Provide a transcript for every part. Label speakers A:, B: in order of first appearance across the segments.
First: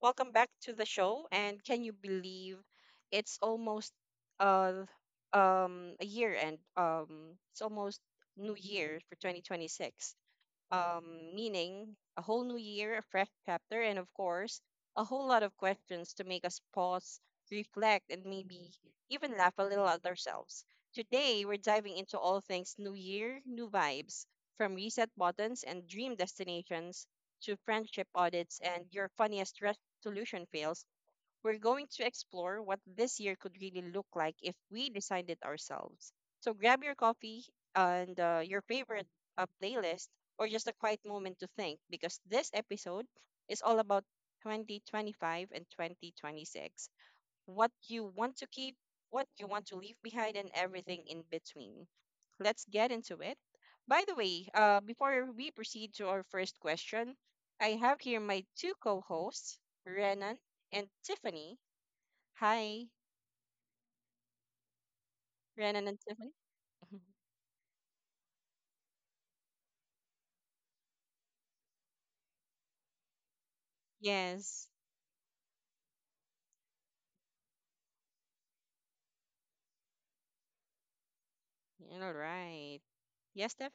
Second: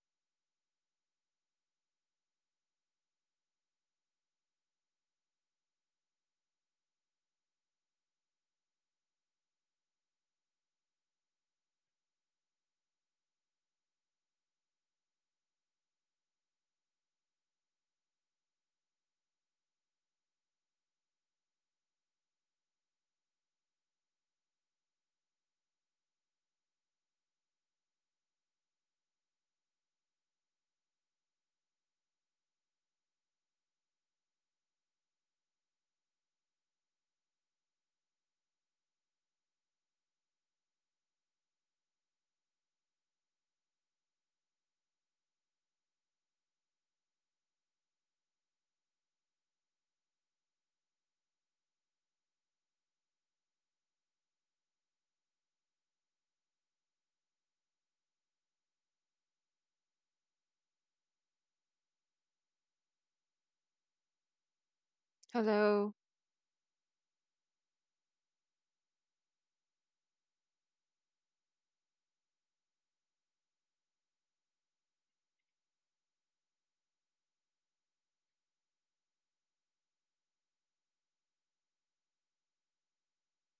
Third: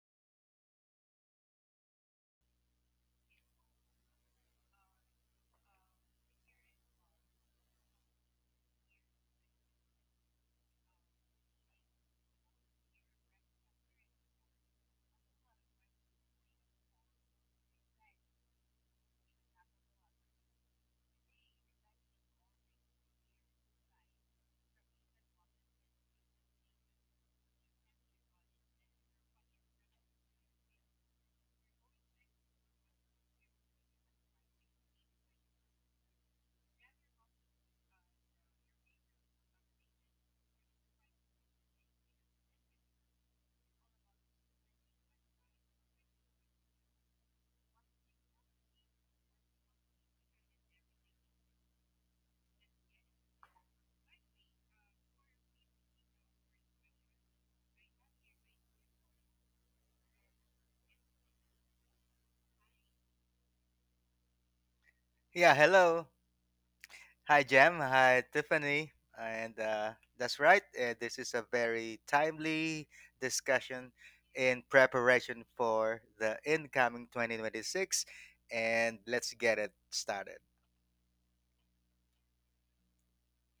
A: welcome back to the show. And can you believe it's almost uh a year and it's almost New Year for 2026, meaning a whole new year, a fresh chapter, and of course, a whole lot of questions to make us pause, reflect, and maybe even laugh a little at ourselves. Today, we're diving into all things new year, new vibes, from reset buttons and dream destinations to friendship audits and your funniest resolution fails. We're going to explore what this year could really look like if we designed it ourselves. So grab your coffee and your favorite playlist, or just a quiet moment to think, because this episode is all about 2025 and 2026. What you want to keep, what you want to leave behind, and everything in between. Let's get into it. By the way, before we proceed to our first question, I have here my two co hosts, Renan and Tiffany. Hi,
B: Yeah,
A: Renan and
C: Hello.
B: hello.
A: Tiffany.
B: Hi, Jem. Hi, Tiffany. And that's right. This is a very timely discussion
A: Yes,
B: in preparation for the incoming 2026. And let's get it started.
A: you're all right. Yes, Steph,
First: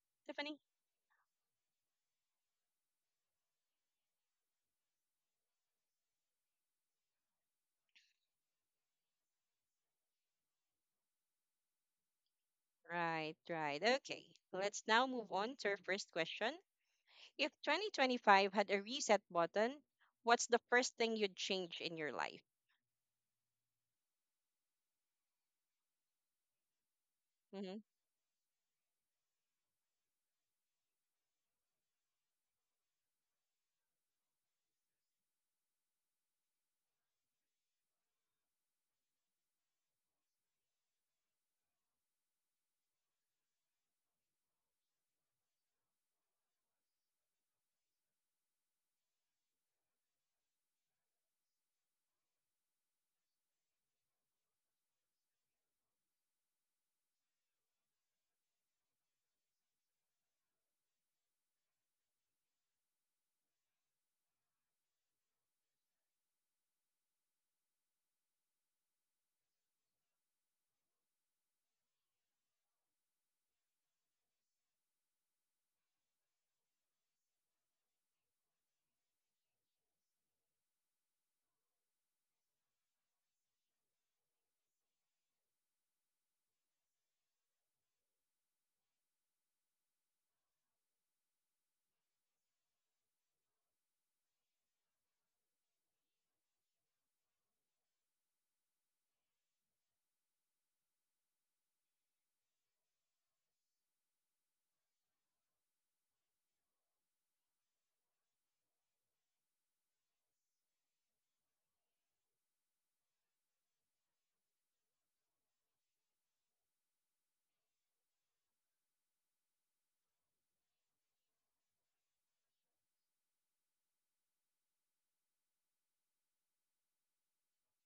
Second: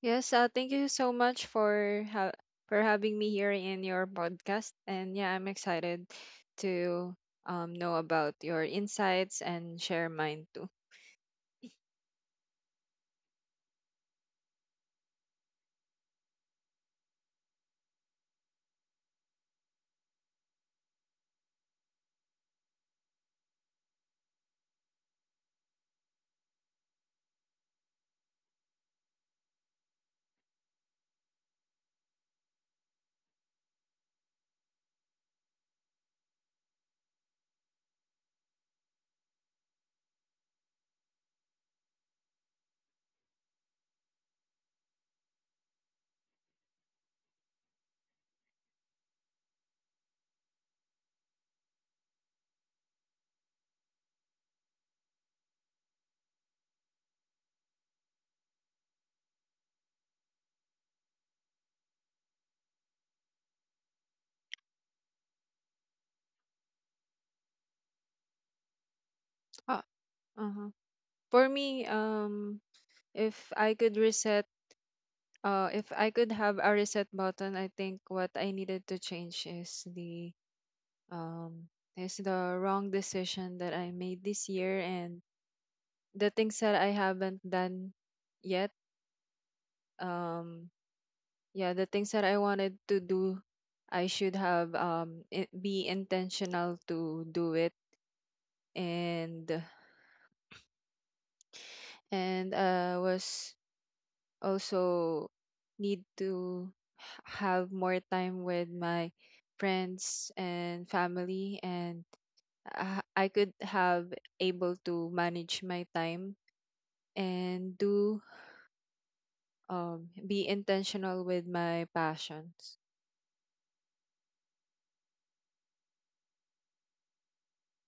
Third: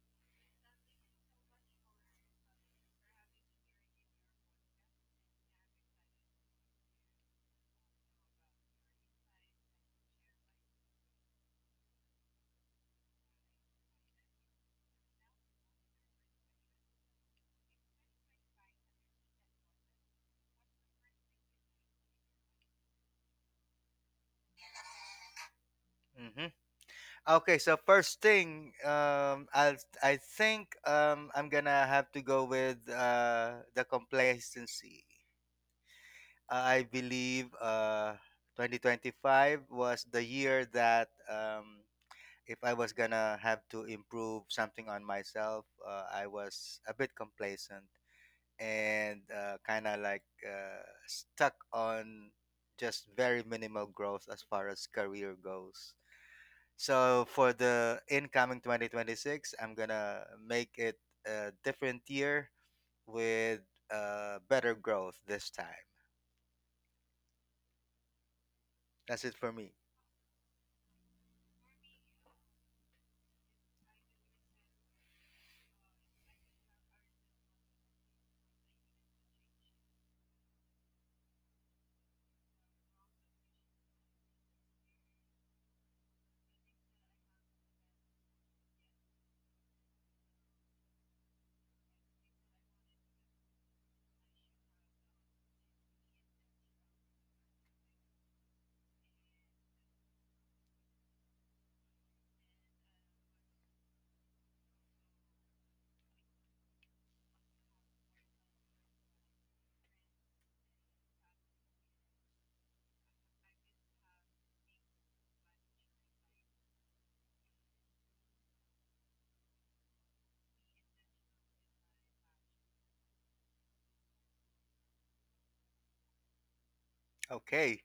C: Yes,
A: Tiffany.
C: thank you so much for for having me here in your podcast. And yeah, I'm excited to know about your insights and share mine too.
A: Right, right. Okay, let's now move on to our first question. If 2025 had a reset button, what's the first thing you'd change in your life?
B: hmm Okay, so
A: Hmm.
B: first thing, I think I'm gonna have to go with the complacency. I believe 2025 was the year that if I was gonna have to improve something on myself, I was a bit complacent and kind of like stuck on just very minimal growth as far as career goes. So for the incoming 2026, I'm gonna make it a different year with better growth this time. That's it for me.
C: Ah, uh-huh. For me, if I could reset, if I could have a reset button, I think what I needed to change um is the wrong decision that I made this year and the things that I haven't done yet. Um, yeah, the things that I wanted to do, I should have be intentional to do it. And was also need to have more time with my friends and family. And I could have able to manage my time and do be intentional with my passions.
B: Okay.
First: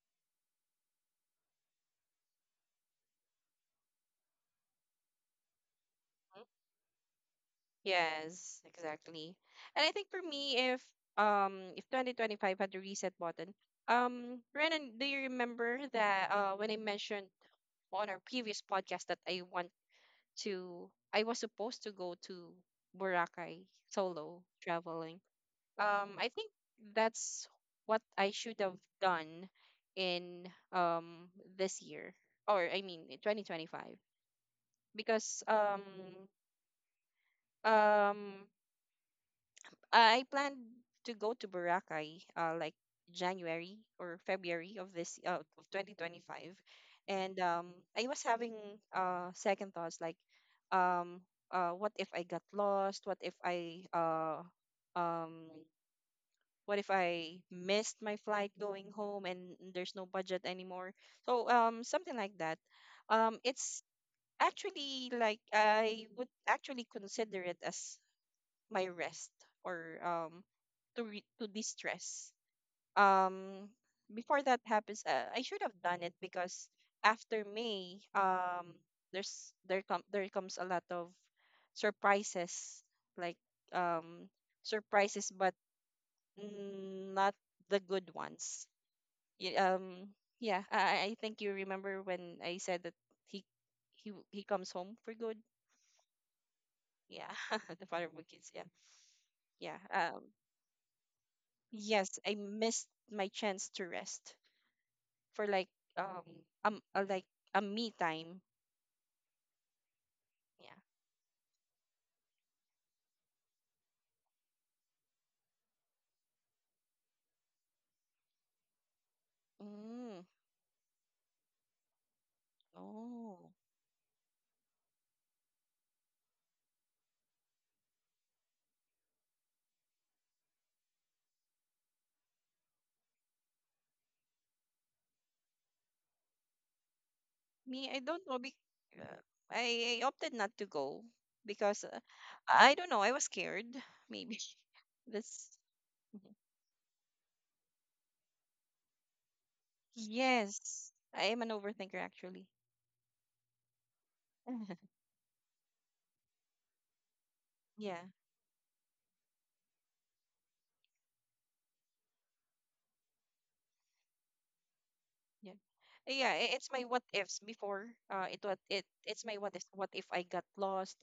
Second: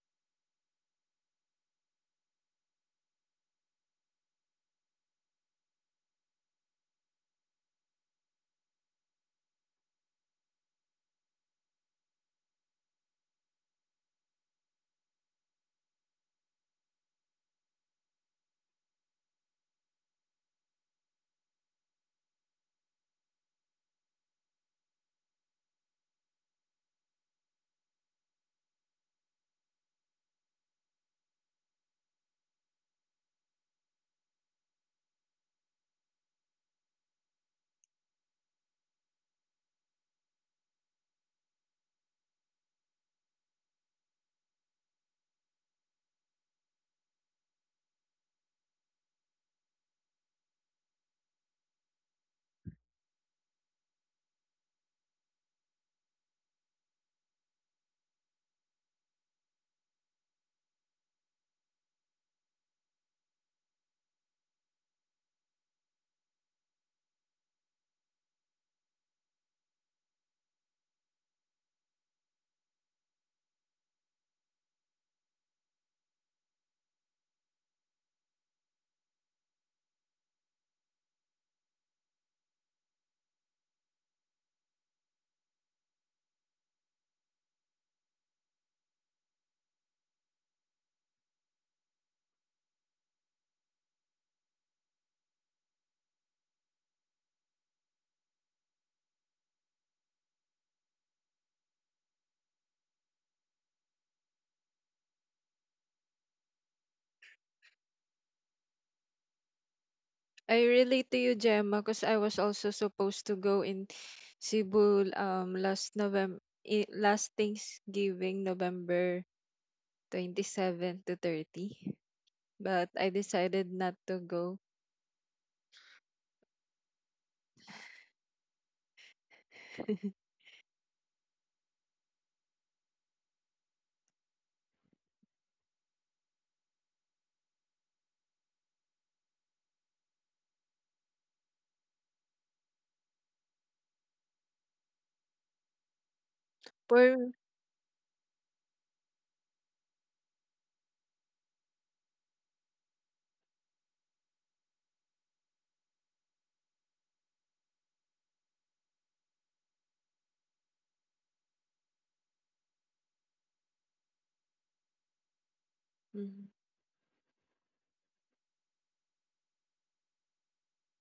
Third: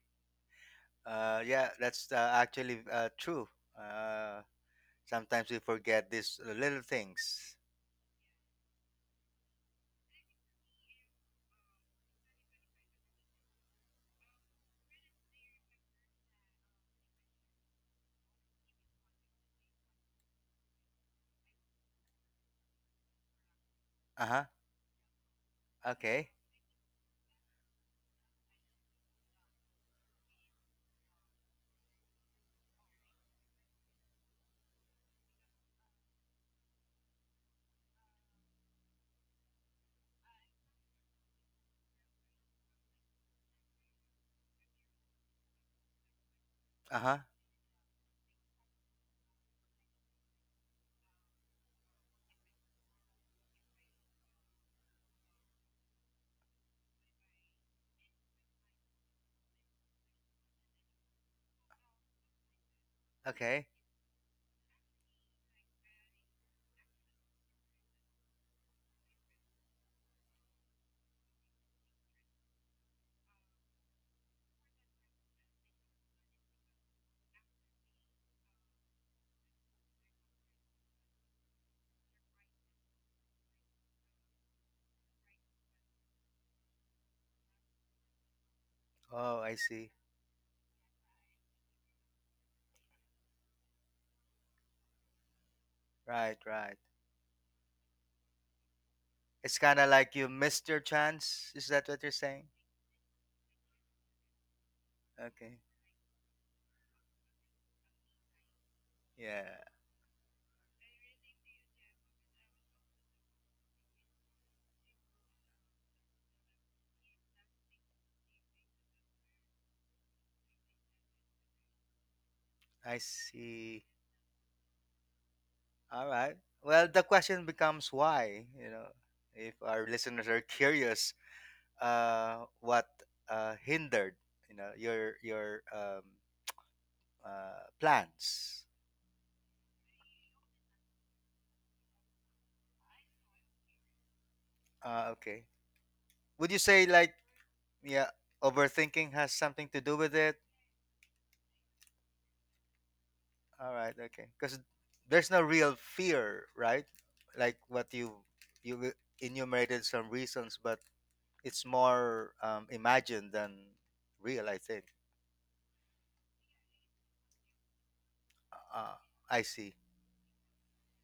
B: Yeah, that's actually true. Uh, Sometimes we forget these little things.
A: Yes, exactly. And I think for me, if if 2025 had a reset button, Renan, do you remember that when I mentioned on our previous podcast that I was supposed to go to Boracay
B: Uh
A: solo
B: huh.
A: traveling. I
B: Okay.
A: think that's what I should have done in um this year, or I mean in 2025, because um I plan to go to Boracay, like January or February of 2025.
B: Uh huh.
A: And I was having second thoughts like, um, what if I got lost? Um, what if I missed my flight going home and there's no budget anymore? So something like that.
B: Okay.
A: It's actually like I would actually consider it as my rest, or to distress. Um, Before that happens, I should have done it, because after May, there comes a lot of surprises, like um surprises, but not the good ones.
B: Oh, I
A: Y-
B: see.
A: Um, yeah, I think you remember when I said that he he comes home for good.
B: Right, right.
A: Yeah, the father of the kids. Yeah,
B: It's
A: yeah.
B: kind of like you missed your chance. Is that what you're
A: Yes, I
B: saying?
A: missed my chance to rest for
B: Okay.
A: like, um like a me time.
B: Yeah,
C: I
A: Yeah.
C: relate to you, Gemma, because I was also supposed to go in Cebu last November, last Thanksgiving, November
A: Mm,
C: 27 to 30. But
B: I
C: I
A: oh,
C: decided
B: see.
C: not to go.
B: All right. Well, the question becomes why, you know, if our listeners are curious, what hindered, you know, your
A: me, I don't know. Be
B: plans?
A: uh, I opted not to go because, I don't know. I was scared. Maybe,
B: Okay.
A: that's. Mhm.
B: Would you say like
C: For
B: yeah, overthinking has something to do with it.
A: Yes. I am an overthinker, actually.
B: All right, okay. Because there's no real fear, right? Like what
A: Yeah.
B: you you enumerated some reasons, but it's more imagined than real, I think.
A: Yeah. Yeah,
C: Mhm.
A: it's my what ifs before. It what it
B: Ah,
A: it's my
B: I
A: what if
B: see.
A: what if I got lost,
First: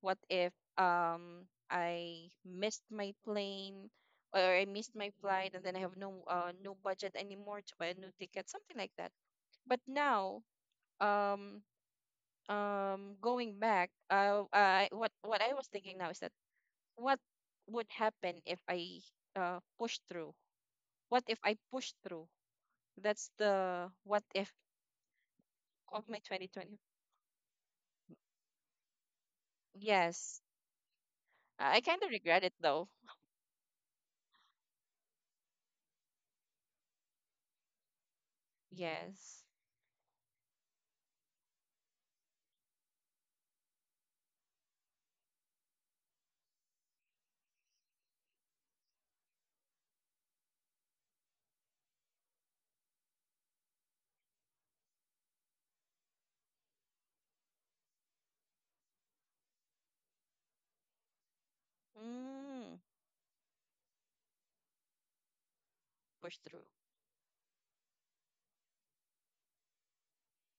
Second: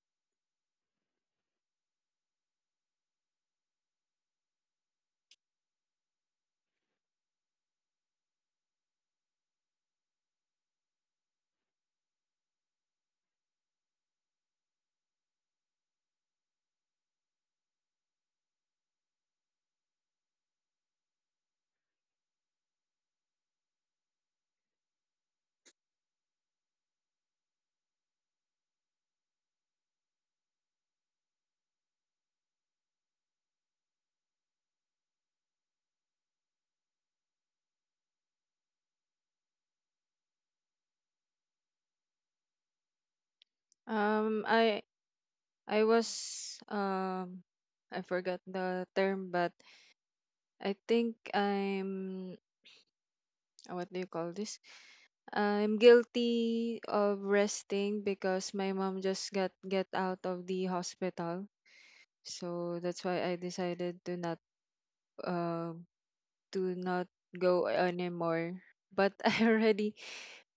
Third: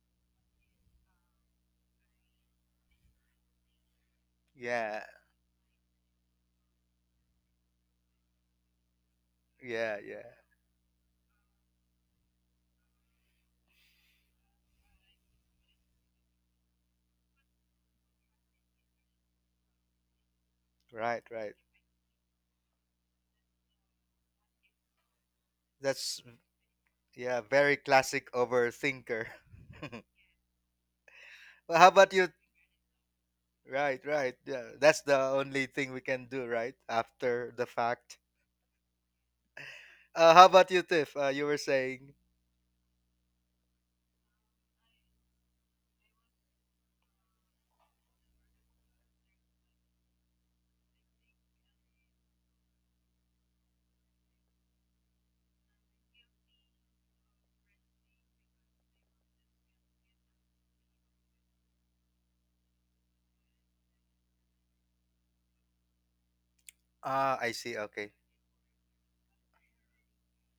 A: what if I missed my plane, or I missed
B: Yeah,
A: my flight, and then I have no budget anymore to buy a new ticket, something like that. But
B: yeah, yeah.
A: now, um going back, I what I was thinking now is that what would happen if I push through?
B: Right,
A: What if
B: right.
A: I push through? That's the what if of my
B: That's
A: 2020.
B: yeah, very classic overthinker.
A: Yes, I
B: Well, how
A: kind of
B: about you?
A: regret it, though.
B: Right, right. Yeah, that's the only thing we can do, right? After the fact.
A: Yes.
B: How about you, Tiff? You were saying.
C: um I I was um I forgot the term, but I think I'm what do you call this? I'm guilty of resting because my mom just got get out of the hospital.
A: Mm,
C: So that's why I decided uh,
A: push
C: to
A: through.
C: not
B: Ah, I
C: go
B: see. Okay.
C: anymore. But I already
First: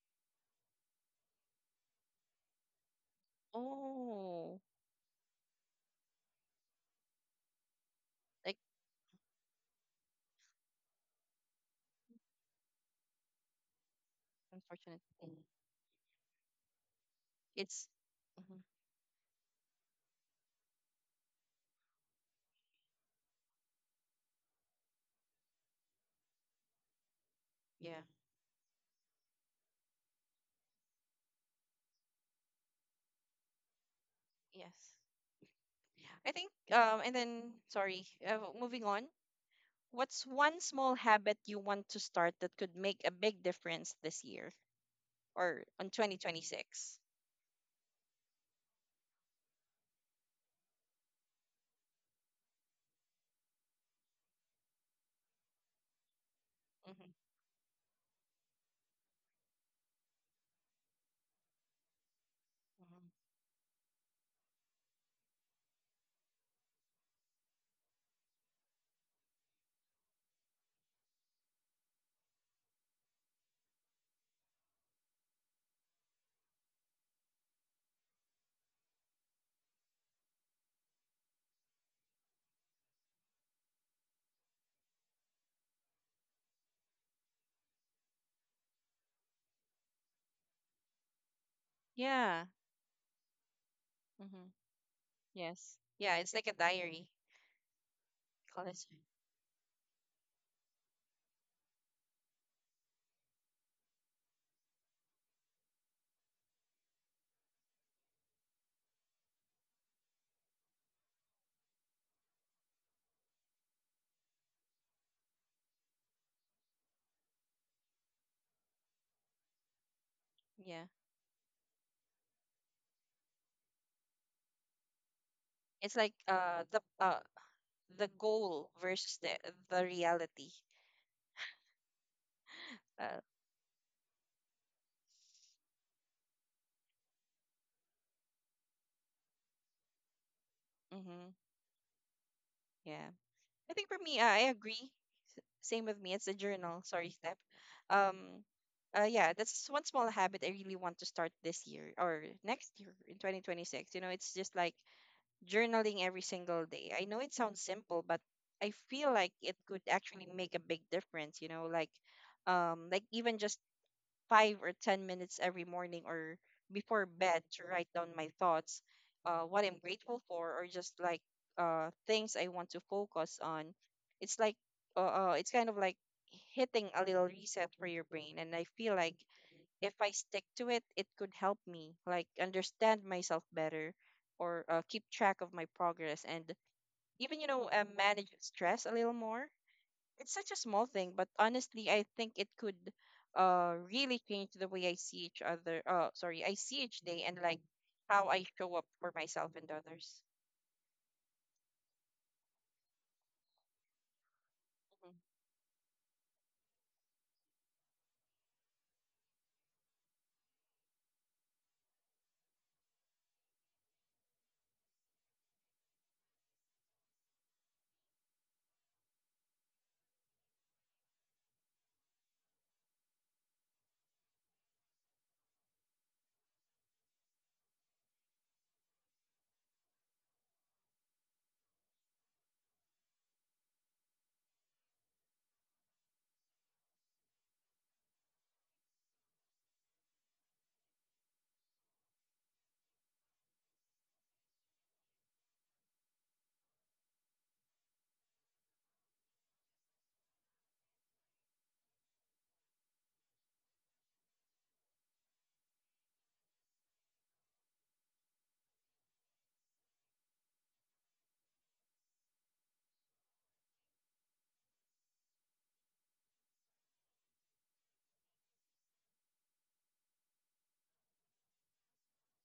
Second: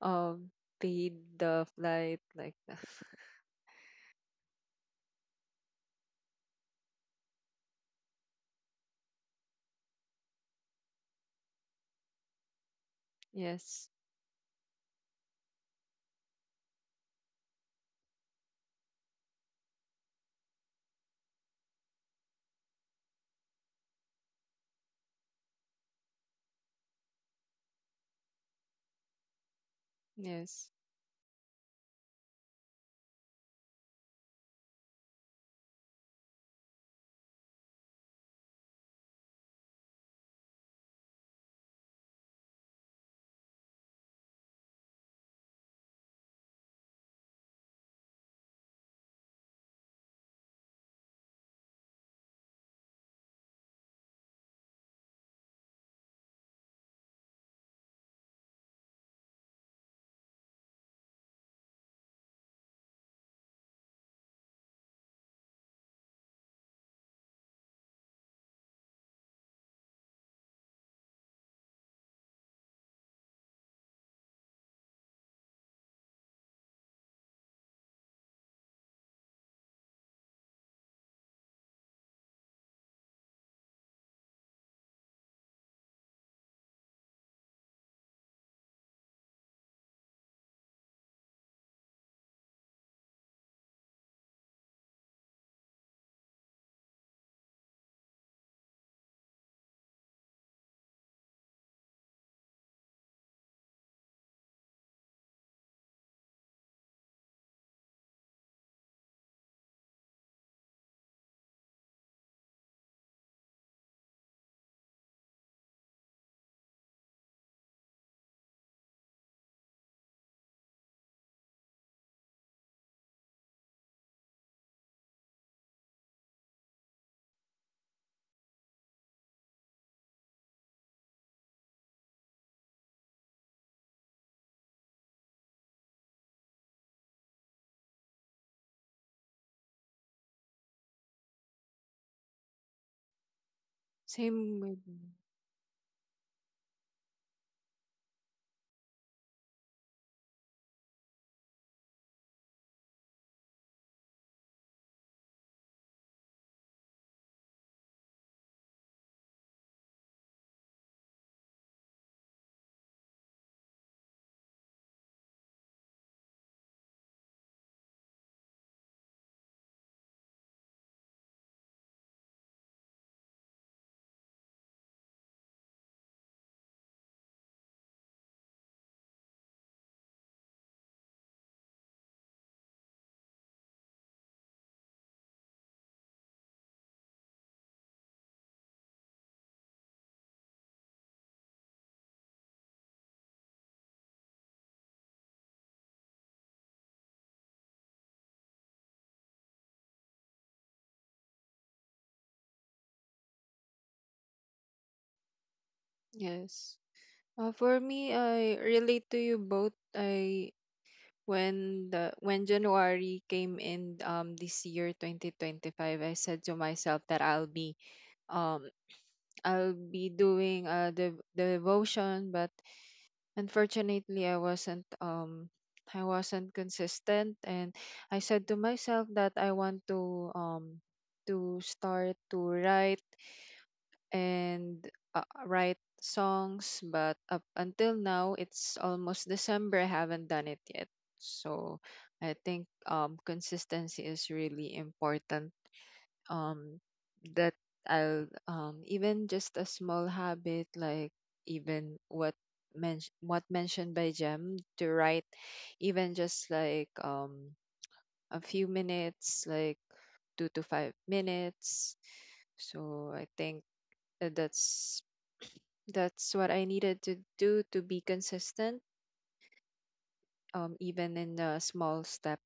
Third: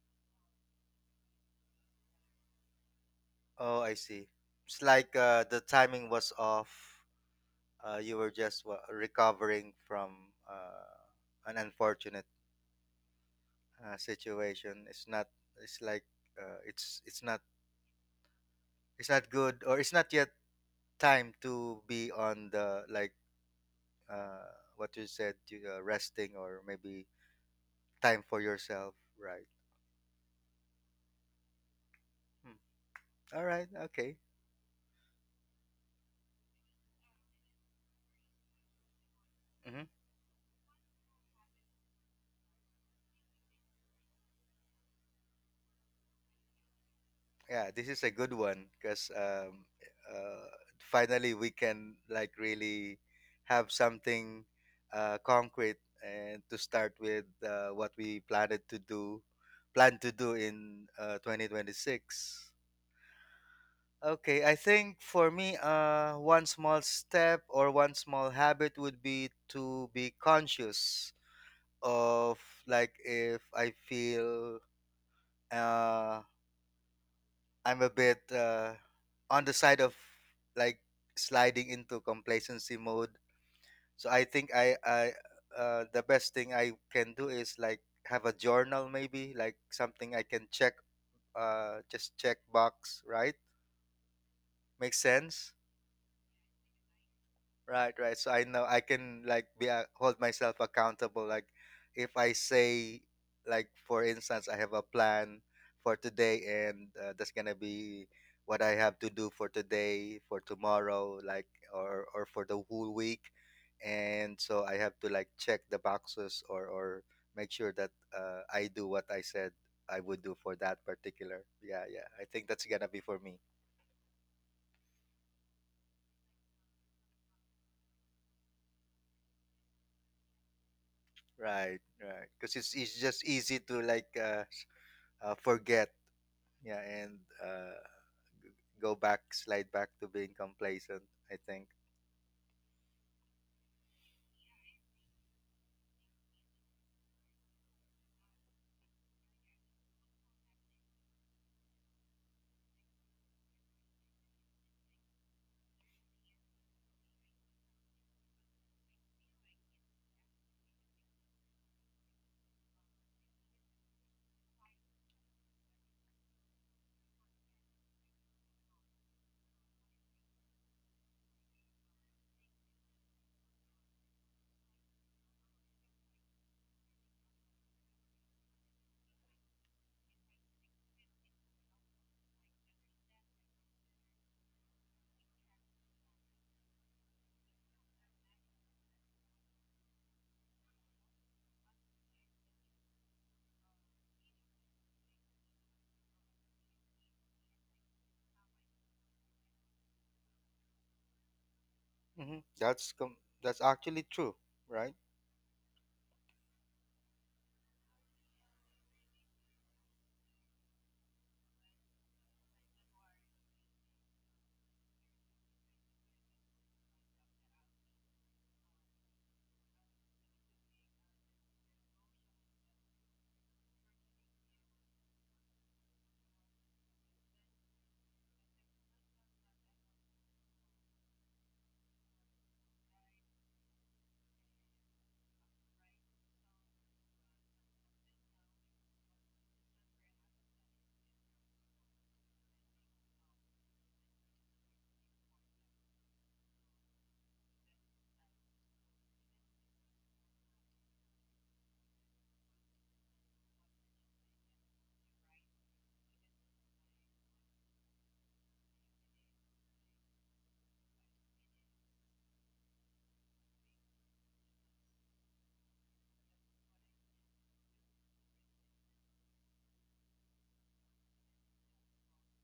C: um paid the flight like that.
B: Oh, I see.
A: Oh,
B: It's like the timing was off. You were
A: like,
B: just wa recovering from an unfortunate
C: Yes.
B: situation.
A: unfortunate
B: It's not.
A: thing.
B: It's like it's not
A: It's mhm,
B: it's not good, or it's not yet time to be on the like what you said, resting or maybe
A: yeah,
B: time for yourself, right?
C: Yes.
B: Hmm. All right. Okay.
A: yes. I think, and then sorry, moving on.
B: Mhm.
A: What's one small habit you want to start that could make a big difference this year or on 2026?
B: Yeah, this is a good one because uh, finally we can like really have something concrete and to start
A: Mm-hmm,
B: with what we planned to do, plan to do in 2026.
A: mm-hmm.
B: Okay, I think for me, one small step or one small habit would be to be conscious of like if I feel uh, I'm a bit on the side of like sliding into complacency mode. So I think I the best thing I can do is like have a journal, maybe like something I can check, just check
A: Yeah.
B: box, right?
A: Mm-hmm.
B: Makes sense.
A: Yes. Yeah, it's like a diary.
B: Right, right. So I
A: Call
B: know I
A: it.
B: can like be a hold myself accountable. Like if I say, like for instance, I have a plan for today, and that's gonna be what I have to do for today, for tomorrow, like or for the whole week, and so I have to like check the boxes or make sure that I do what I said I would do for that
A: Yeah.
B: particular. Yeah, yeah. I think that's gonna be for me.
A: It's like the goal versus the reality.
B: Right, right. Because it's
A: Uh,
B: just easy to like forget yeah and uh, go back, slide back to being complacent,
A: mm-hmm,
B: I think.
A: yeah, I think for me, I
C: Same with
A: agree.
C: me.
A: Same with me. It's a journal. Sorry, step. Um, yeah, that's one small habit I really want to start this year or next year in 2026. You know, it's just like journaling every single day. I know it sounds simple, but I feel like it could actually make a big difference. You know, like even just 5 or 10 minutes every morning or before bed to write down my thoughts, what I'm grateful for, or just like, things I want to focus on. It's like it's kind of like hitting a little reset for your brain, and I feel like if I stick to it, it could help me like understand myself better, or keep track of my progress, and even, manage stress a little more. It's such a small thing, but honestly, I think it could really change the way I see each other. Sorry, I see each day, and like how I show up for myself and others.
B: hmm that's com- that's actually true, right?
A: Mhm.
C: Yes. For me, I relate to you both. I when January came in this year 2025. I said to myself that um I'll be doing the devotion, but unfortunately I wasn't consistent. And I said to myself that I want to start to write and write songs, but up until now, it's almost December. I haven't done it yet. So I think consistency is really important. Um, that I'll even just a small habit like even what mentioned by Jem to write, even just like a few minutes, like 2 to 5 minutes. So I think that's what I needed to do to be consistent, even in the small step.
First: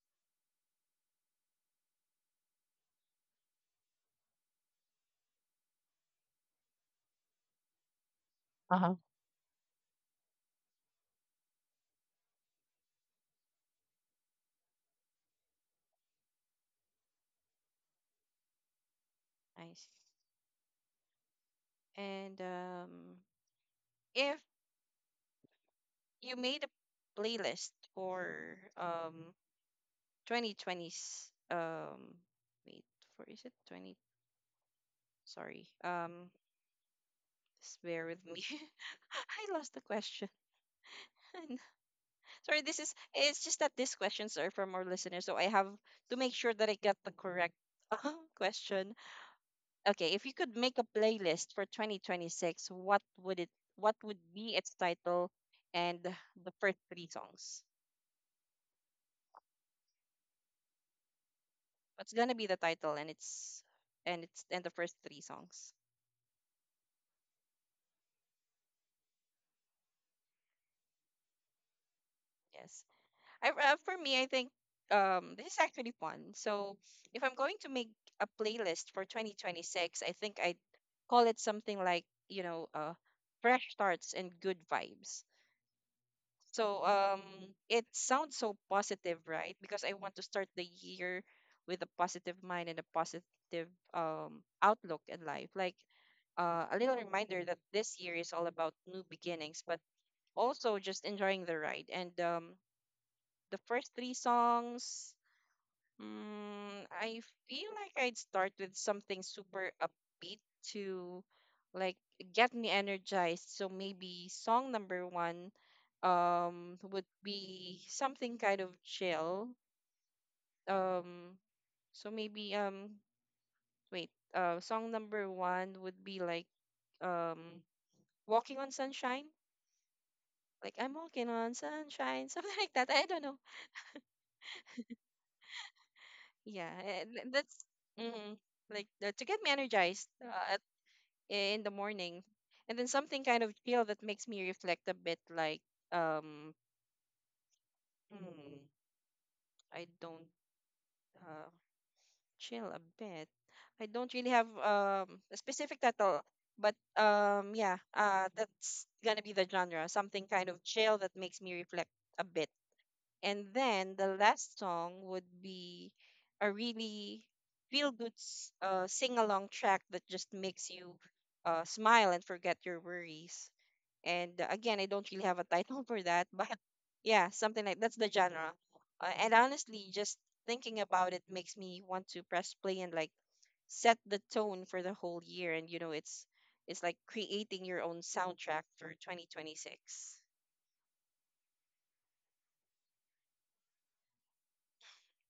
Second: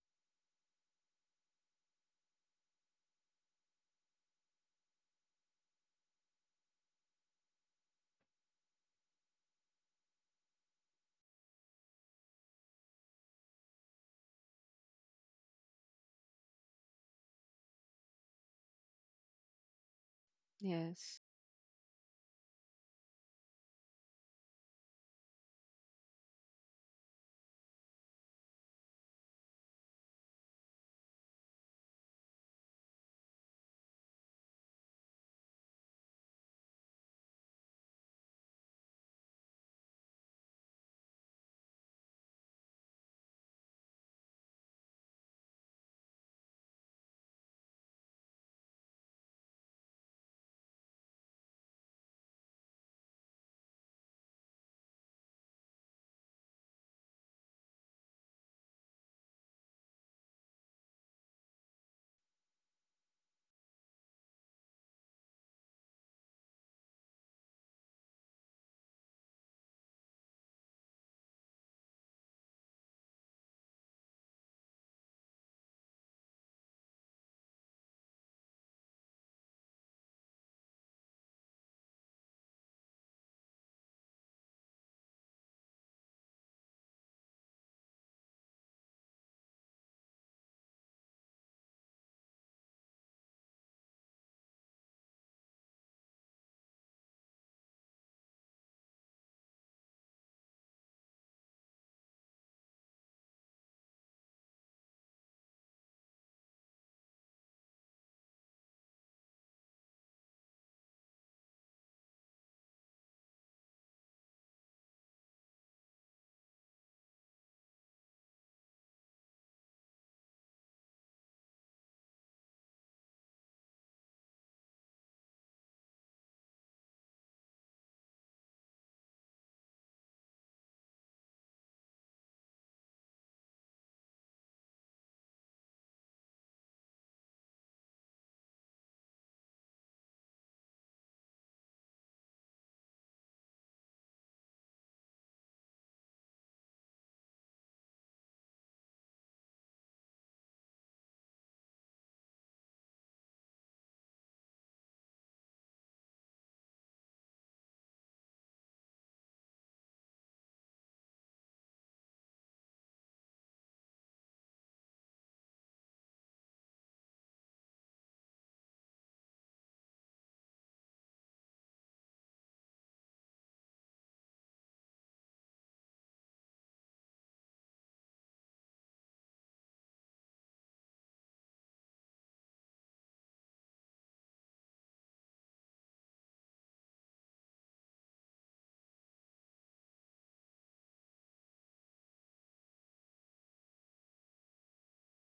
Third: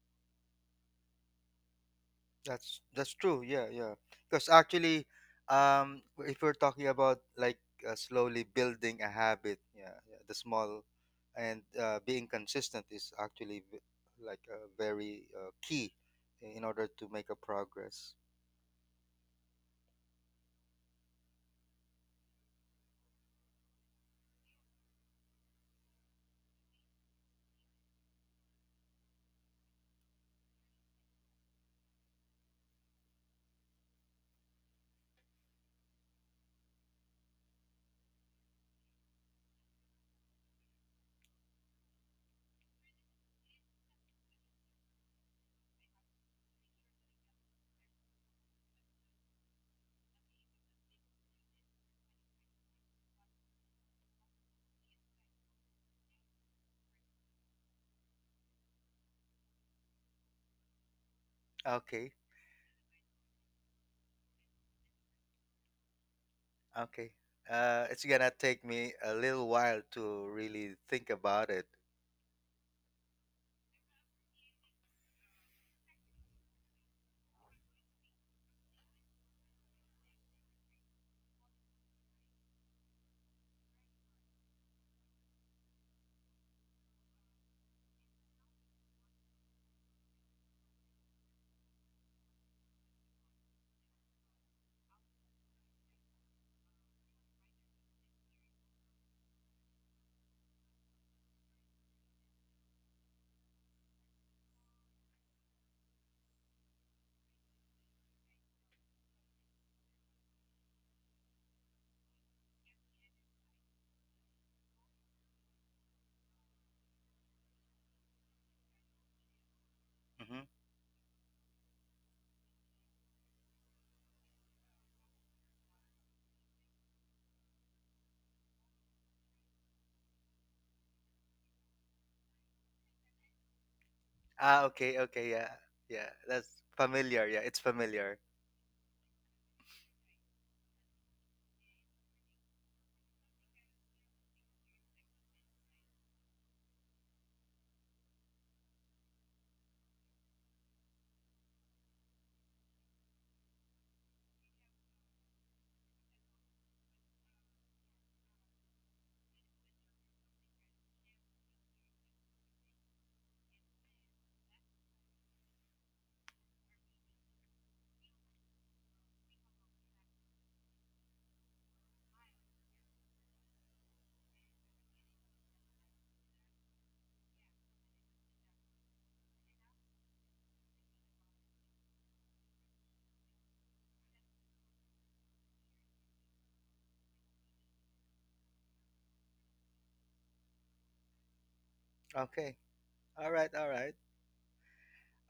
B: That's true, yeah, yeah, because actually um if we're talking about like slowly building a habit, yeah, yeah, the small and being consistent is actually like very key in order to make a progress.
A: Nice.
C: Yes.
A: And if you made a playlist for 2020s, wait, for is it 20 sorry um just bear with me, I lost the question. Sorry, this is it's just that these questions are from our listeners, so I have to make sure that I get the correct, question. Okay, if you could make a playlist for 2026, what would be its title and the first three songs?
B: Okay.
A: What's gonna be the title and the first three songs?
B: Okay. It's gonna take me a little while to really think about it.
A: Yes. For me, I think, this is actually fun. So if I'm going to make a playlist for 2026, I think I'd call it something like, fresh starts and good vibes. So it sounds so positive, right? Because I want to start the year with a positive mind and a positive, outlook in life. Like, a little reminder that this year is all about new beginnings, but also just enjoying the ride. And the first three songs. I feel like I'd start with something super upbeat to like get me energized. So maybe song number one would be something kind of chill.
B: hmm
A: Um so maybe, wait, song number one would be like, um Walking on Sunshine. Like, I'm walking on sunshine, something like that. I don't know.
B: Ah, okay, okay, yeah, yeah. That's
A: Yeah,
B: familiar. Yeah,
A: that's
B: it's familiar.
A: mm, to get me energized. In the morning. And then something kind of chill that makes me reflect a bit, like, um, hmm, I don't uh, chill a bit. I don't really have, a specific title, but yeah, that's gonna be the genre. Something kind of chill that makes me reflect a bit. And then the last song would be a really feel good, sing along track that just makes you smile and forget your worries. And again, I don't really have a title for that, but yeah, something like that's the genre. And honestly, just thinking about it makes me want to press play and like set the tone for the whole year. And you know, it's like creating your own soundtrack for 2026.
B: Okay. All right, all right.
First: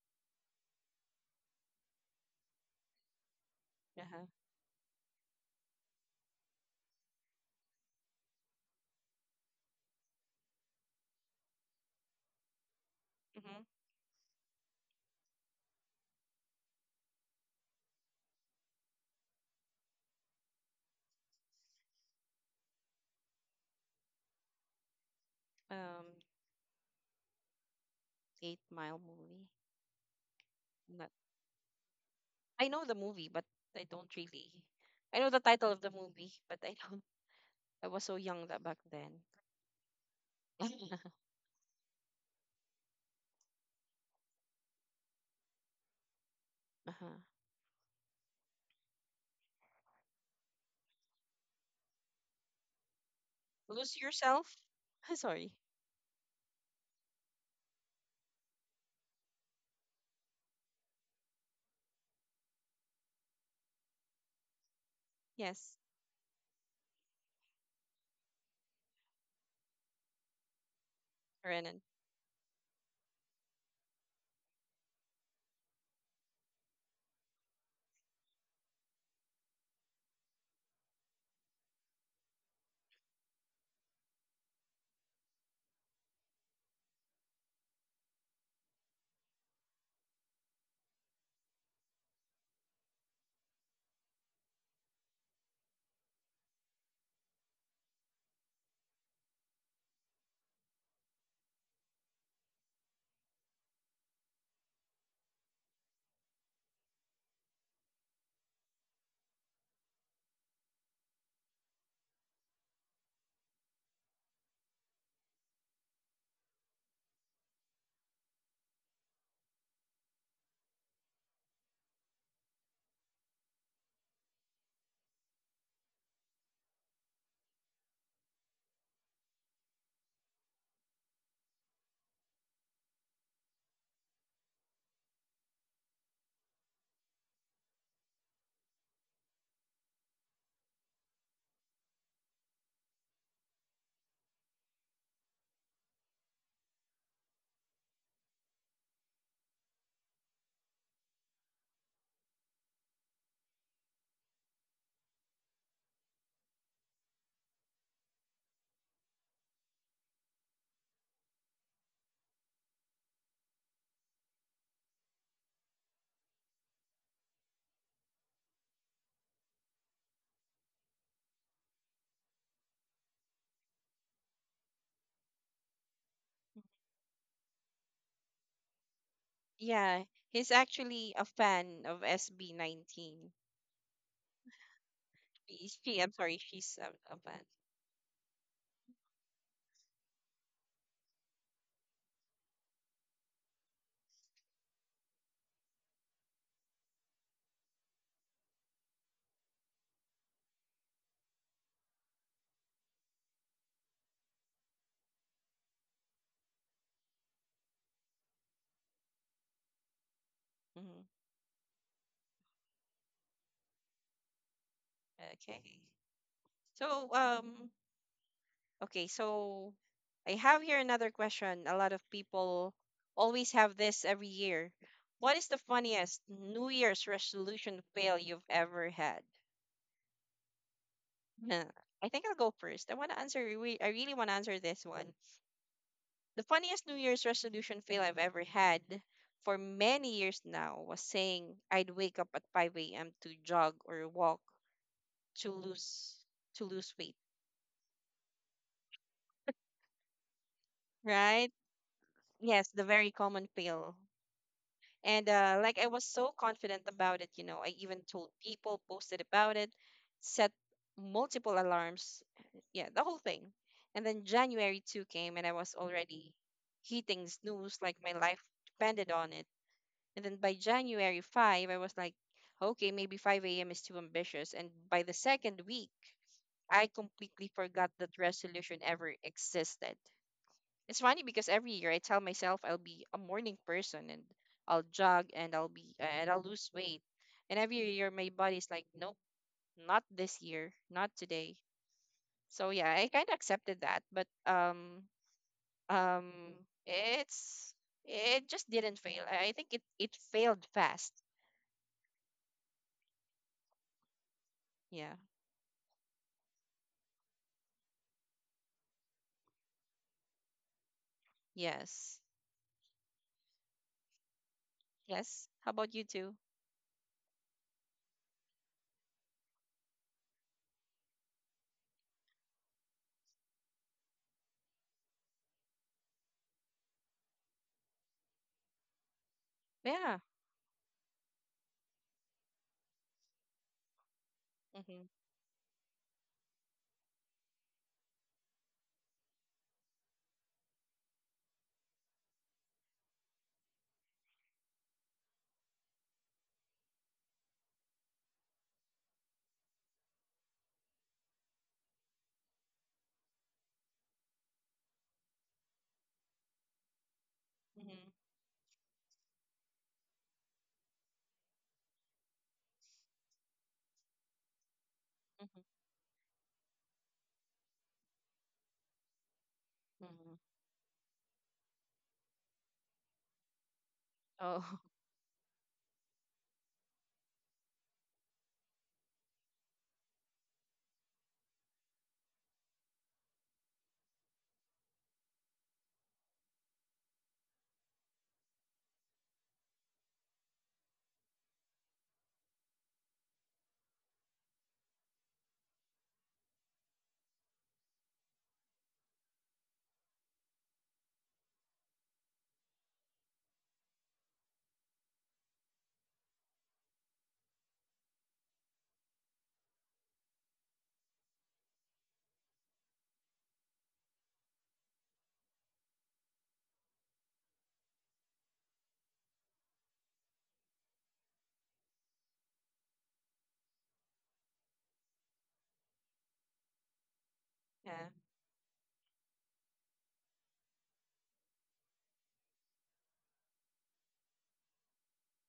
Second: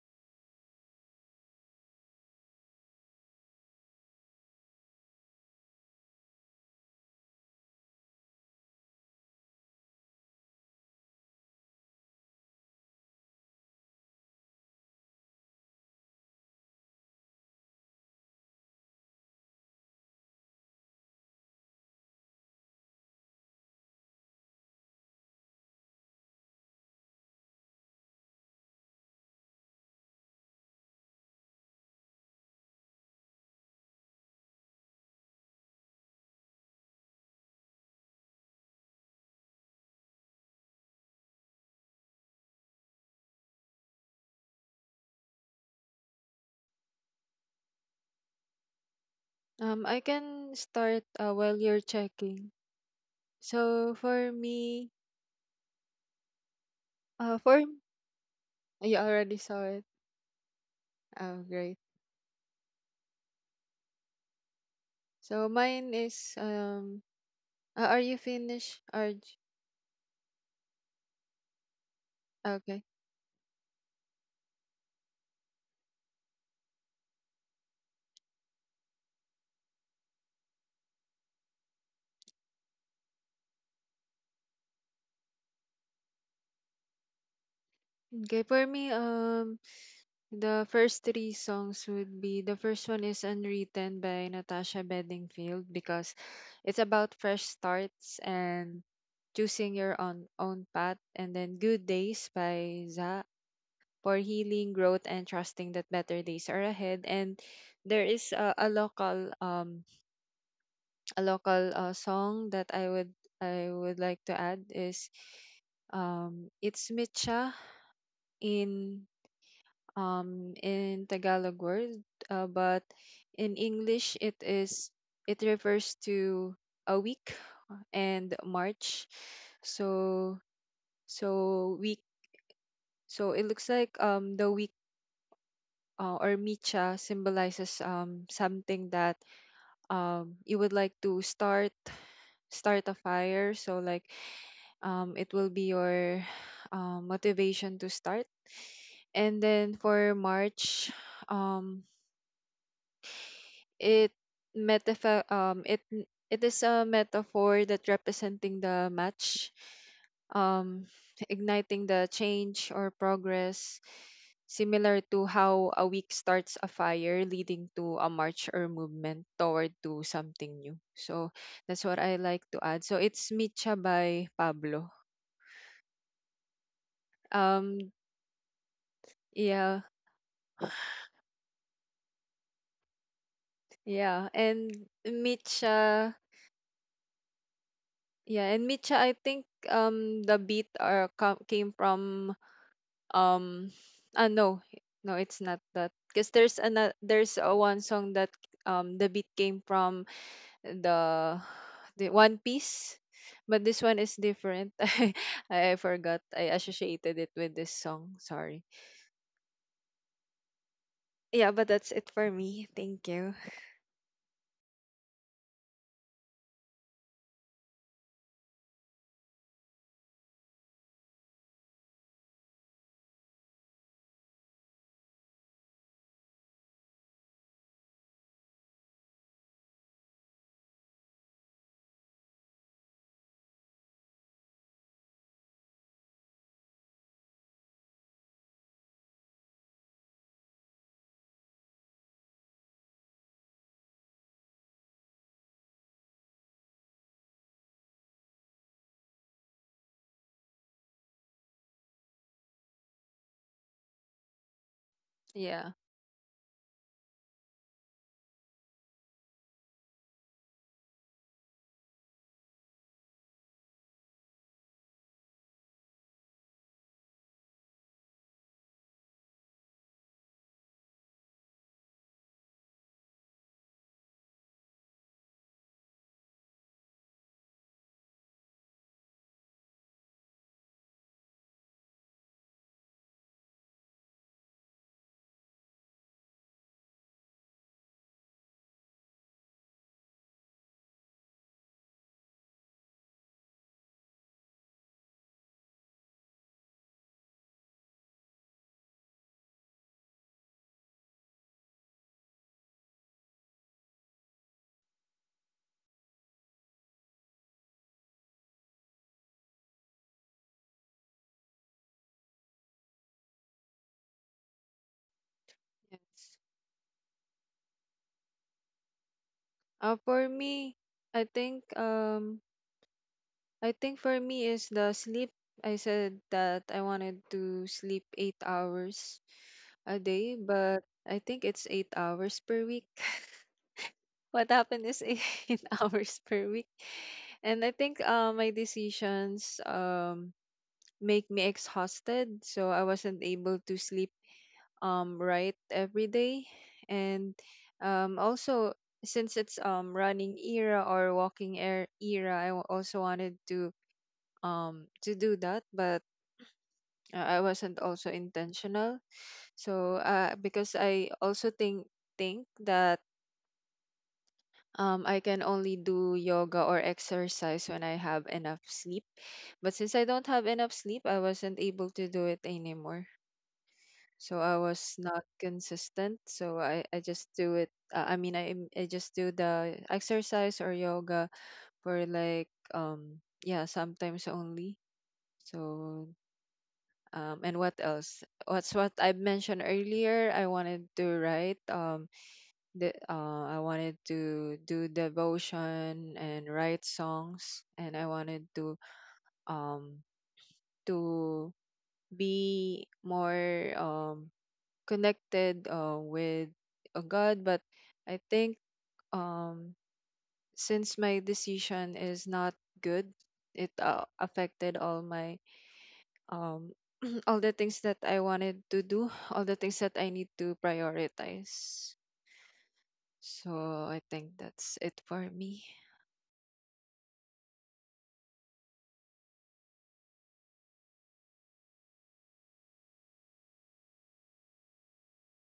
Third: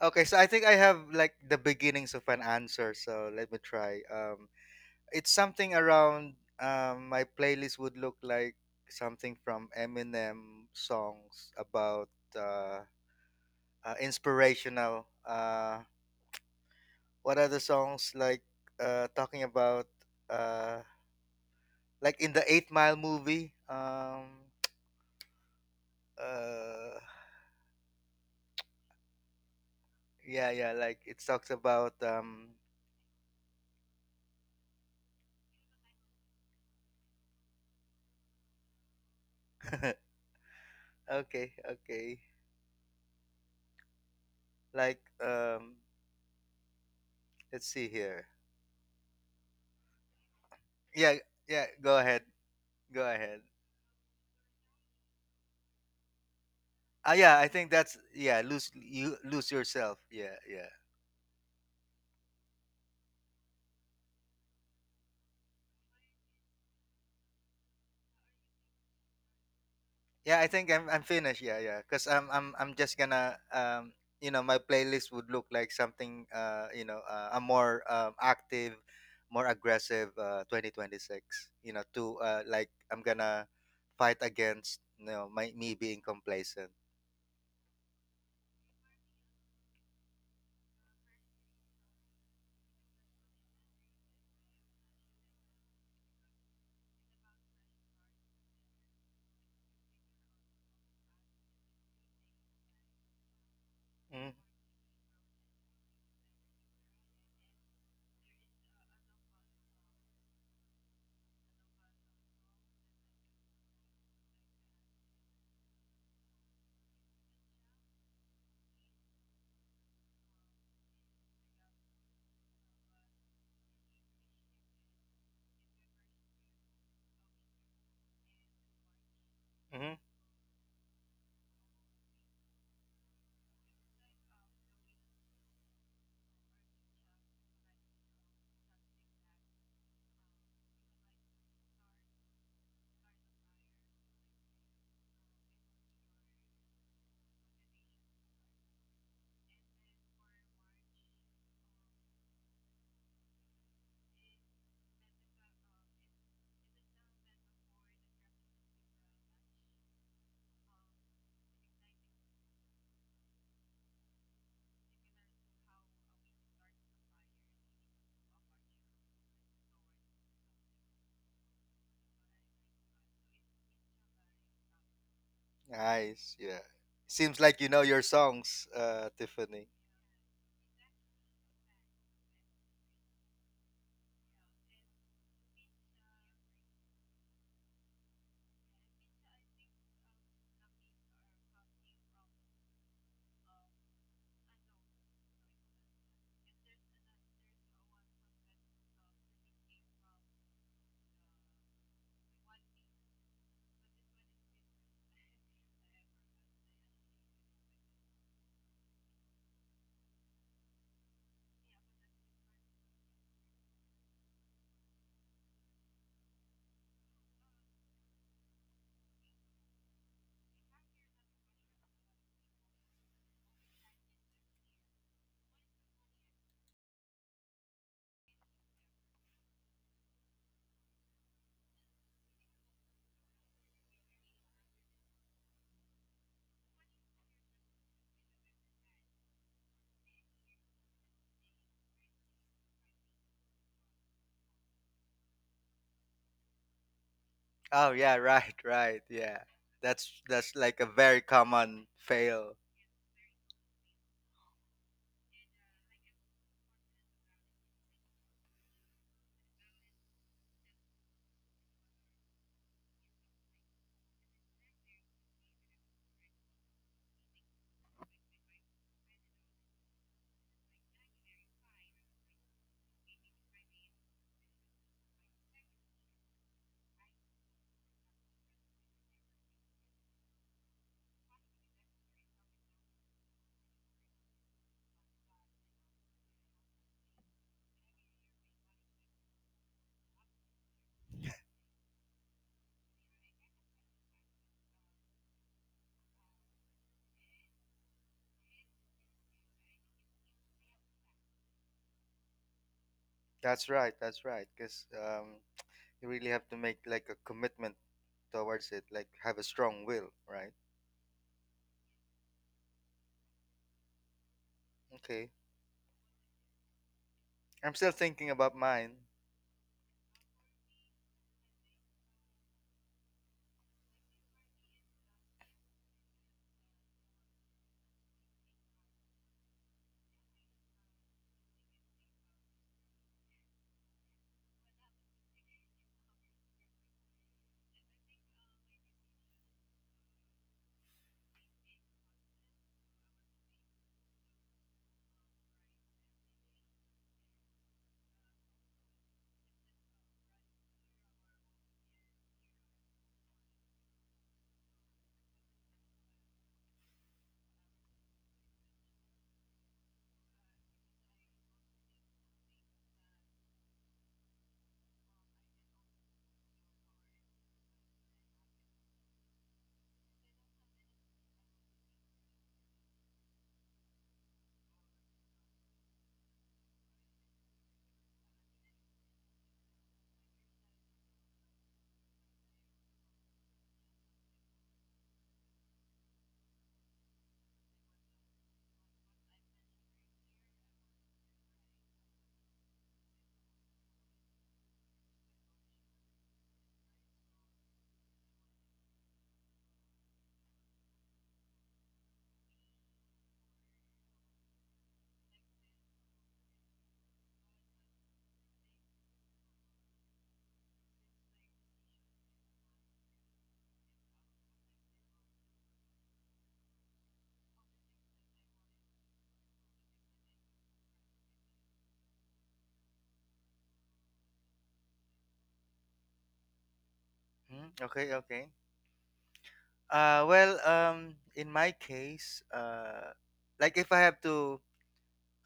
B: Okay, so I think I have like the beginnings of an answer. So let me try.
A: Uh-huh.
B: It's something around. My playlist would look like something from Eminem, songs about
A: hmm
B: inspirational. What are the songs like talking about uh like in the eight-mile movie,
A: Um,
B: uh
A: 8 Mile movie.
B: yeah, yeah, like
A: I'm Not,
B: it talks about um.
A: I know the movie, but I don't really. I know the title of the movie, but I don't. I was so young that back then.
B: Okay, okay. Like um,
A: Uh-huh.
B: let's see here,
C: I can start
B: yeah,
C: while
B: yeah,
C: you're
B: go ahead,
C: checking.
B: go ahead.
C: So
A: Lose
C: for
A: yourself.
C: me,
A: Sorry.
B: Ah yeah, I
C: for
B: think that's yeah,
C: you already
B: lose
C: saw it.
B: yourself, yeah, yeah.
C: Oh, great. So
A: Yes,
C: mine is are you finished? Are
B: Yeah, I think I'm finished. Yeah, yeah.
A: Renan.
B: Cause I'm
C: okay.
B: just gonna um, you know, my playlist would look like something you know, a more active, more aggressive 2026. You know, to like I'm gonna fight against, you know, my me being complacent.
C: Okay. For me, the first 3 songs would be, the first one is Unwritten by Natasha Bedingfield, because it's about fresh starts and choosing your own path. And then Good Days by Za, for
B: Mm-hmm.
C: healing, growth, and trusting that better days are ahead. And there is a local song that I would, I would like to add is it's Mitcha. In in Tagalog word, but in English it is, it refers to a week and March.
B: Mm-hmm.
C: So so week, so it looks like the week or micha symbolizes something that you would like to start, start a fire. So like it will be your motivation to start. And then for march, um it metaphor um, it is a metaphor that representing the match, um, igniting the change or progress, similar to how a week starts a fire, leading to a march or movement toward to something new. So that's what I like to add. So it's Micha by Pablo.
B: Nice. Yeah. Seems like you know
C: Um,
B: your songs, uh, Tiffany.
C: yeah,
A: Yeah, he's actually a fan of SB19.
C: yeah, and
A: She, I'm
C: Micha,
A: sorry, she's a fan.
C: yeah, and Micha. I think the beat are came from um ah no, no, it's not that, because there's another, there's a one song that the beat came from the the one piece, but this one is different. I forgot, I associated it with this song, sorry.
A: hmm
C: Yeah, but that's it for me. Thank you.
A: Okay. So, um, Okay, so I have here another question. A lot of people always have this every year. What is the funniest New Year's resolution fail you've ever had? Huh, I think I'll go first. I want to answer, I really want to answer this one. The funniest New Year's resolution fail I've ever had for many years now was saying I'd wake up at 5 a.m. to jog or walk to lose to lose weight,
B: Oh yeah, right, right. Yeah. That's like a very
A: right?
B: common fail.
A: Yes, the very common fail. And
C: Yeah.
A: like, I was so confident about it, I even told people, posted about it, set multiple alarms, yeah, the whole thing. And then January 2 came and I was already hitting snooze like my life depended on it. And then by January 5, I was like, okay, maybe 5 a.m. is too ambitious. And by the second week, I completely forgot that resolution ever existed. It's funny because every year I tell myself I'll be a morning person, and I'll jog and I'll lose weight. And every year my body's like, nope, not this year, not today. So yeah, I kind of accepted that, but um it's it just didn't fail. I think it failed fast.
B: That's right. That's right. Cause
A: Yeah.
B: you really have to make like a commitment towards it, like have a strong will, right?
A: Yes.
B: Okay.
A: Yes. How about you two?
C: Yes.
B: I'm still thinking about mine.
C: For me I think I think for me is the sleep. I said that I wanted to sleep 8 hours a
A: Yeah.
C: day, but I think it's 8 hours per week. What happened is
A: Mhm.
C: 8 hours per week. And I think my decisions make me exhausted, so I wasn't able to sleep right every day. And also, since it's running era or walking air era, I also wanted to do that, but I wasn't
A: Mhm.
C: also intentional. So because I also think that I can
A: Mhm.
C: only do yoga or exercise when I have enough sleep. But since I don't
A: Mhm.
C: have enough sleep, I wasn't able to do it anymore. So I
A: Oh,
C: was not consistent. So I just do it. I mean, I just do the exercise or yoga for like, yeah, sometimes only. So um, and what else? What's what I mentioned earlier? I wanted to write. The I wanted to do devotion and write songs, and I wanted um to be more connected with God. But I think um since my decision is not good, it affected all my um all the things that I wanted to do, all the things that I need to prioritize. So I think that's it for me.
B: Hmm?
A: yeah.
B: Okay, okay. Well, in my case, like if I have to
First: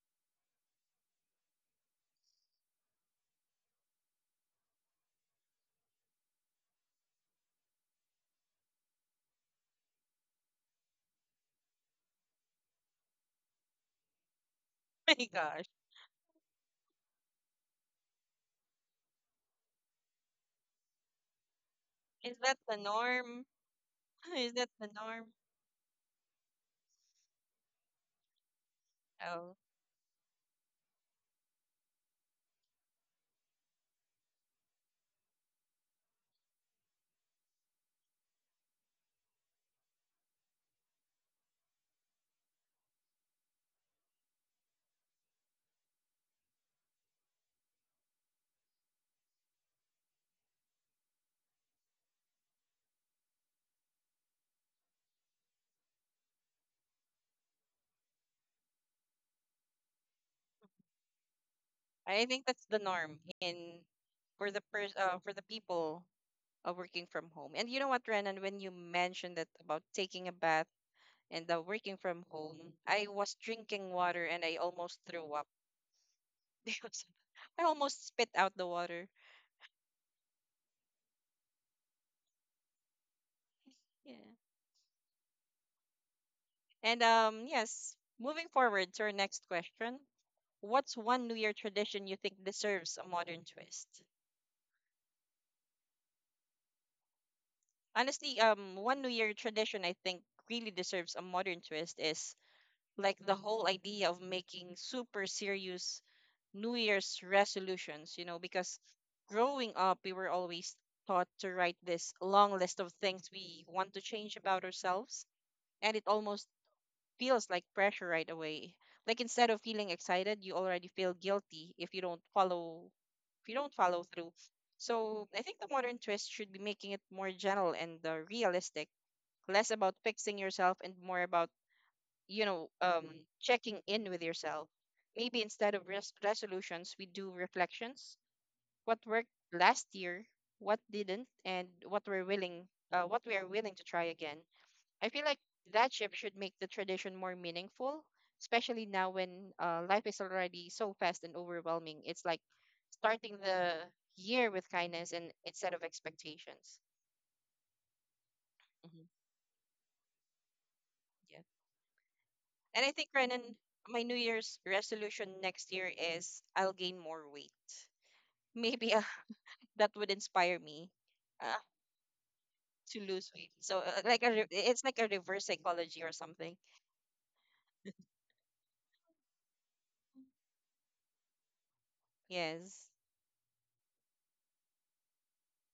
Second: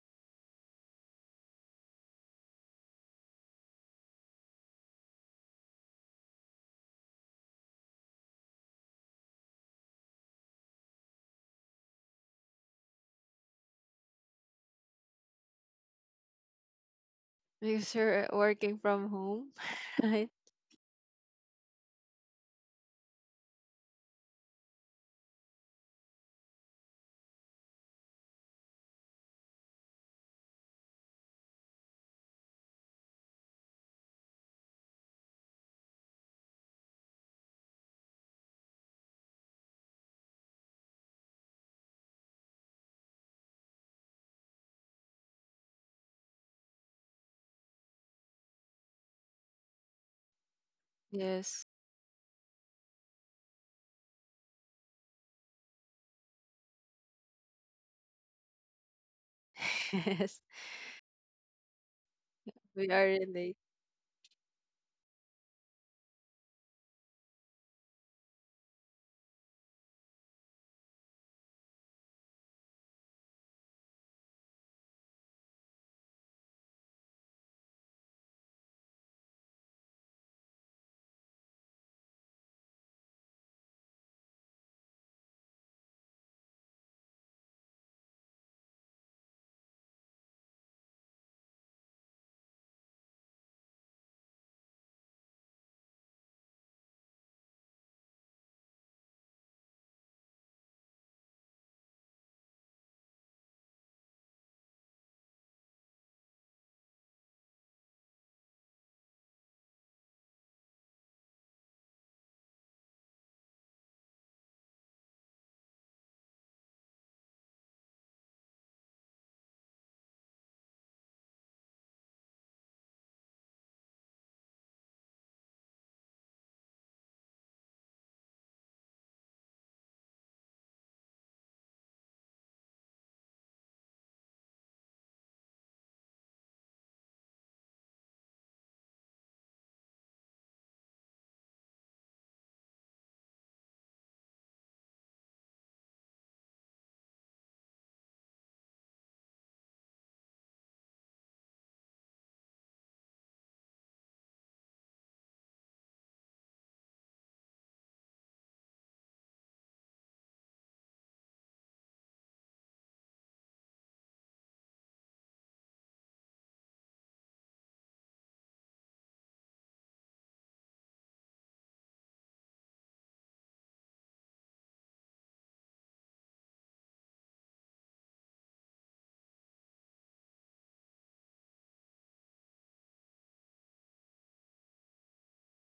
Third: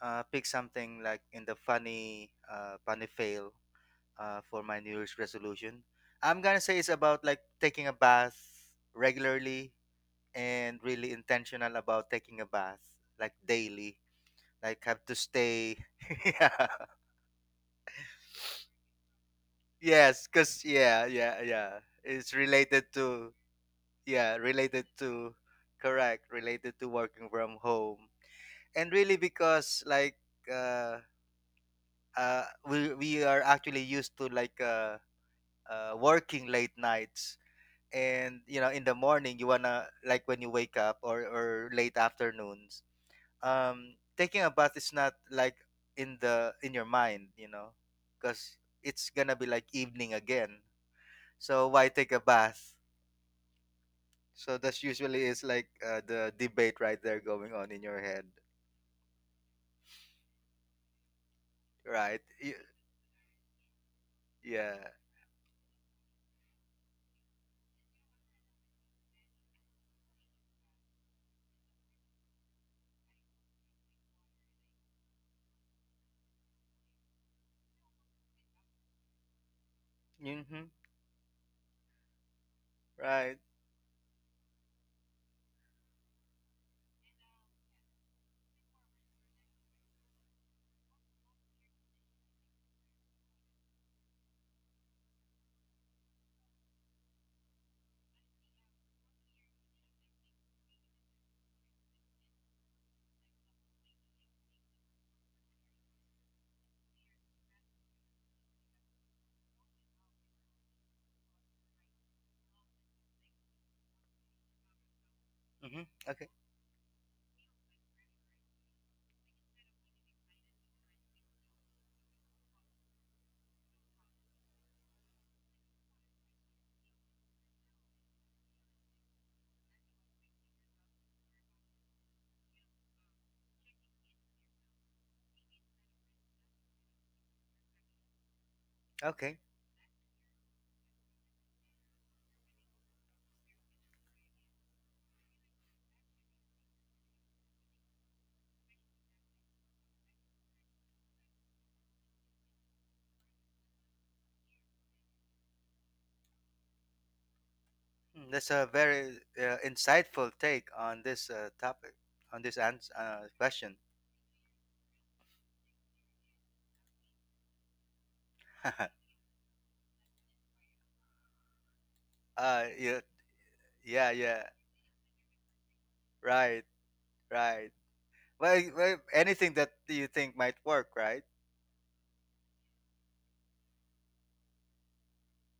B: pick something like in the funny fail for my New Year's resolution, I'm gonna say it's about like taking a bath regularly and really intentional about taking a bath like daily. Like have to
A: My gosh.
B: stay, yeah,
C: Because you're working from home,
B: yes,
C: right?
B: because yeah, yeah, yeah. It's
A: Is that the
B: related to
A: norm?
B: yeah,
A: Is that
B: related
A: the norm?
B: to correct, related to working from home, and really
A: Oh,
B: because like uh, we are actually used to like working late nights, and you know, in the morning you wanna like when you wake up, or late afternoons, taking a bath is not like in the in your mind, you know, because it's gonna be like evening again.
C: Yes.
B: So why take a bath? So that's usually is like the debate right there going on in your head,
C: Yes.
A: I
B: right?
A: think that's the
C: We are
A: norm,
C: related.
A: in for the
B: Yeah.
A: pers- for the people working from home. And you know what, Renan, when you mentioned that about taking a bath and the working from home, I was drinking water and I almost threw up because I almost spit out the water.
B: Mm-hmm. Right.
A: Yeah. And yes, moving forward to our next question. What's one New Year tradition you think deserves a modern twist? Honestly, one New Year tradition I think really deserves a modern twist is like the whole idea of making super serious New Year's resolutions, you know, because growing up, we were always taught to write this long list of things we want to change about ourselves.
B: Mm-hmm.
A: And it
B: Okay.
A: almost feels like pressure right away. Like instead of feeling excited, you already feel guilty if you don't follow through. So I think the modern twist should be making it more general and realistic, less about fixing yourself and more about you know um checking in with yourself. Maybe instead of resolutions we do reflections. What worked
B: Okay.
A: last year, what didn't, and what we're willing what we are willing to try again. I feel like that shift should make the tradition more meaningful, especially now when life is already so fast and overwhelming. It's like starting the year with kindness and instead of expectations.
B: That's a
A: hmm
B: very insightful take on this topic, on this
A: and I think, Renan,
B: question.
A: my New Year's resolution next year is I'll gain more weight maybe,
B: uh,
A: that would inspire me uh, to
B: yeah,
A: lose weight. So like
B: yeah,
A: a
B: yeah.
A: it's like a reverse psychology or something.
B: Right, right. Well, well, anything that you think might work, right?
A: Yes.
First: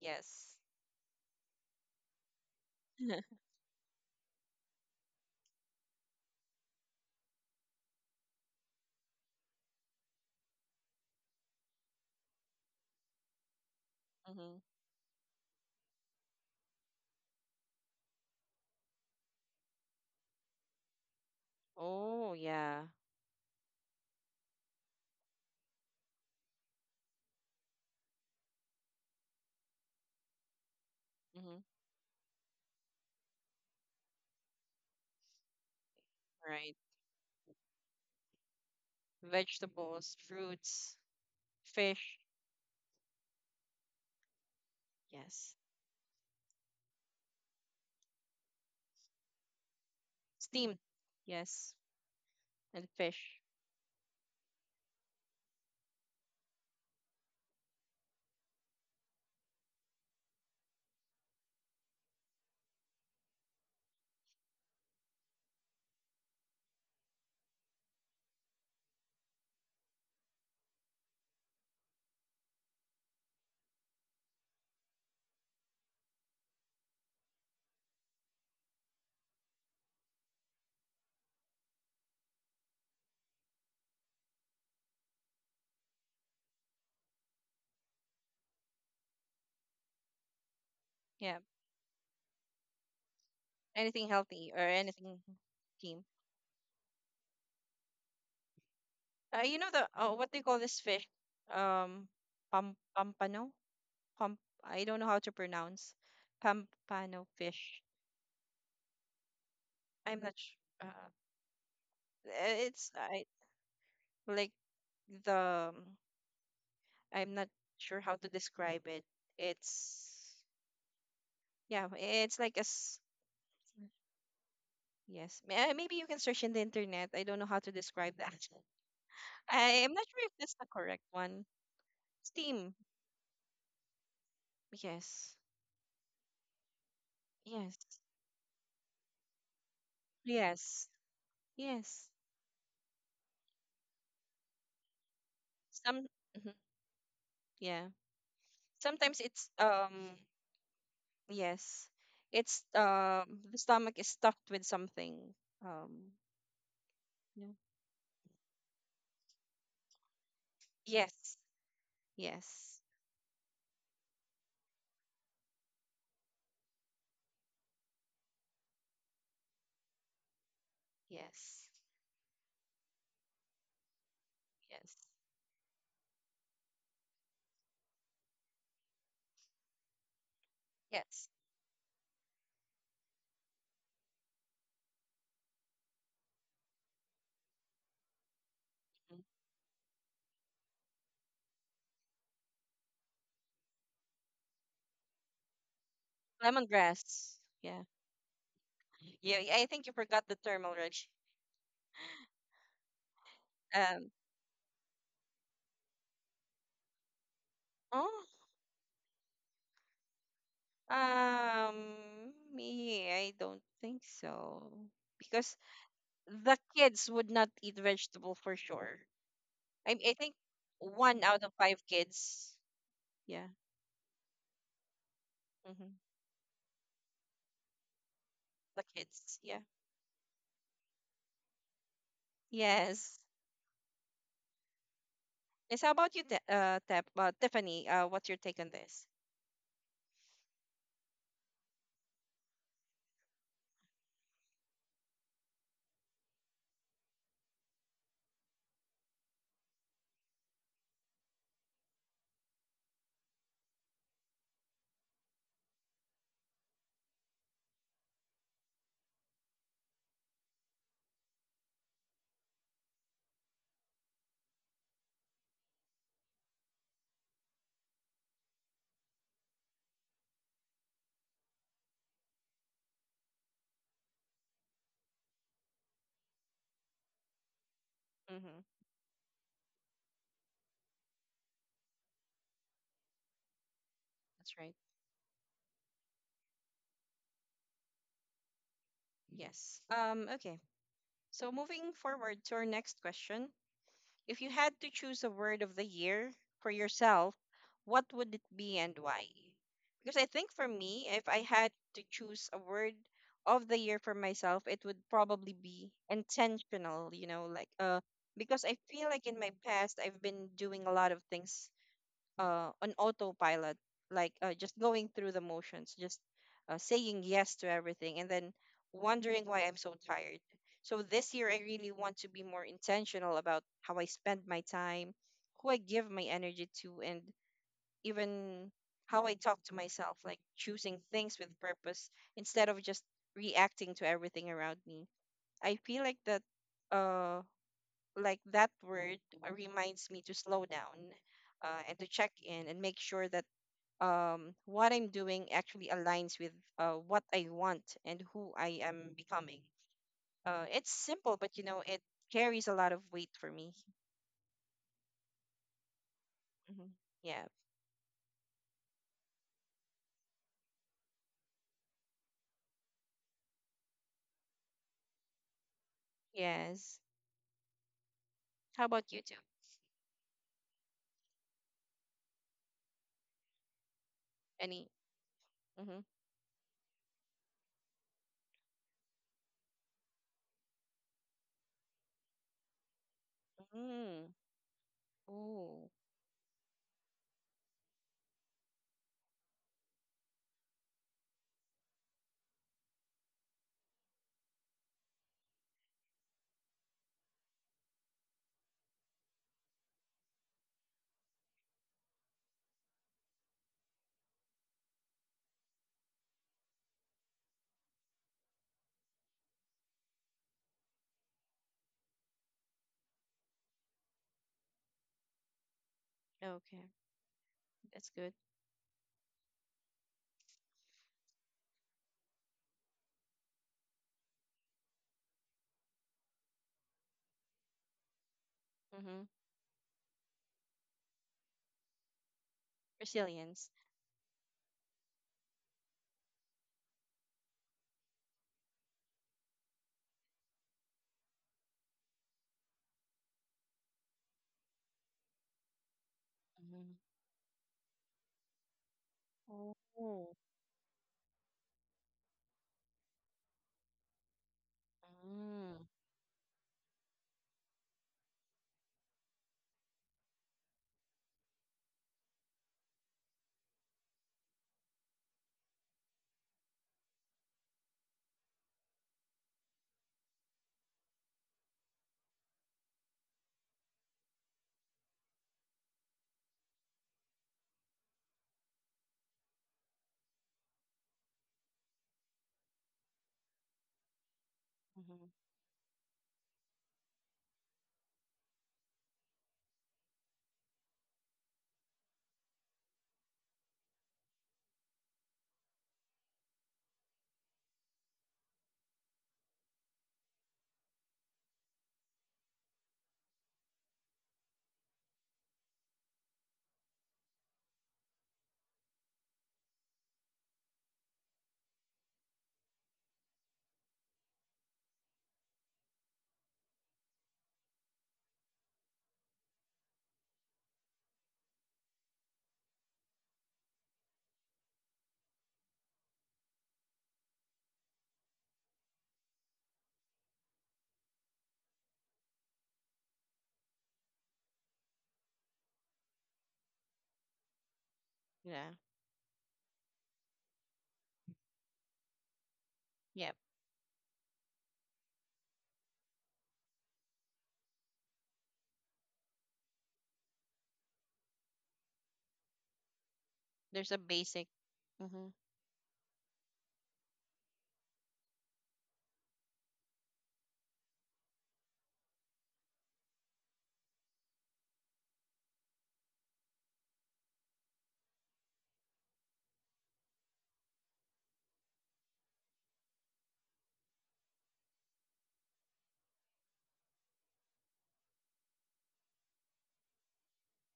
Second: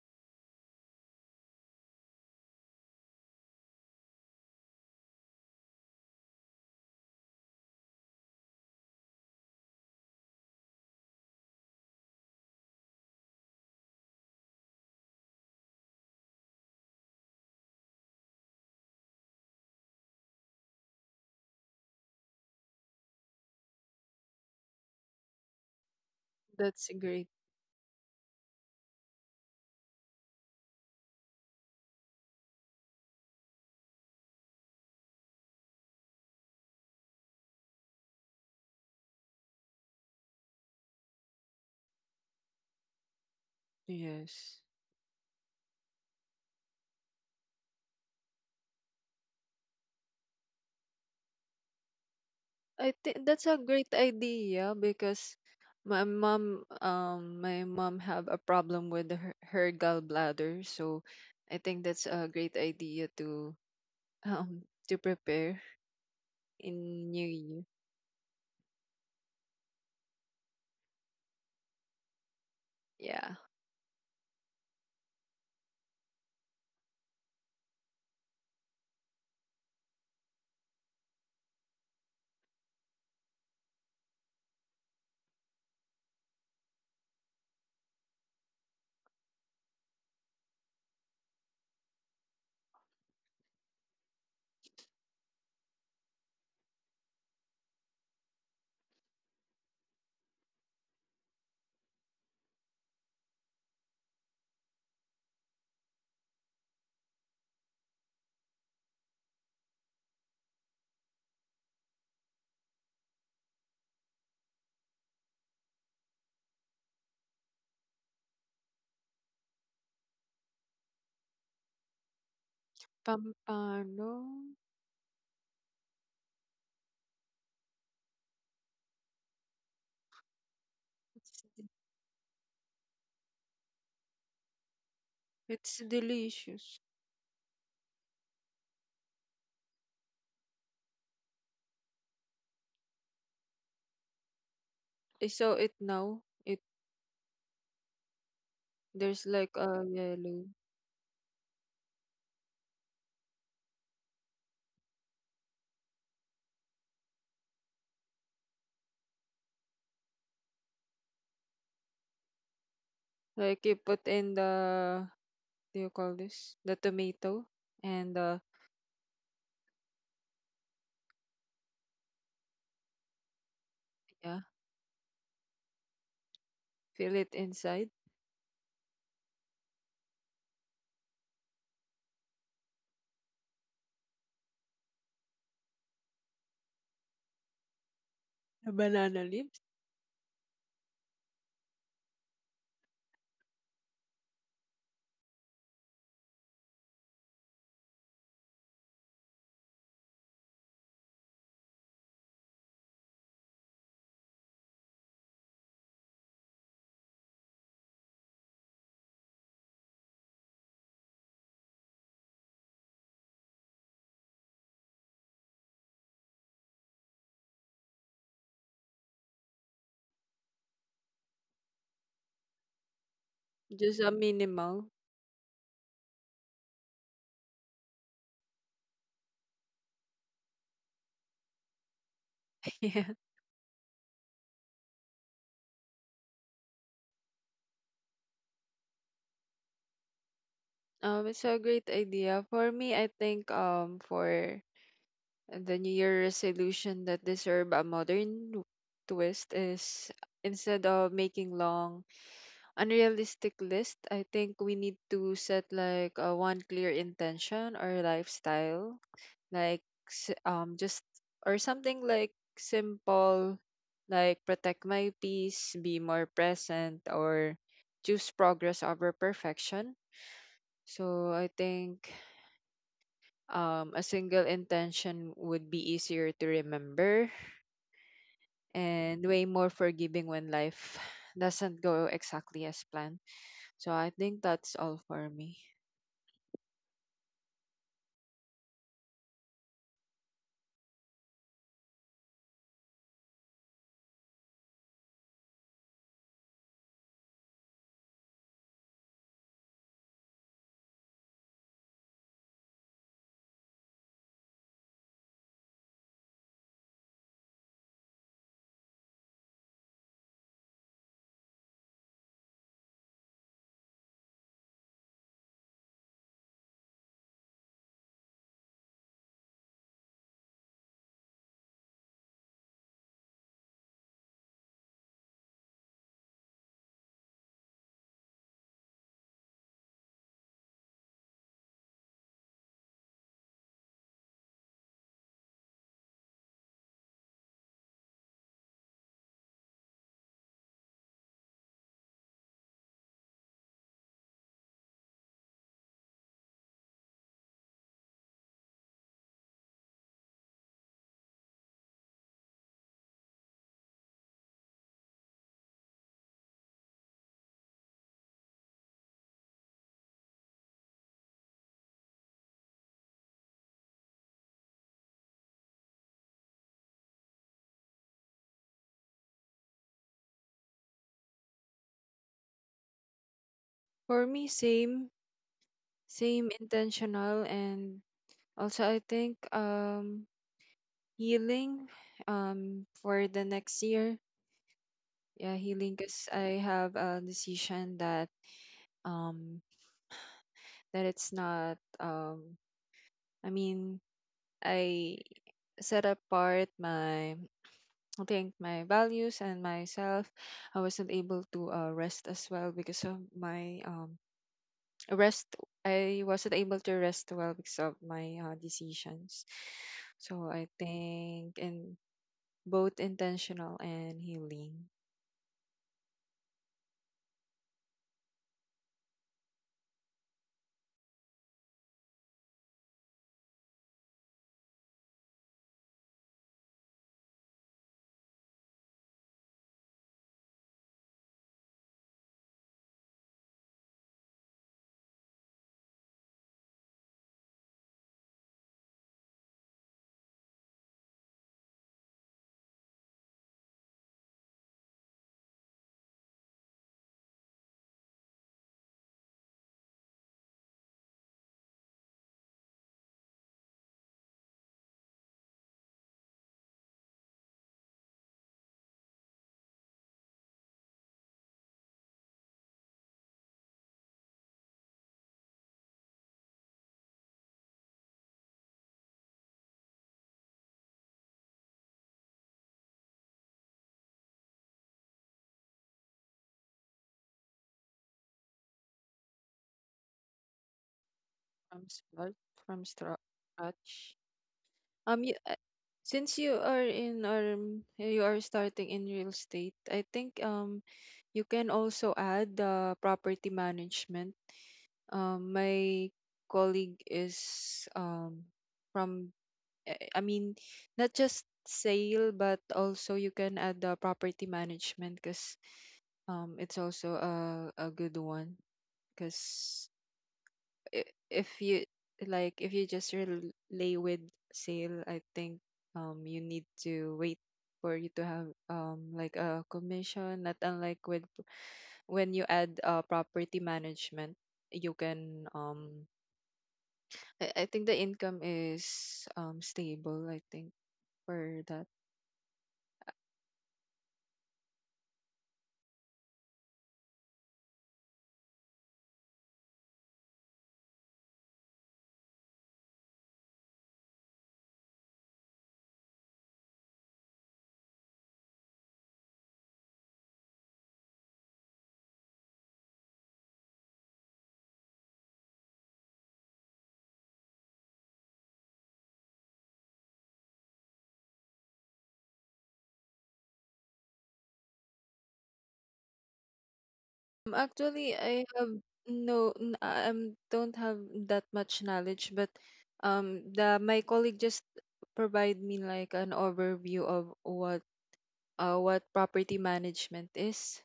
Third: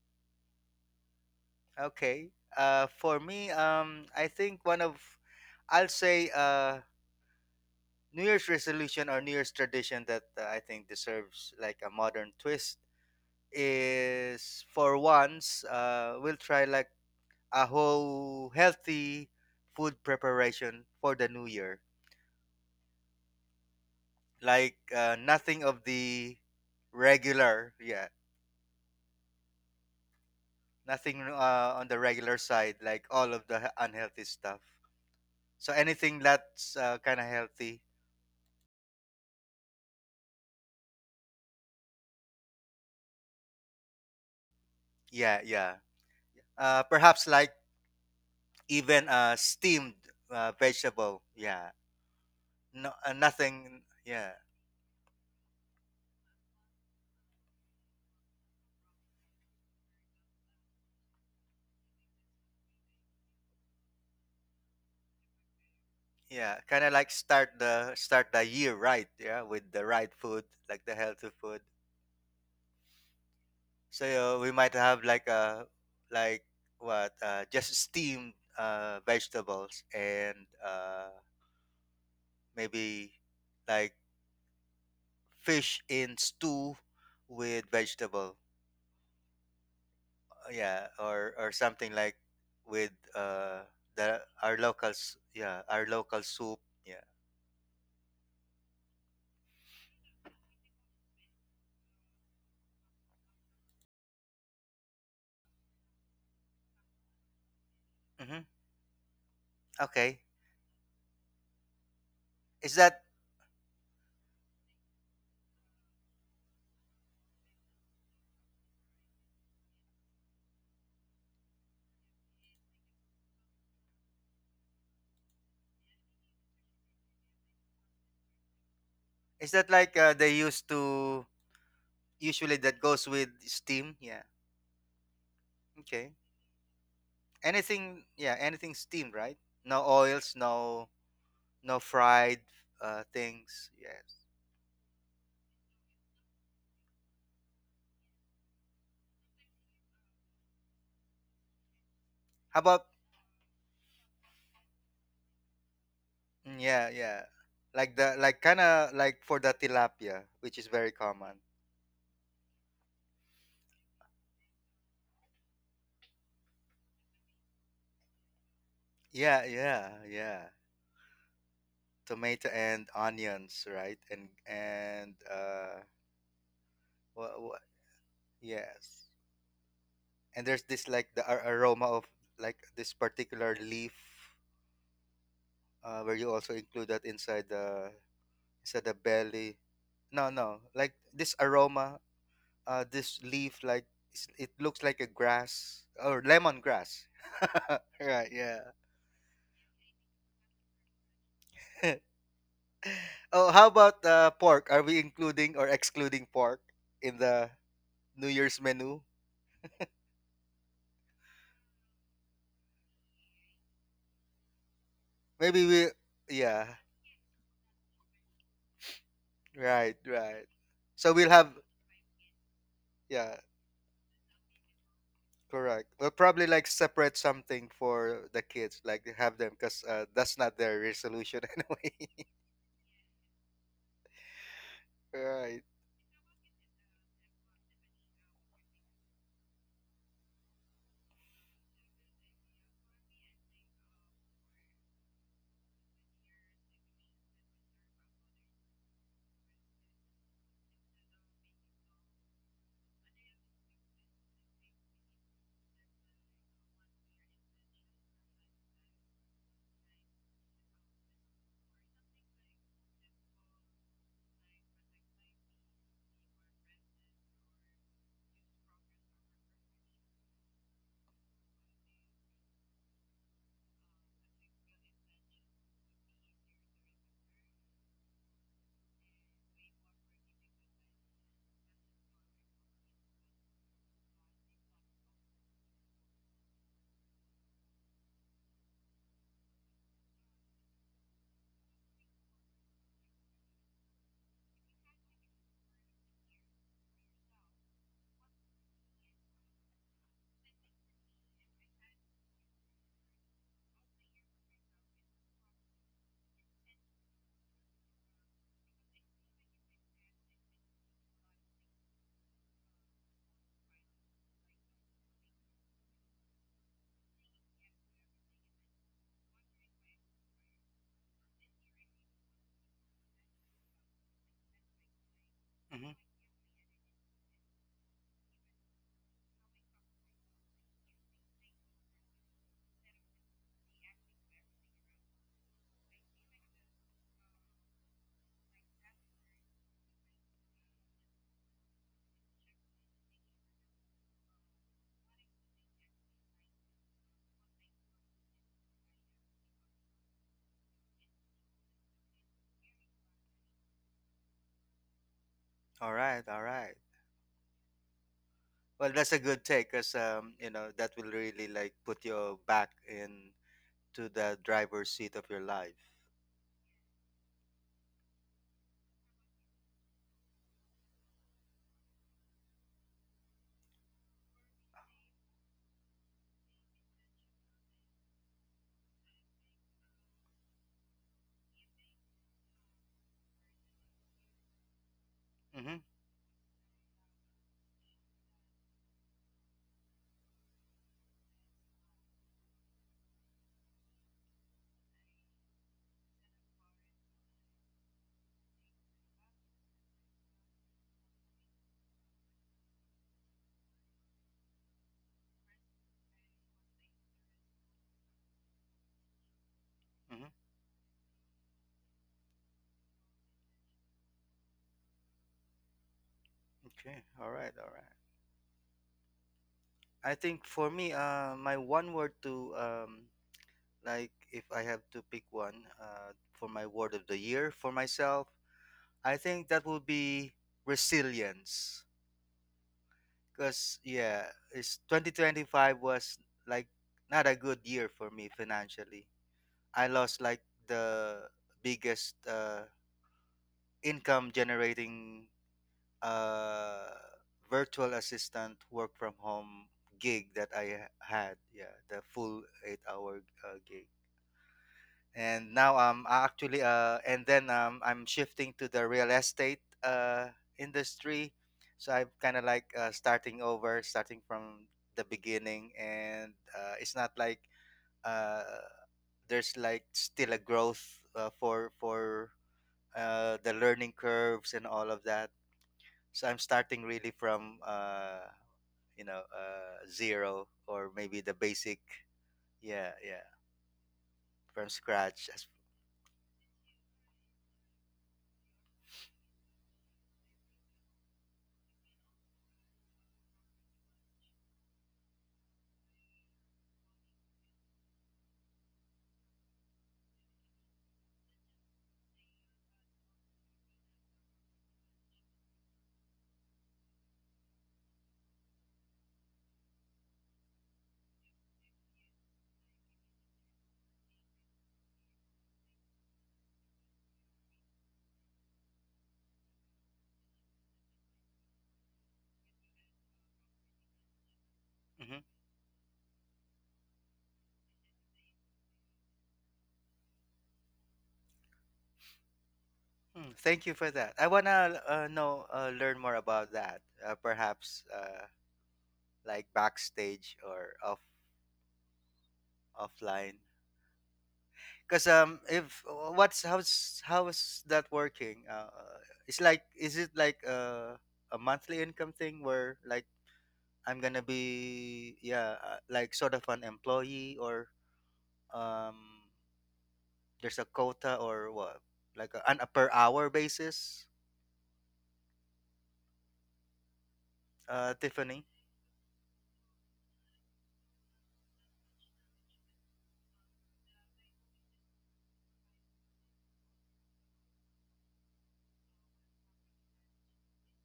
A: Yes.
B: Okay. Uh, for me, um, I think one of, I'll say, New Year's resolution or New Year's tradition that I think deserves like a modern twist
A: Mm-hmm.
B: is for once we'll try like a whole healthy food preparation for the new year.
A: Oh yeah.
B: Like nothing of the
C: That's great.
B: regular, yeah, nothing
A: Mm-hmm.
B: on the regular side, like all of the unhealthy stuff. So anything that's
A: Right.
B: kind of healthy,
A: Vegetables, fruits, fish.
C: Yes.
B: yeah,
A: Yes.
B: yeah. Perhaps like even steamed
A: Steamed.
B: vegetable, yeah,
A: Yes. And
B: no
C: I think
A: fish.
C: that's a
B: nothing,
C: great
B: yeah,
C: idea because my mom have a problem with her, her gallbladder, so I think that's a great idea to um to prepare
B: yeah, kind of like
C: in New
B: start
C: Year.
B: the year right, yeah, with the right food, like the healthy food,
C: Yeah.
B: so we might have like a like what just steamed vegetables and uh, maybe like fish in stew with vegetable. Yeah,
A: Yeah.
B: or something like with uh
A: Anything
B: the
A: healthy
B: our
A: or
B: locals,
A: anything
B: yeah, our
A: steamed.
B: local soup, yeah.
A: You know the what they call this fish? Um, pampano. Pam. I don't know how to pronounce. Pampano fish.
B: Hmm, okay.
A: I'm not sh- uh, eh,
B: Is
A: it's
B: that—
A: I like the I'm not sure how to describe it. It's yeah, it's like a
C: Pampano.
A: yes. Maybe you can search in the internet. I don't know how to describe that.
B: is that
A: I am
B: like
A: not sure if
B: they
A: that's the
B: used
A: correct
B: to
C: It's,
A: one.
C: d-
B: usually
A: Steam.
B: that goes with steam? Yeah.
A: Yes.
C: it's
B: Okay.
C: delicious.
A: Yes.
B: Anything? Yeah. Anything steam, right? No oils. No
A: Yes.
B: No
A: Yes.
B: fried things. Yes.
C: I saw it
A: Some
C: now.
A: mhm,
C: It
A: yeah. Sometimes
C: there's like
A: it's
C: a yellow.
A: yes.
B: How
A: It's
B: about?
A: the stomach is stuffed with something. Um
B: Yeah. Yeah.
A: yeah.
B: Like the like kind of like for the tilapia, which is very
A: Yes.
B: common.
A: Yes.
C: Like you put in the, do you call this? The tomato and
B: Yeah. Yeah. Yeah.
A: Yes.
B: Tomato and onions, right? And
C: yeah,
A: Yes.
B: and uh,
C: fill it
B: what,
C: inside.
B: yes. And there's this like the
A: Yes.
B: aroma of like this particular leaf where you also include that inside the
C: The
A: Mhm.
C: banana
B: belly.
C: leaves.
B: No, no, like this aroma, this leaf, like it looks like a grass or lemongrass.
A: Lemongrass. Yeah.
B: Right, yeah.
A: Yeah. I think you forgot the term already.
B: Oh, how about
A: Um.
B: pork? Are we including or excluding pork in the
A: Oh.
B: New Year's menu?
A: Me. I don't think so. Because
B: Maybe we,
A: the
B: yeah,
A: kids would not eat vegetable for sure.
B: right,
A: I think
B: right. So
A: one
B: we'll
A: out of
B: have,
A: five kids.
B: yeah,
A: Yeah.
C: Just a minimal.
B: correct.
A: Mm-hmm.
B: We'll probably like separate something for the kids,
A: The
B: like
A: kids.
B: have them,
A: Yeah.
B: because that's not their resolution anyway.
C: Yeah.
A: Yes.
B: Right.
A: Yes. How about you, Tiffany? What's your take on this?
C: It's a great idea. For me I think for the New Year resolution that deserve a modern twist is, instead of making long unrealistic list, I think we need to set like a one clear intention or lifestyle, like just or something like simple, like protect my peace, be more present, or choose progress over perfection. So I think a single intention would be easier to remember
A: Mm-hmm.
C: and way more forgiving when life doesn't go exactly as planned. So I think
A: That's right.
C: that's all for me.
A: Yes. Okay. So moving forward to our next question. If you had to choose a word of the year for yourself, what would it be and why? Because I think for me, if I had to choose a word of the year for myself, it would probably be intentional, you know, because I feel like in my past I've been doing a lot of things on autopilot, like just going through the motions, just saying yes to everything, and then wondering why I'm so tired. So this year, I really want to be more intentional about how I spend my time, who I
B: Mm-hmm.
A: give my energy to, and even how I talk to myself, like choosing things with purpose instead of just reacting to everything around me. I feel like uh, that word reminds me to slow down and to check in and make sure that what I'm doing actually aligns with what I want and who I am becoming. It's simple, but you know, it carries a lot of weight for me.
B: All right, all right.
A: hmm Yeah.
B: Well, that's a good take because you know that will really like put you back in to the driver's seat of your life.
A: Yes. How about you two?
C: For me,
A: Any?
C: same,
A: Mm-hmm.
C: same intentional and also I think healing for the next year.
A: Mm.
C: Yeah,
B: Mm-hmm.
A: Oh,
C: healing, because I have a decision that um that it's not um, I mean, I set apart my, I think my values and myself. I wasn't able to rest as well because of my rest I wasn't able to rest well because of my decisions.
B: Mm-hmm.
C: So I think in both intentional and healing.
A: okay.
B: Okay. All right. All right.
A: That's good.
B: I think for me, my one word to like if I have to pick one for my word of the year for myself, I
A: Mm-hmm.
B: think that would be resilience.
A: Resilience.
B: Because yeah, it's 2025 was like not a good year for me financially. I lost like the biggest income generating uh,
A: Mm-hmm.
B: virtual assistant work from home
A: Oh.
B: gig that I had. Yeah, the full 8 hour gig. And now
A: Mm-hmm.
B: I'm actually and then I'm shifting to the real estate industry. So I'm kind of like starting over, starting from the beginning, and it's not like uh, there's like still a growth for the learning curves and all of that. So I'm starting really from you know zero or maybe the basic.
C: From start, from
B: Yeah,
C: stra-
B: yeah,
C: scratch.
B: from scratch.
C: You,
B: As,
C: since you are in or you are starting in real estate, I think you can also add the property management. My colleague is from I mean, not just sale but also you can add the property management, because it's also a good one, because if you, like, if you just relay with sale, I think you need to wait for you to have like a commission, not unlike with when you add property management you
B: hmm
C: can um, I think the income is stable, I think, for that.
B: thank you for that. I wanna know learn more about that. Perhaps
A: Yeah.
B: like backstage or offline.
A: Yep.
B: Cause if what's how's that working? It's like is it like a monthly income thing where like
A: There's
B: I'm
A: a
B: gonna
A: basic.
B: be
A: Mm-hmm.
B: yeah, like sort of an employee or um there's a quota or what? Like a, on a per hour basis,
C: Um, actually
B: Tiffany.
C: I have I don't have that much knowledge, but the my colleague just provide me like an overview of what property management is.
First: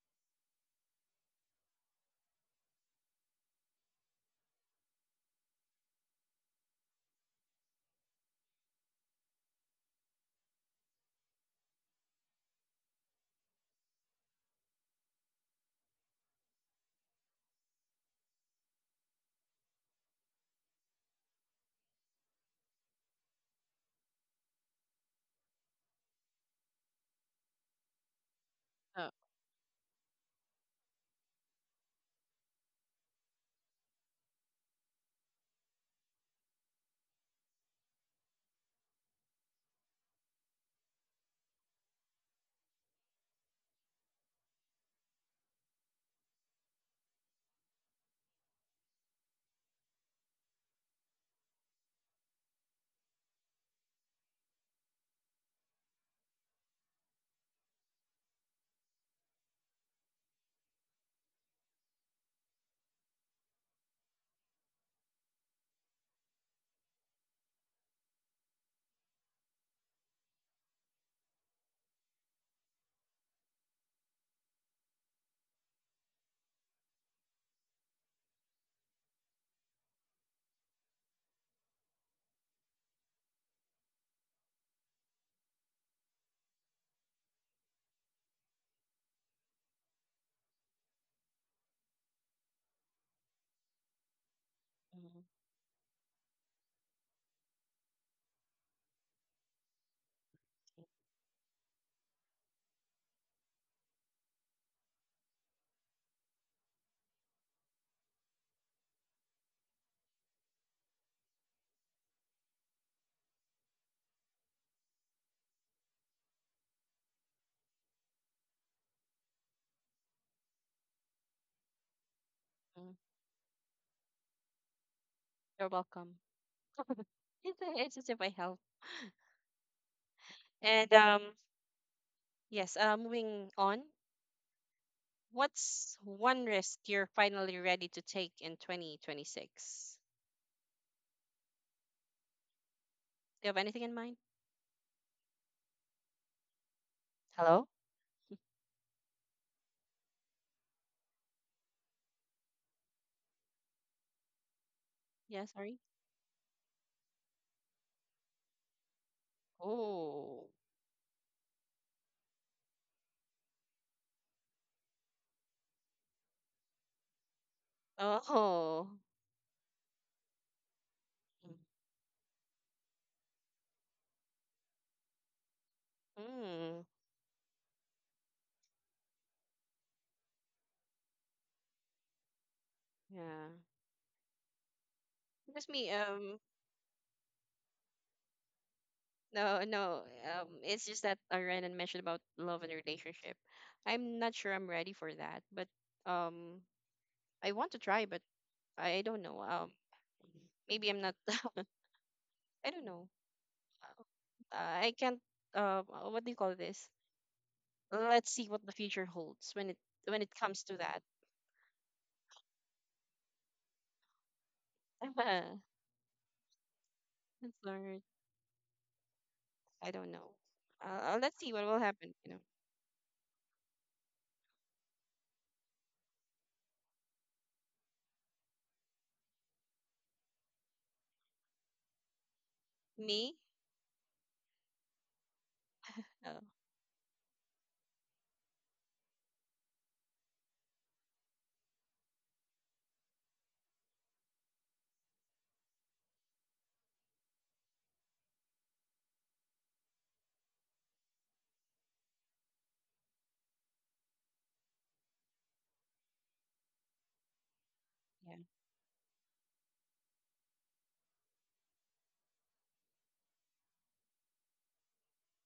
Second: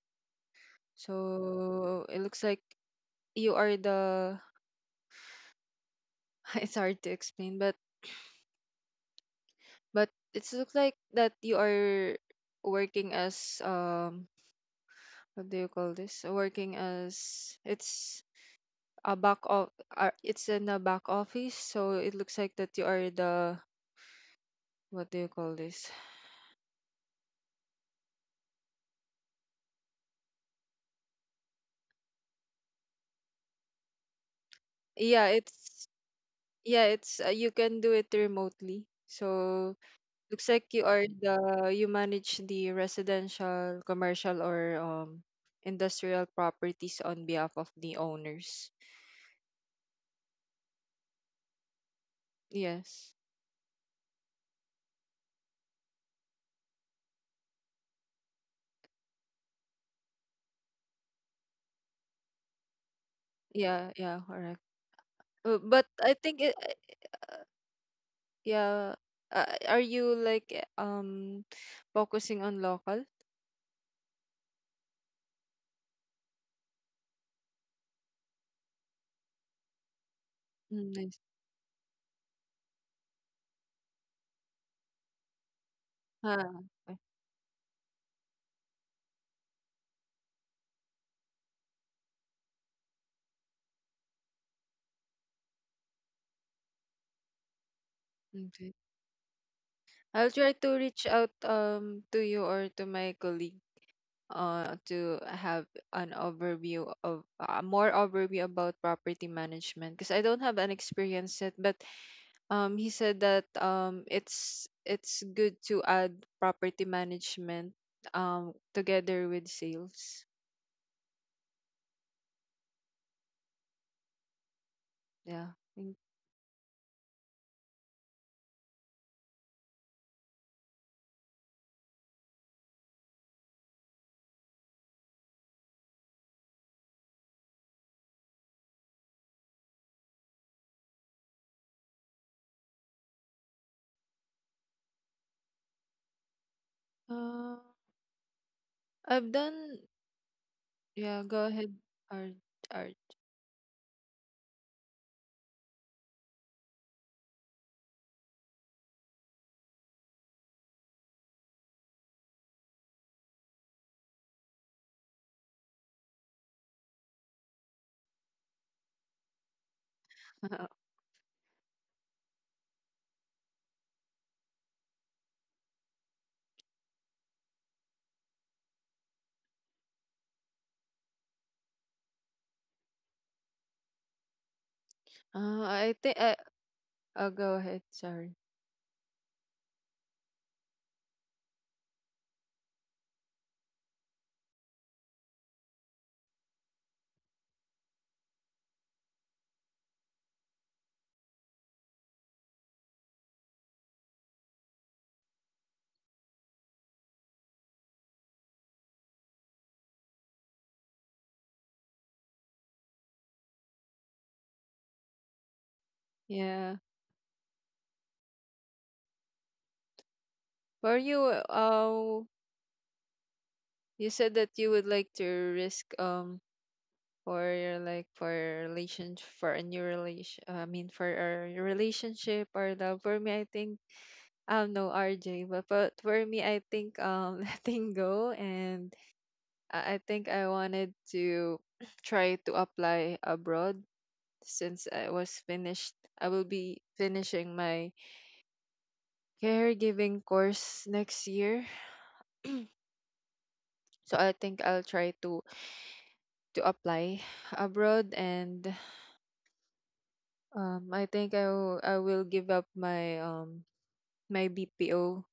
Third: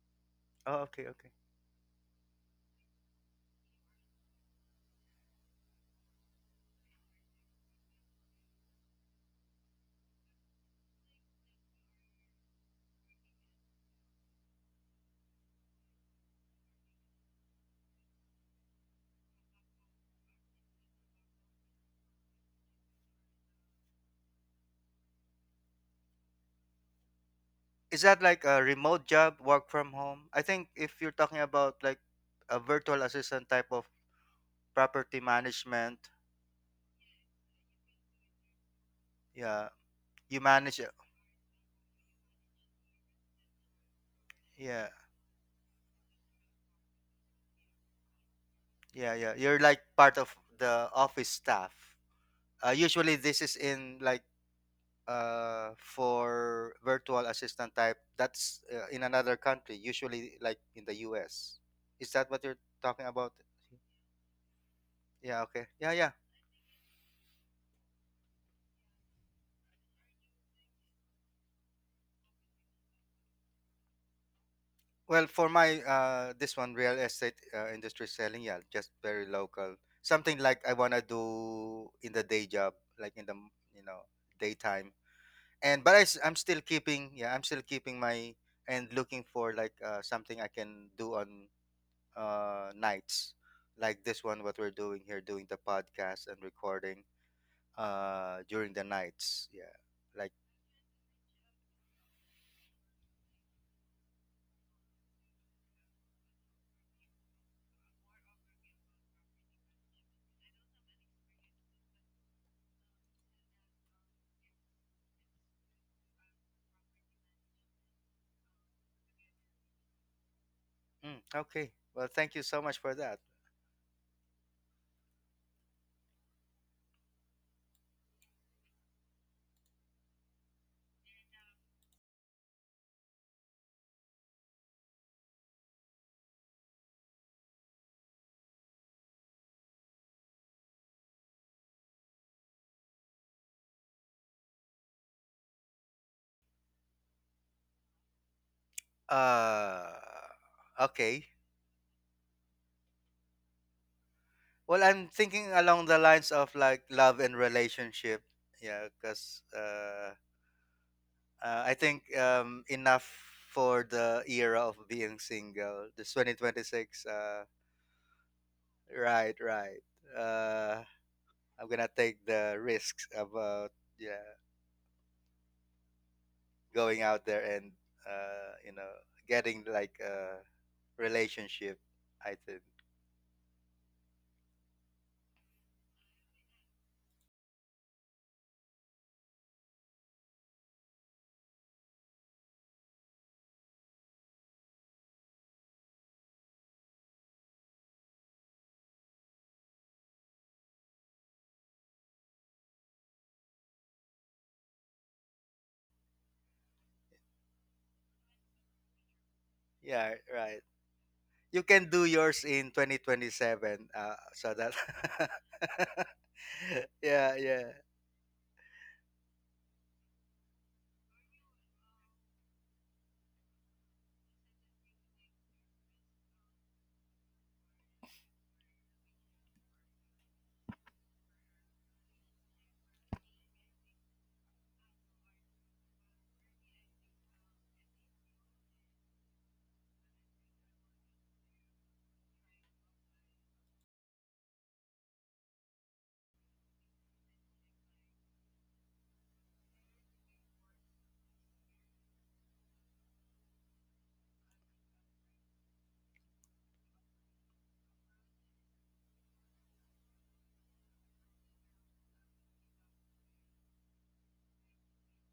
B: Oh, okay, okay.
C: So it looks like you are the it's hard to explain, but it looks like that you are working as um, what do you call this? Working as it's a back of it's in a back office, so it looks like that you are the what do you call this?
B: Is that like a remote job, work from home? I think if you're talking about like a virtual assistant type of
C: Yeah,
B: property
C: it's
B: management,
C: yeah, it's you can do it remotely. So
B: yeah, you
C: looks like you
B: manage it.
C: are the, you manage the residential, commercial, or
B: Yeah,
C: industrial properties on behalf of the owners.
B: yeah, yeah. You're like part of the office staff.
C: Yes.
B: Usually this is in like for virtual assistant type that's in another country, usually like in the US. Is that what you're talking about?
C: Yeah, yeah, correct.
B: Yeah, okay.
C: But
B: Yeah,
C: I
B: yeah.
C: think it, yeah, are you like focusing on local?
B: Well, for my this one real estate industry selling, yeah, just very local. Something like I
C: Mm,
B: want to
C: nice.
B: do in the day job, like in you know, daytime. And but I am
C: Ah,
B: still
C: okay.
B: keeping, yeah, I'm still keeping my and looking for like something I can do on nights like this one, what we're doing here,
A: Oh.
B: doing the podcast and recording during
C: Okay.
B: the nights. Yeah.
C: I'll
B: Like,
C: try to reach out to you or to my colleague to have an overview of more overview about property management, because I don't have an experience yet. But he said that it's good to add property management together with sales.
B: mm, okay. Well, thank you so much for
A: Mm.
B: that.
C: Yeah.
A: You're
C: Think-
A: welcome. It's, it's as if I help. And yes, moving on. What's one risk you're finally ready to take in 2026? Do you have anything in mind?
C: Uh,
A: Hello?
C: I've done.
B: Uh,
C: Yeah.
B: okay.
C: Go ahead. Art. Art.
B: Well, I'm thinking
A: Yeah,
B: along
A: sorry.
B: the lines of like love and relationship. Yeah, because
A: Oh.
B: I think enough for the era of being single. This 2026.
A: Oh.
B: Right, right. Uh, I'm gonna take the risks about yeah
A: Mm.
B: going out there and you know getting like a relationship. I think
A: Yeah. Just
C: Uh,
A: me.
C: I think. I. Go ahead. Sorry.
A: No, no. It's just that Renan mentioned about love and relationship. I'm not sure I'm ready for that, but um, I want to try, but I don't know. Maybe I'm not. I don't know. I can't. What do you call this? Let's see what the future holds when
B: yeah,
A: it comes
B: right.
A: to that.
B: You can do yours in 2027. So that
C: Yeah.
B: yeah,
A: It's
B: yeah.
A: hard. I don't know.
C: For you,
A: Let's see what will happen. You know,
C: you said that you would like to risk for a new relation I mean for a relationship or love. For
A: me.
C: me, I think no RJ, but for
A: Oh,
C: me I think letting go, and I think I wanted to try to apply abroad, since I was finished, I will be finishing my caregiving course next year. So I think I'll try to apply abroad.
A: yeah.
C: And I think I will give up my my BPO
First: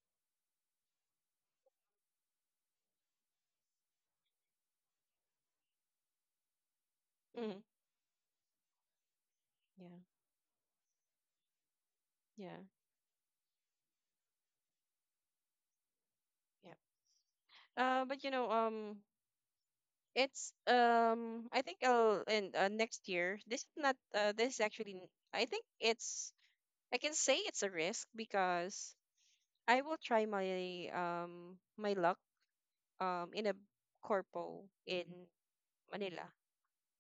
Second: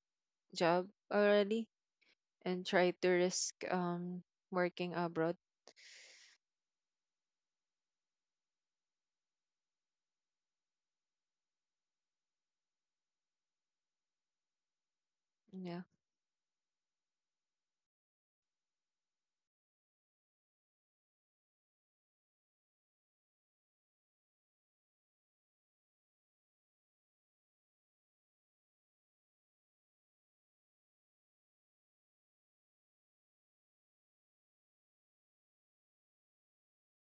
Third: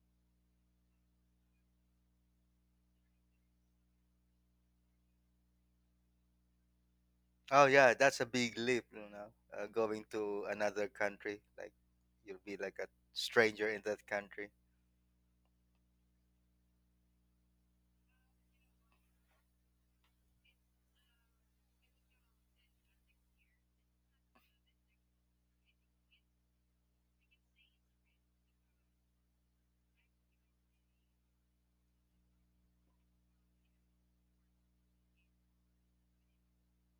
C: job already and try to risk working abroad.
A: hmm
B: Oh yeah, that's a big leap, you know.
A: Yeah.
B: Going to another country, like you'll be
A: Yeah.
B: like a stranger in that country.
C: Yeah.
A: Yeah. But you know, it's I think I'll in next year. This is not this is actually I think it's I can say it's a risk because I will try my my luck in a corpo in Manila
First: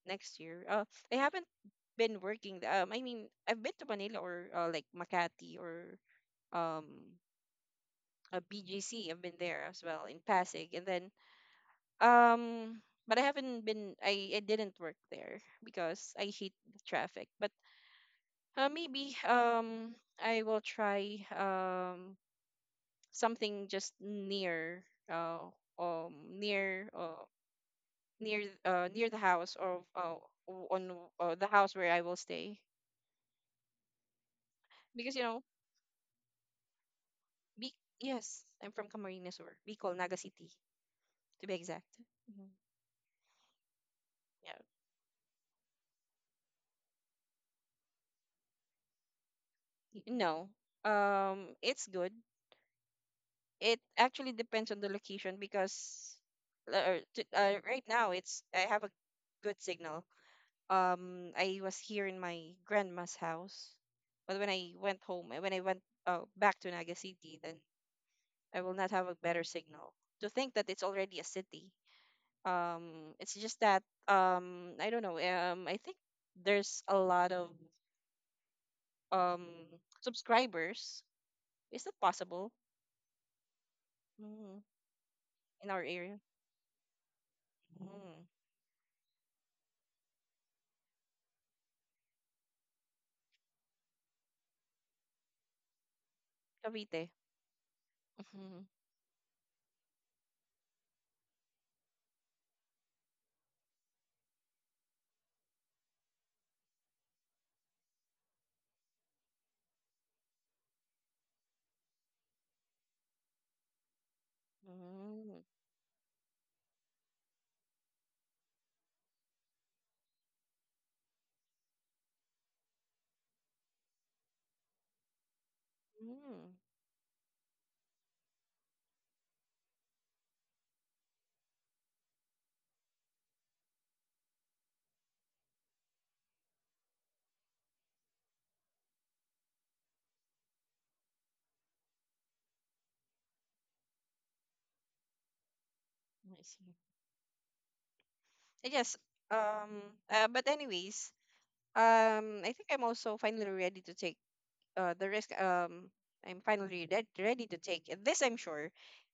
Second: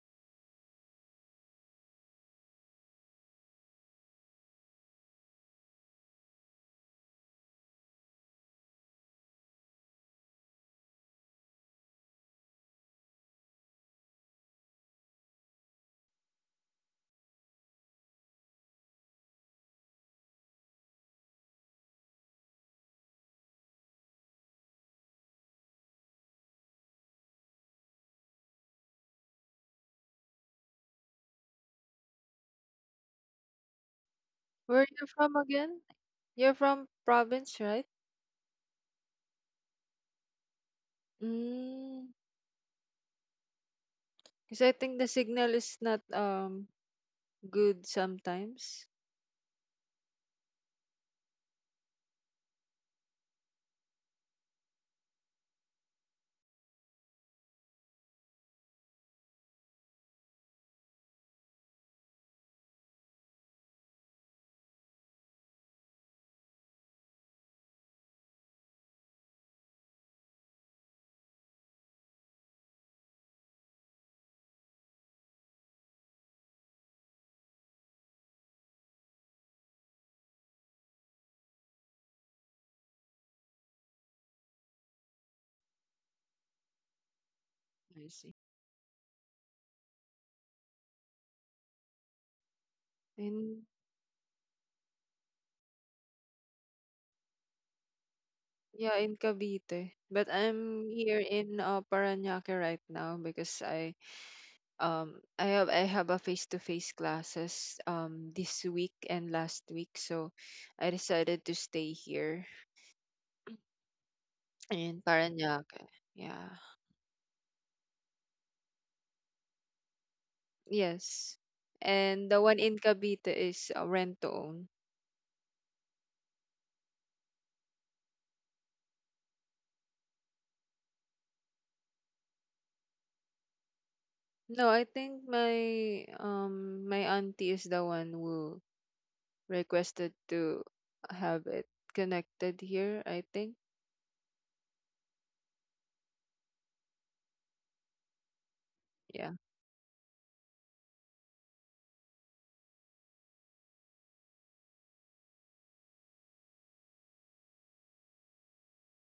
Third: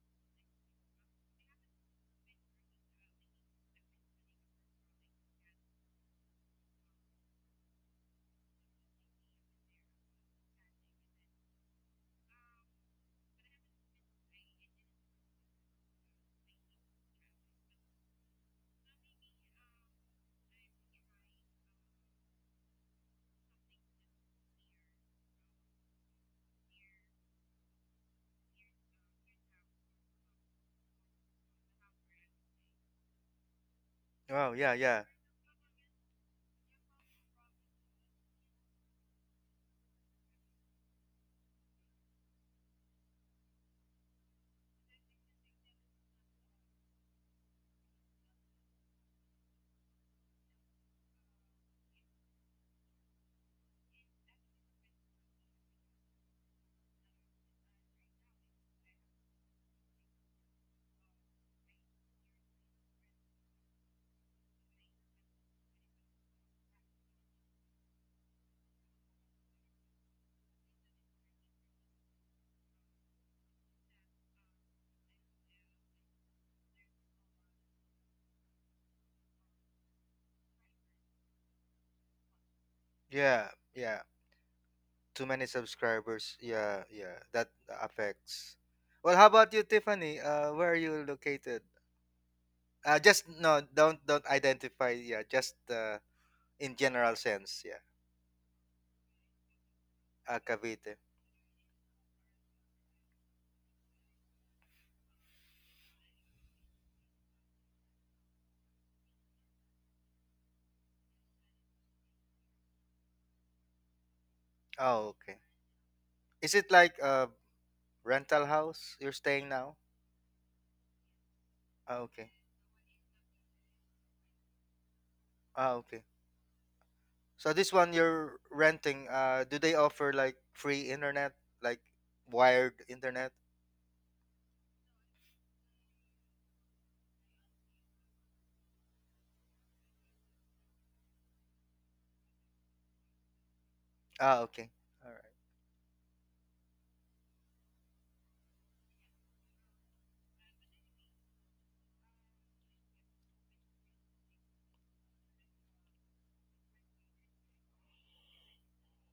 A: next year. Uh, I haven't been I mean I've been to Manila or like Makati or um a BGC. I've been there as well in Pasig and then um, but I haven't been. I didn't work there because I hate the traffic. But maybe I will try something just near uh um near uh near the house or o- on the house where I will stay
B: Oh yeah,
C: Where are
B: yeah,
C: you
A: because you
C: from
A: know
C: again? You're from province,
A: be
C: right?
A: yes I'm from Camarines or Bicol, Naga City to be exact.
C: Mm.
A: Yeah,
C: Because I think the signal is not good sometimes.
A: no. It's good. It actually depends on the location because right now it's I have a good signal. I was here in my grandma's house, but when I went home, when I went back to Naga City, then I will not have a better signal. To think that it's already a city. It's just that I don't know. I think there's a lot of um subscribers. Is that possible?
B: yeah, yeah.
A: Mm,
B: Too many
A: in our area,
B: subscribers. Yeah, yeah. That
C: I
A: mm,
C: see.
B: affects. Well, how about you, Tiffany? Where are you located? Just no,
C: In
B: don't identify. Yeah, just in
A: Cavite.
B: general sense. Yeah,
C: yeah, in Cavite. But I'm
B: Cavite.
C: here in Parañaque right now because I um I have a face to face classes this week and last week, so I decided to stay here in
B: Oh, okay.
A: Mm,
C: Parañaque. Yeah.
B: Is it like a rental house you're staying now?
C: Yes.
B: Ah,
C: And
B: okay.
C: the one in Cavite is rent to own.
B: Ah, okay.
A: mm,
B: So this one you're renting. Do they offer like free internet, like wired internet?
C: No, I think my my auntie is the one who requested to have it connected here, I think.
B: Ah, okay. All right.
A: I see. I guess,
C: Yeah.
A: um, but anyways, I think I'm also finally ready to take the risk. I'm finally ready ready to take it. This. I'm sure,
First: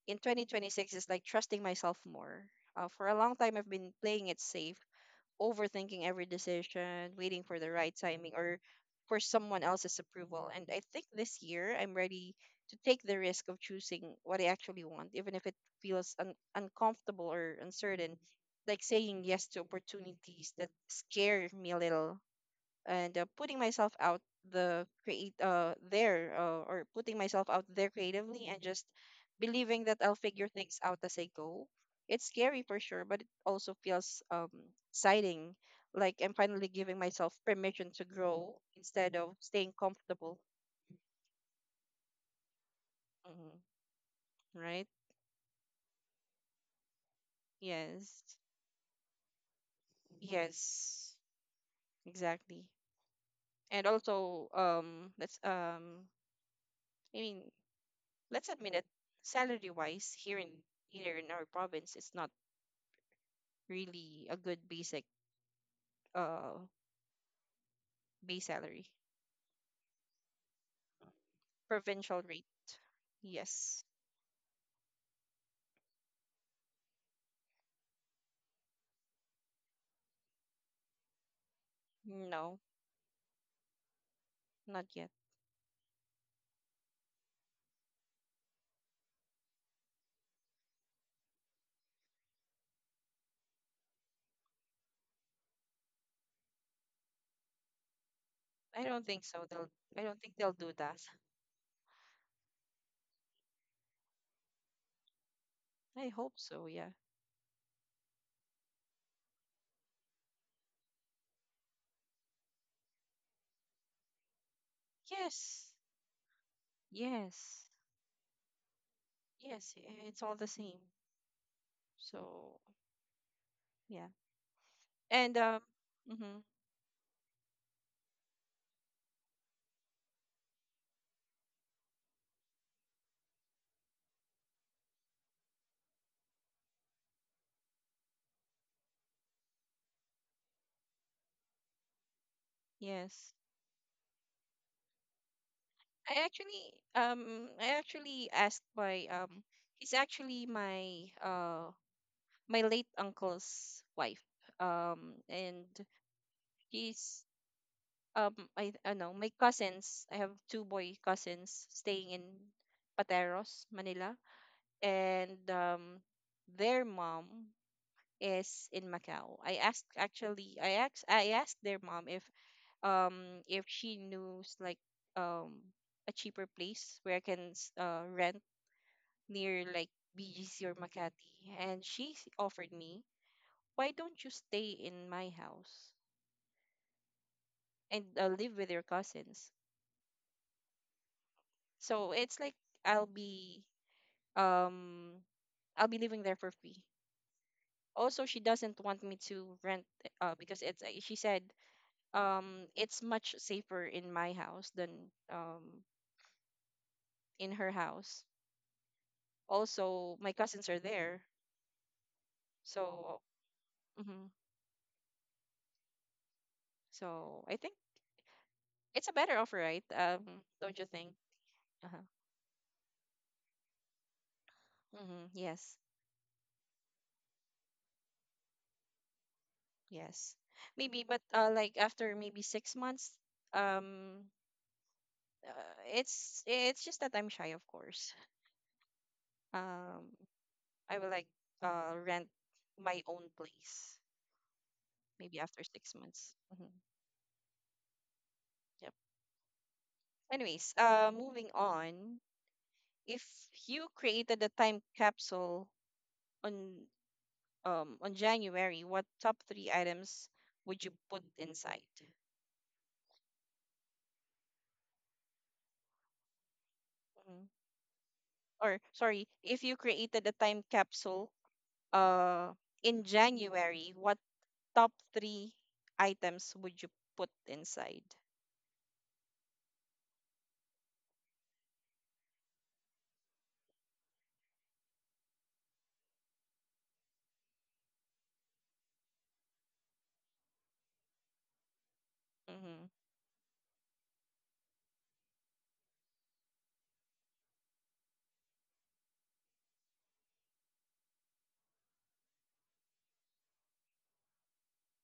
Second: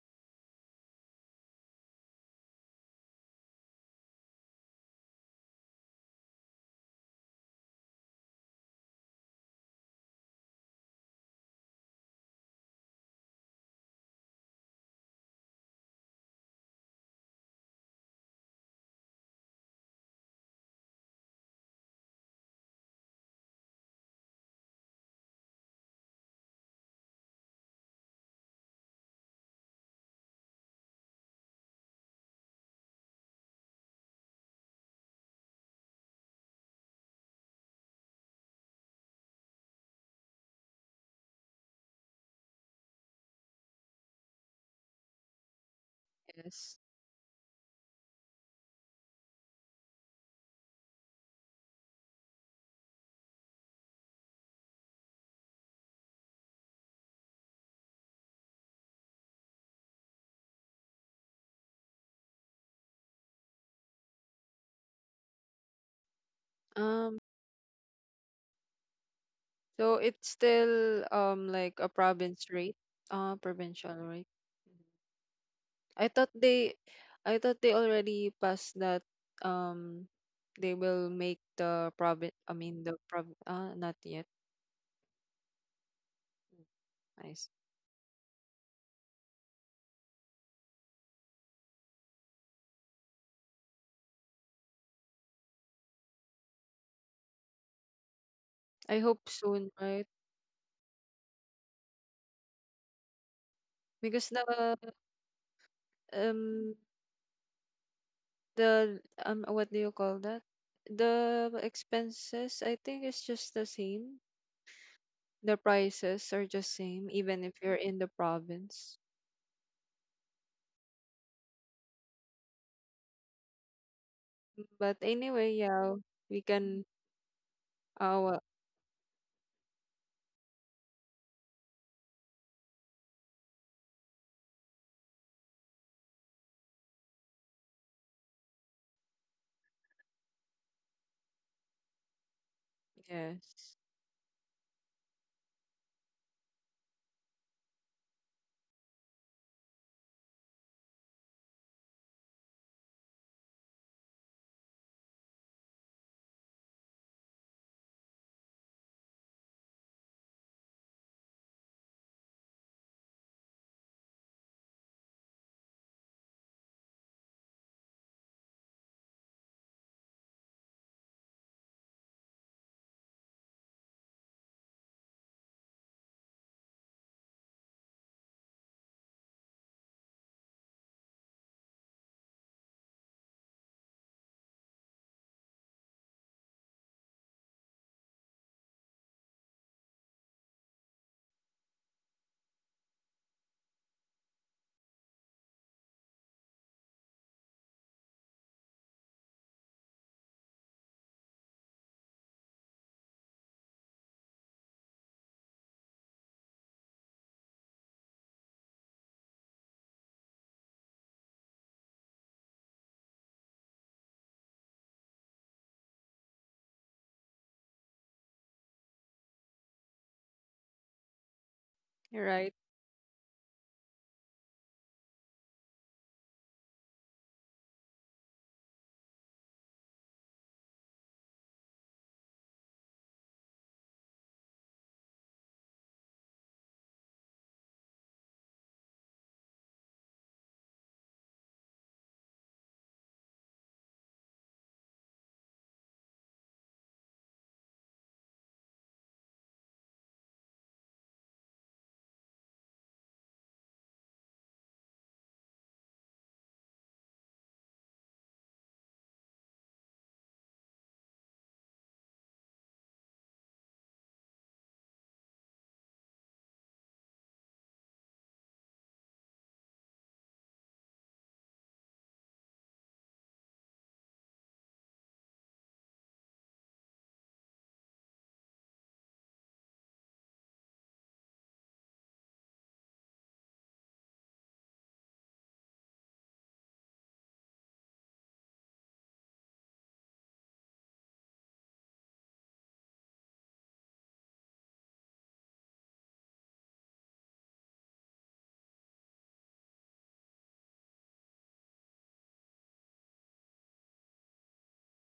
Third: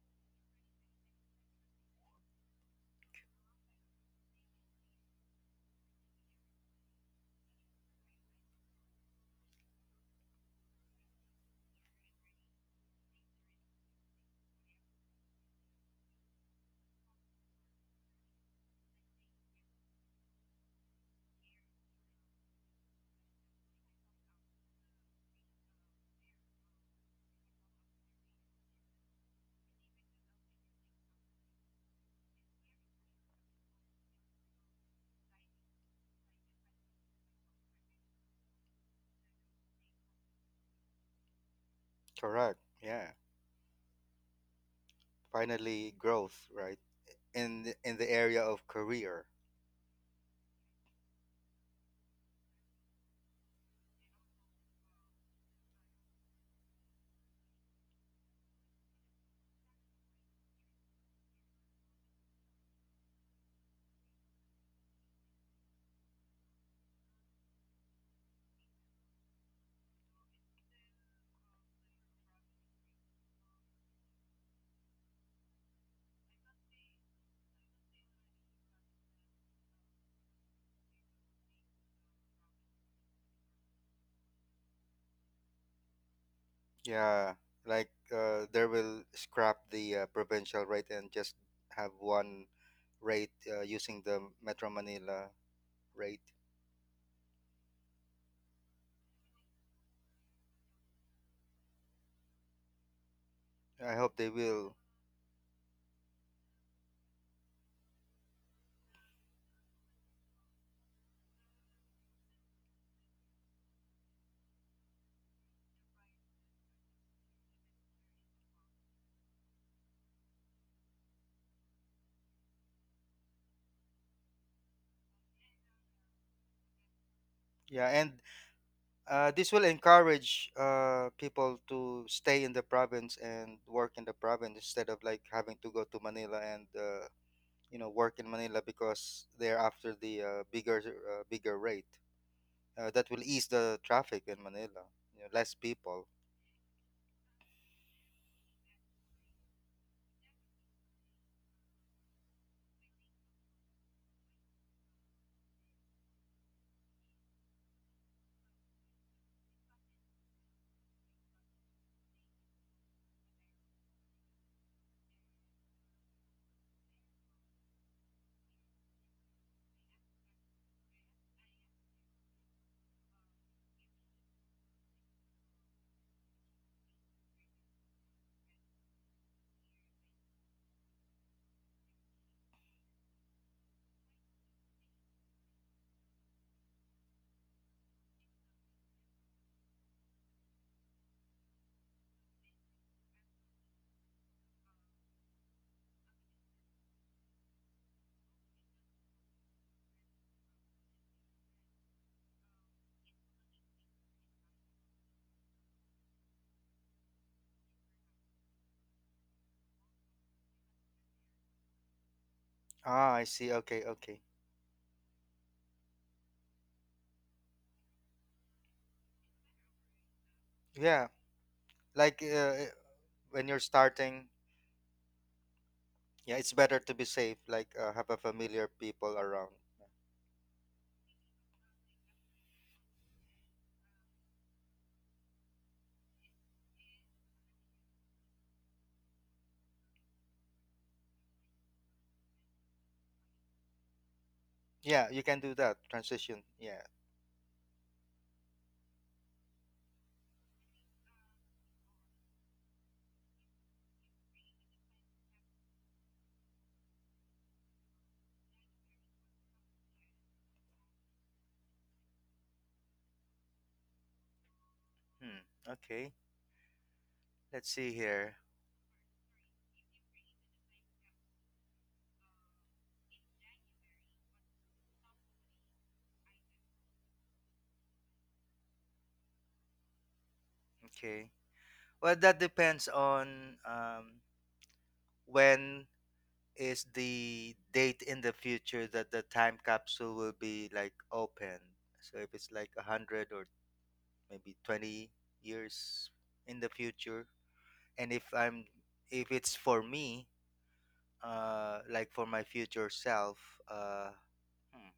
A: in 2026 is like trusting myself more. For a long time, I've been playing it safe, overthinking every decision, waiting for the right timing or for someone else's approval. And I think this year I'm ready to take the risk of choosing what I actually want, even if it feels uncomfortable or uncertain, like saying yes to opportunities that scare me a little and putting myself out the create there or putting myself out there creatively and just believing that I'll figure things out as I go. It's scary for sure, but it also feels exciting. Like I'm finally giving myself permission to grow instead of staying comfortable.
B: Correct. Yeah.
A: Mhm. Right?
B: Finally, growth, right?
C: Yes.
B: In the
A: Yes.
B: area of career.
A: Yes. Exactly. And also, I mean, let's admit it. Salary wise, here in our province, it's not really a good basic uh
C: Um.
A: base salary.
C: So it's still like a
A: Provincial rate.
C: province rate,
A: Yes.
C: provincial rate. Mhm. I thought they, I thought they already passed that. Um, they will make the province. I
A: No,
C: mean the prov. Not yet.
A: not yet.
C: Mm.
B: Yeah,
C: Nice.
B: like there will scrap the provincial rate and just have one rate using the Metro Manila rate.
A: I
C: I
A: don't think
C: hope
A: so. They'll
C: soon,
A: I
C: right?
A: don't think they'll do that.
B: I hope they
C: Because
B: will.
A: I hope so,
C: um
A: yeah.
C: the what do you call that? The expenses, I think, is just the same. The
A: Yes.
C: prices are just same even if
A: Yes.
C: you're in the province.
A: Yes, it's all the same. So, yeah.
C: But
A: And
C: anyway, yeah,
A: mhm,
C: we can.
B: Yeah, and
C: Our
B: this will encourage people to stay in the province and work in the province instead of like having to go to Manila and you know work in Manila because they're after the bigger rate. That will
A: yes.
B: ease
C: yes,
B: the traffic in Manila. You know, less people.
A: I actually I actually asked my he's actually my my late uncle's wife. And he's I know my cousins. I have two boy cousins staying in Pateros, Manila, and their mom is in Macau. I asked actually I asked their mom if she knows like um a cheaper place where I can rent near like BGC or Makati and she offered me, why don't you stay in my house and live with your cousins, so it's like I'll be um I'll be living there for free. Also, she doesn't want me to rent because it's she said it's much safer in my house than um in her house. Also, my cousins are there.
B: Ah,
A: So,
B: I see. Okay, okay.
A: mhm. So I think it's a better offer, right? Don't you
B: Yeah,
A: think? Uh-huh.
B: like
C: you're right.
B: when you're starting
A: Mhm. Yes.
B: yeah it's better to be safe like have a familiar people around
A: Yes. Maybe but like after maybe 6 months um it's just that I'm shy, of course. Um I will like rent my own place
B: yeah you
A: maybe
B: can do
A: after
B: that
A: 6 months.
B: transition yeah.
A: Yep. Anyways, moving on. If you created a time capsule on January, what top three items would you put inside?
B: Hmm. Okay.
A: Mhm.
B: Let's see here.
A: Or sorry, if you created a time capsule uh in January, what top three items would you put inside?
B: Okay. Well, that depends on when is the date in the future that the time capsule will be like open. So if it's like a
A: Mm-hmm.
B: hundred or maybe 20 years in the future, and if it's for me, like for my future self uh hmm,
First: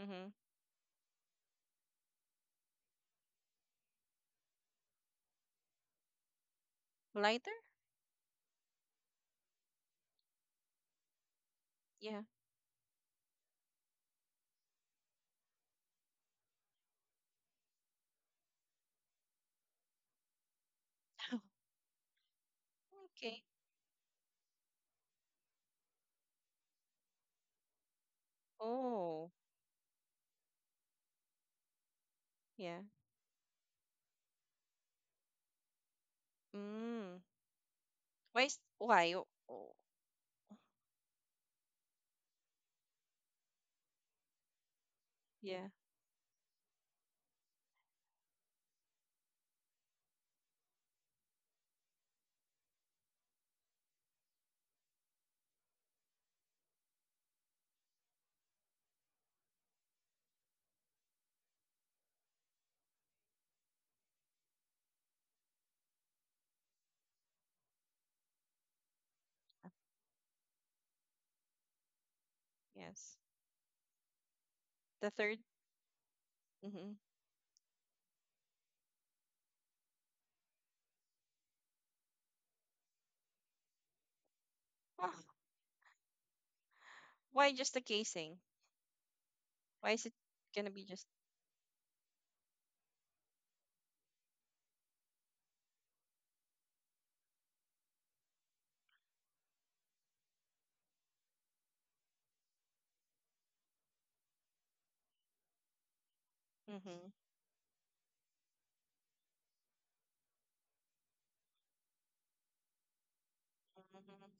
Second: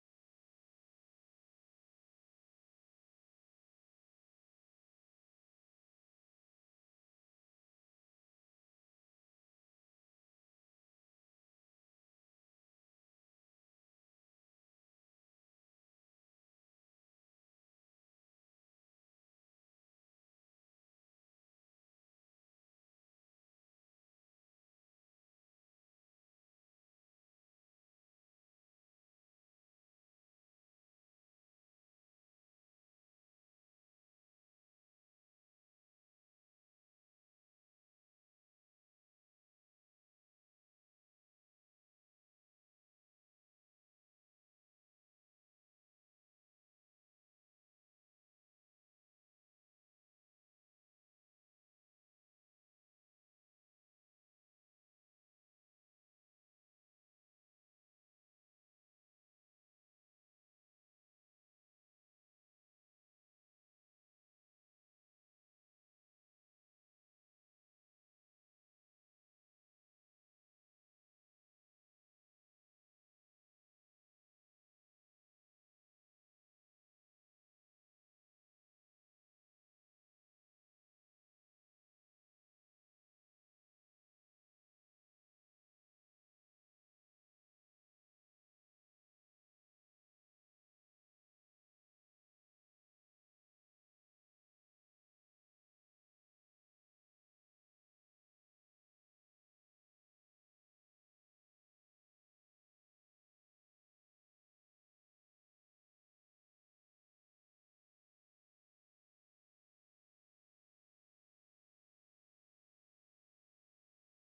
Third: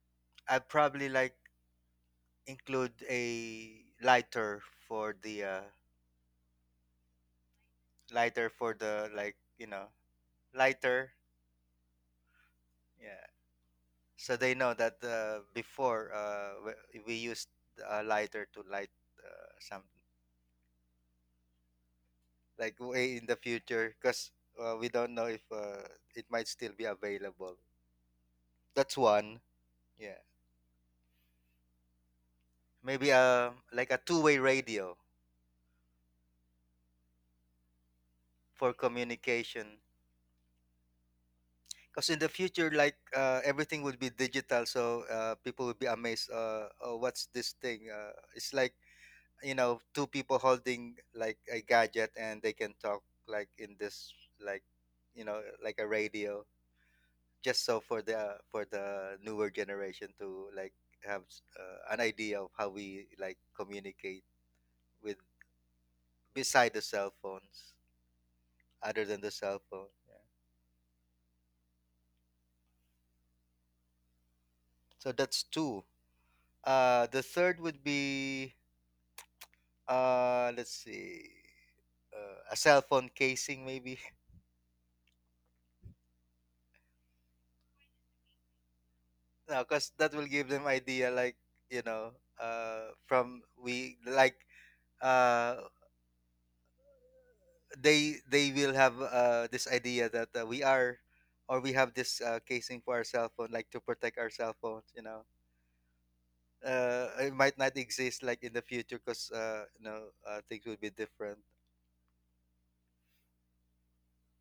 A: Mm-hmm.
B: I'd probably like include a lighter for the uh
A: Lighter?
B: lighter for the like you know lighter
A: Yeah.
B: yeah so they know that before we used a lighter to light some like way in the
A: Okay.
B: future because we don't know if it might still be available. That's
A: Oh,
B: one yeah
A: yeah.
B: maybe like a two-way radio
A: Mm. Why is
B: for
A: why? Oh, oh,
B: communication because in the future like everything would be digital so people
A: yeah.
B: would be amazed, oh, what's this thing it's like you know two people holding like a gadget and they can talk like in this like you know like a radio just so for the newer generation to like have an idea of how we like communicate with beside the cell phones, other than the cell phone yeah.
A: Yes.
B: So
A: The third.
B: that's two
A: Mm-hmm.
B: the third would be. Let's see. A cell phone casing maybe.
A: Oh, why just the casing?
B: No, cause
A: Why is
B: that
A: it
B: will give them
A: gonna be just
B: idea like, you know, from we like uh they will have this idea that we are or we have this casing for our cell phone like to protect our cell phones, you know.
A: Mm-hmm.
B: It might not exist like in the future because you know things will be different.
A: hmm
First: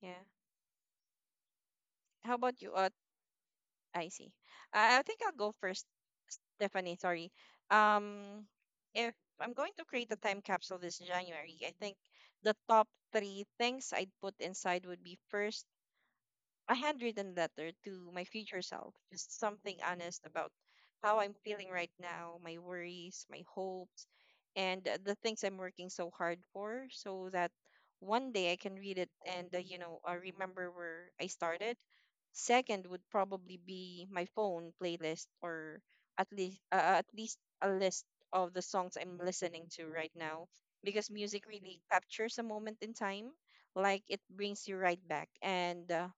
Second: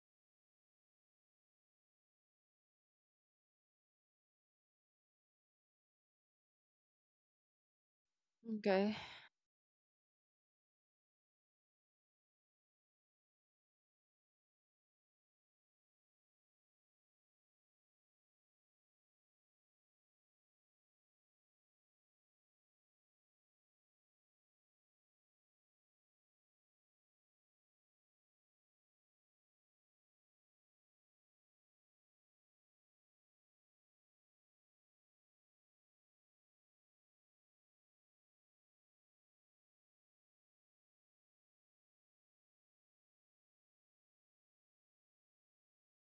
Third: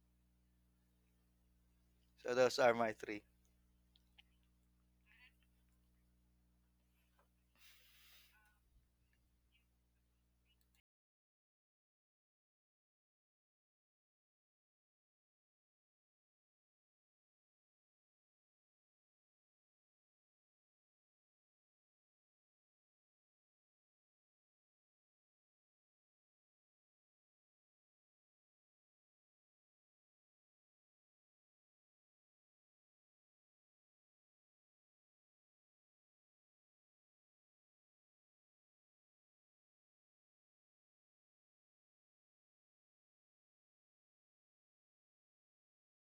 A: Yeah.
B: So
A: How
B: those
A: about you,
B: are my three.
A: Icy? I think I'll go first, Stephanie. Sorry. Um,
C: Okay,
A: if I'm going to create a time capsule this January, I think the top three things I'd put inside would be first, a handwritten letter to my future self, just something honest about how I'm feeling right now, my worries, my hopes, and the things I'm working so hard for, so that one day I can read it and remember where I started. Second would probably be my phone playlist, or at least a list of the songs I'm listening to right now, because music really captures a moment in time, like it brings you right back. and uh,